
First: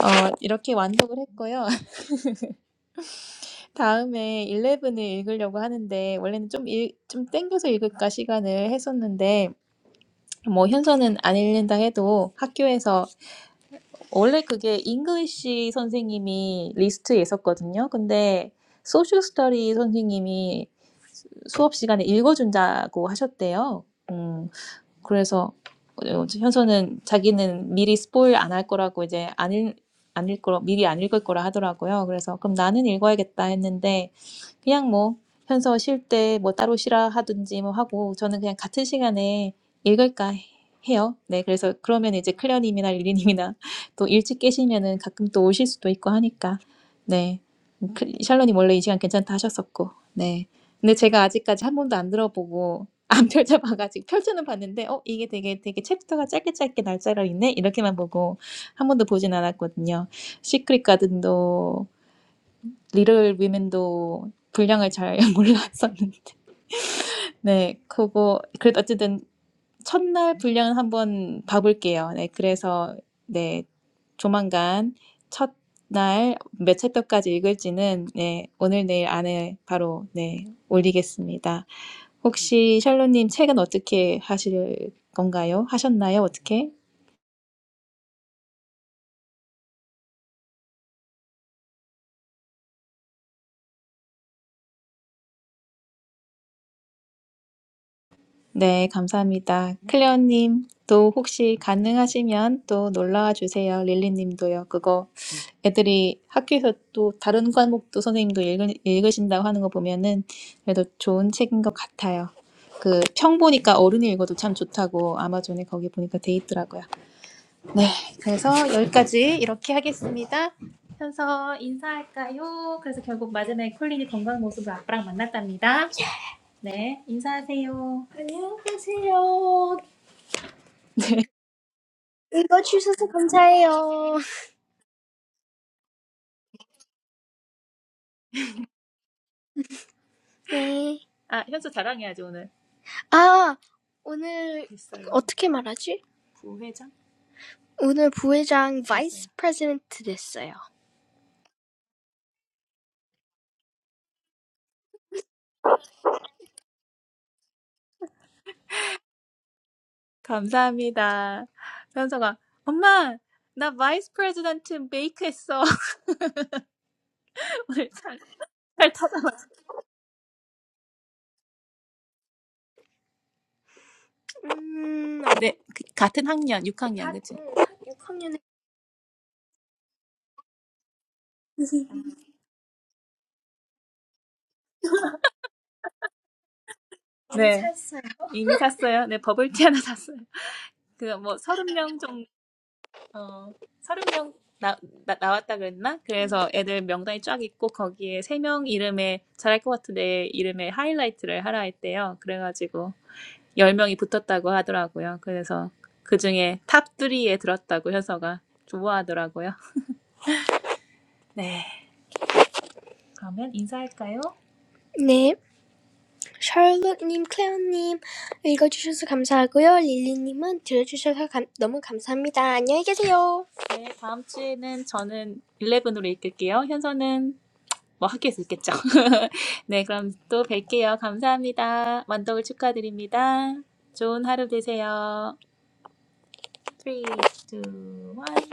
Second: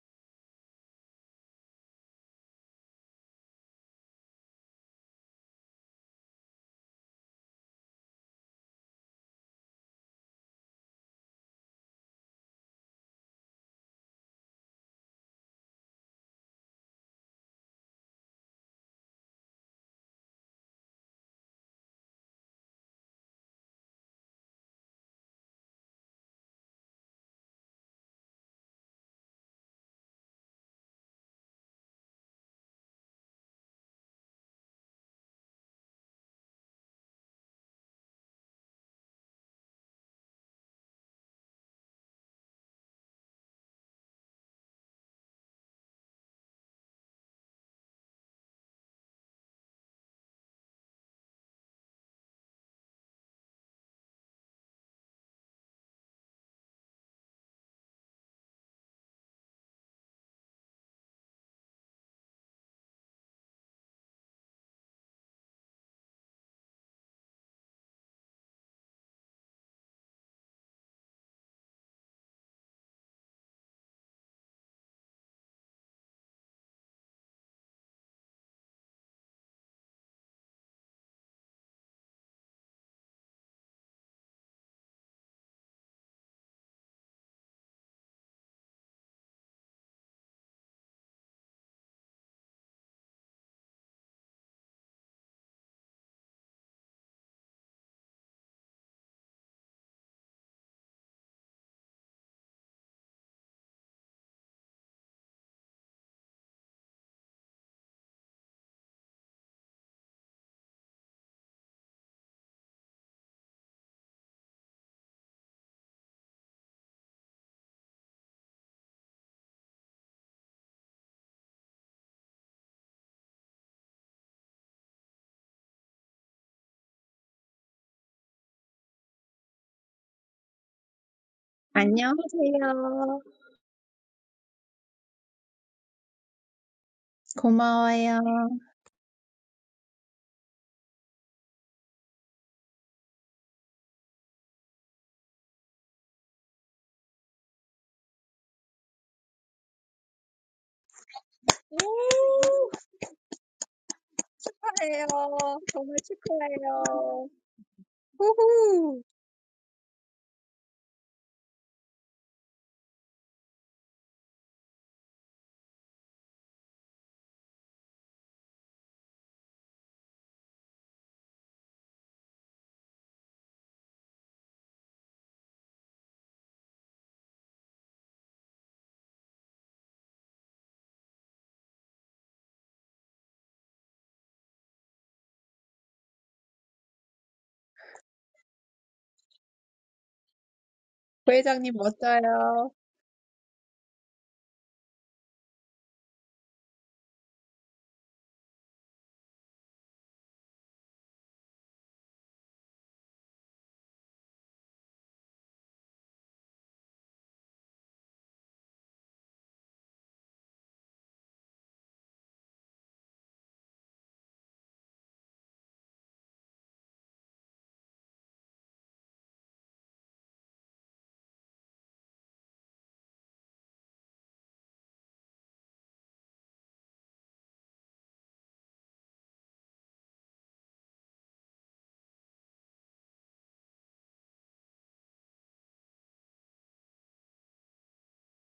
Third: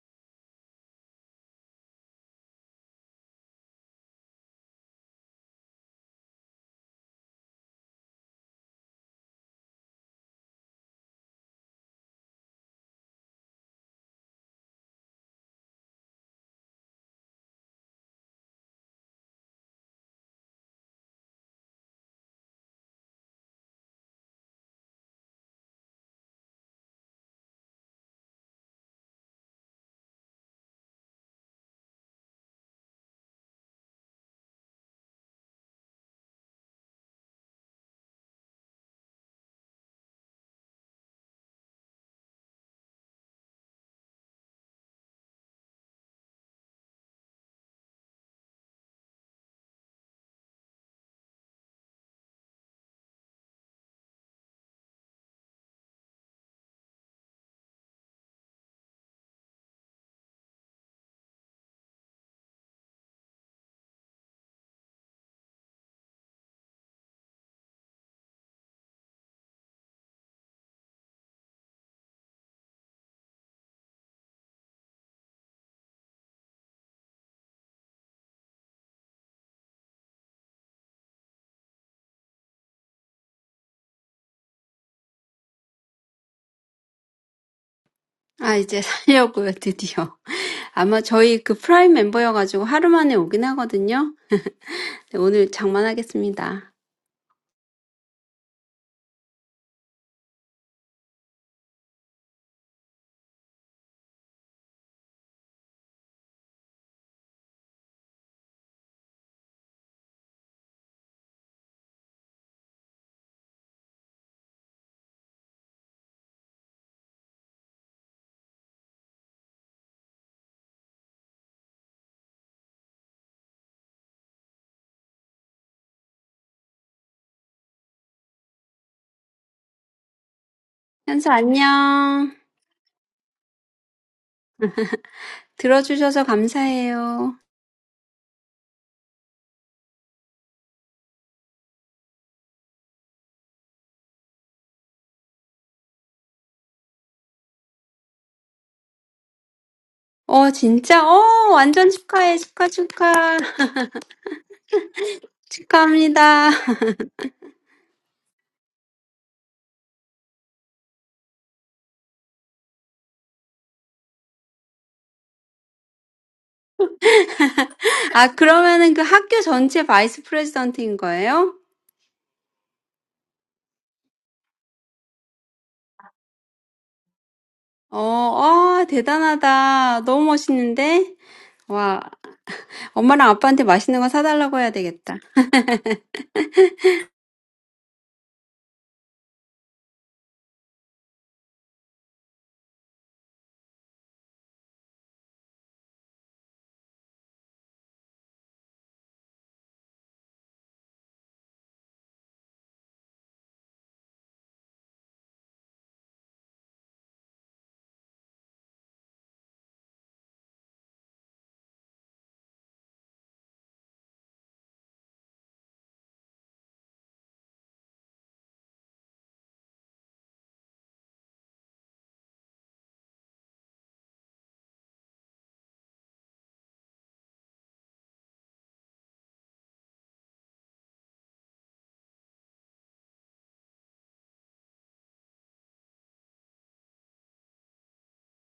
Speaker 2: 어, 이렇게 완독을 했고요. [LAUGHS] 다음에 일레븐을 읽으려고 하는데, 원래는 좀, 일, 좀 땡겨서 읽을까 시간을 했었는데, 뭐, 현서는 안 읽는다 해도 학교에서 원래 그게 잉글리시 선생님이 리스트에 있었거든요. 근데 소셜 스터디 선생님이 수- 수업 시간에 읽어준다고 하셨대요. 음, 그래서 어, 현서는 자기는 미리 스포일 안 할 거라고 이제 안 읽, 안 읽, 미리 안 읽을 거라 하더라고요. 그래서 그럼 나는 읽어야겠다 했는데 그냥 뭐 편서 쉴 때 뭐 따로 쉬라 하든지 뭐 하고 저는 그냥 같은 시간에 읽을까 해요. 네, 그래서 그러면 이제 클레어님이나 릴리님이나 [LAUGHS] 또 일찍 깨시면은 가끔 또 오실 수도 있고 하니까 네, 그- 샬론님 원래 이 시간 괜찮다 하셨었고 네, 근데 제가 아직까지 한 번도 안 들어보고 [LAUGHS] 안 펼쳐봐가지고 펼쳐는 봤는데 어 이게 되게 되게 챕터가 짧게 짧게 날짜로 있네 이렇게만 보고 한 번도 보진 않았거든요. 시크릿 가든도 리틀 위맨도 분량을 잘 [LAUGHS] 몰랐었는데 네 그거 그래도 어쨌든 첫날 분량은 한번 봐볼게요. 네 그래서 네 조만간 첫날 몇 챕터까지 읽을지는 네 오늘 내일 안에 바로 네 올리겠습니다. 혹시 샬로님 책은 어떻게 하실 건가요? 하셨나요? 어떻게?
Speaker 1: 아, 이제 살려고요, 드디어. 아마 저희 그 프라임 멤버여가지고 하루 만에 오긴 하거든요. 네, 오늘 장만하겠습니다.
Speaker 2: 네, 감사합니다. 클레어님, 또 혹시 가능하시면 또 놀러와 주세요. 릴리님도요. 그거 애들이 학교에서 또 다른 과목도 선생님도 읽으, 읽으신다고 하는 거 보면은 그래도 좋은 책인 것 같아요. 그 평 보니까 어른이 읽어도 참 좋다고 아마존에 거기 보니까 돼 있더라고요. 네, 그래서 여기까지 이렇게 하겠습니다. 현서 인사할까요? 그래서 결국 마지막에 콜린이 건강한 모습으로 아빠랑 만났답니다. 네, 인사하세요. 안녕하세요.
Speaker 1: 현수
Speaker 3: 안녕하세요.
Speaker 1: 안녕. 들어주셔서 감사해요.
Speaker 3: 고마워요.
Speaker 2: 네. 아, 현서 자랑해야지 오늘. 아, 오늘 됐어요. 어떻게 말하지? 부회장. 오늘 부회장 바이스 프레지던트
Speaker 1: 어,
Speaker 2: 됐어요.
Speaker 1: 진짜? 어, 완전 축하해.
Speaker 3: [LAUGHS]
Speaker 1: 축하, 축하. [LAUGHS]
Speaker 3: 축하해요. 정말
Speaker 1: 축하합니다.
Speaker 3: 축하해요. 후후.
Speaker 2: 감사합니다. 현서가 엄마 나 바이스 프레지던트 메이크 했어. [LAUGHS] 오늘 잘,
Speaker 1: 아,
Speaker 2: 잘
Speaker 1: 그러면은 그
Speaker 2: 타다.
Speaker 1: 학교 전체 바이스 프레지던트인 거예요?
Speaker 2: 음, 네, 그- 같은 학년, 6학년, 그치?
Speaker 1: 어,
Speaker 2: 육 학년에.
Speaker 1: 아, 대단하다. 너무 멋있는데? 와,
Speaker 2: [LAUGHS]
Speaker 1: 엄마랑 아빠한테 맛있는 거 사달라고 해야 되겠다.
Speaker 2: 네. 샀어요. 이미 샀어요. 네, 버블티 하나 샀어요. 그 뭐 서른
Speaker 3: 부회장님
Speaker 2: 명 정도,
Speaker 3: 멋져요.
Speaker 2: 어, 서른 명 나, 나, 나왔다 그랬나? 그래서 애들 명단이 쫙 있고 거기에 세 명 이름에 잘할 것 같은데 이름에 하이라이트를 하라 했대요. 그래가지고 열 명이 붙었다고 붙었다고 하더라고요. 그래서 그중에 탑3에 들었다고 현서가 좋아하더라고요. 네. 그러면 인사할까요? 네, 샬롯님, 클레어님 읽어주셔서 감사하고요. 릴리님은 들어주셔서 감- 너무 감사합니다. 안녕히 계세요. 네, 다음 주에는 저는 11으로 읽을게요. 현서는 뭐 학교에서 읽겠죠. [LAUGHS] 네, 그럼 또 뵐게요. 감사합니다. 완독을 축하드립니다. 좋은 하루 되세요. 3, 2, 1.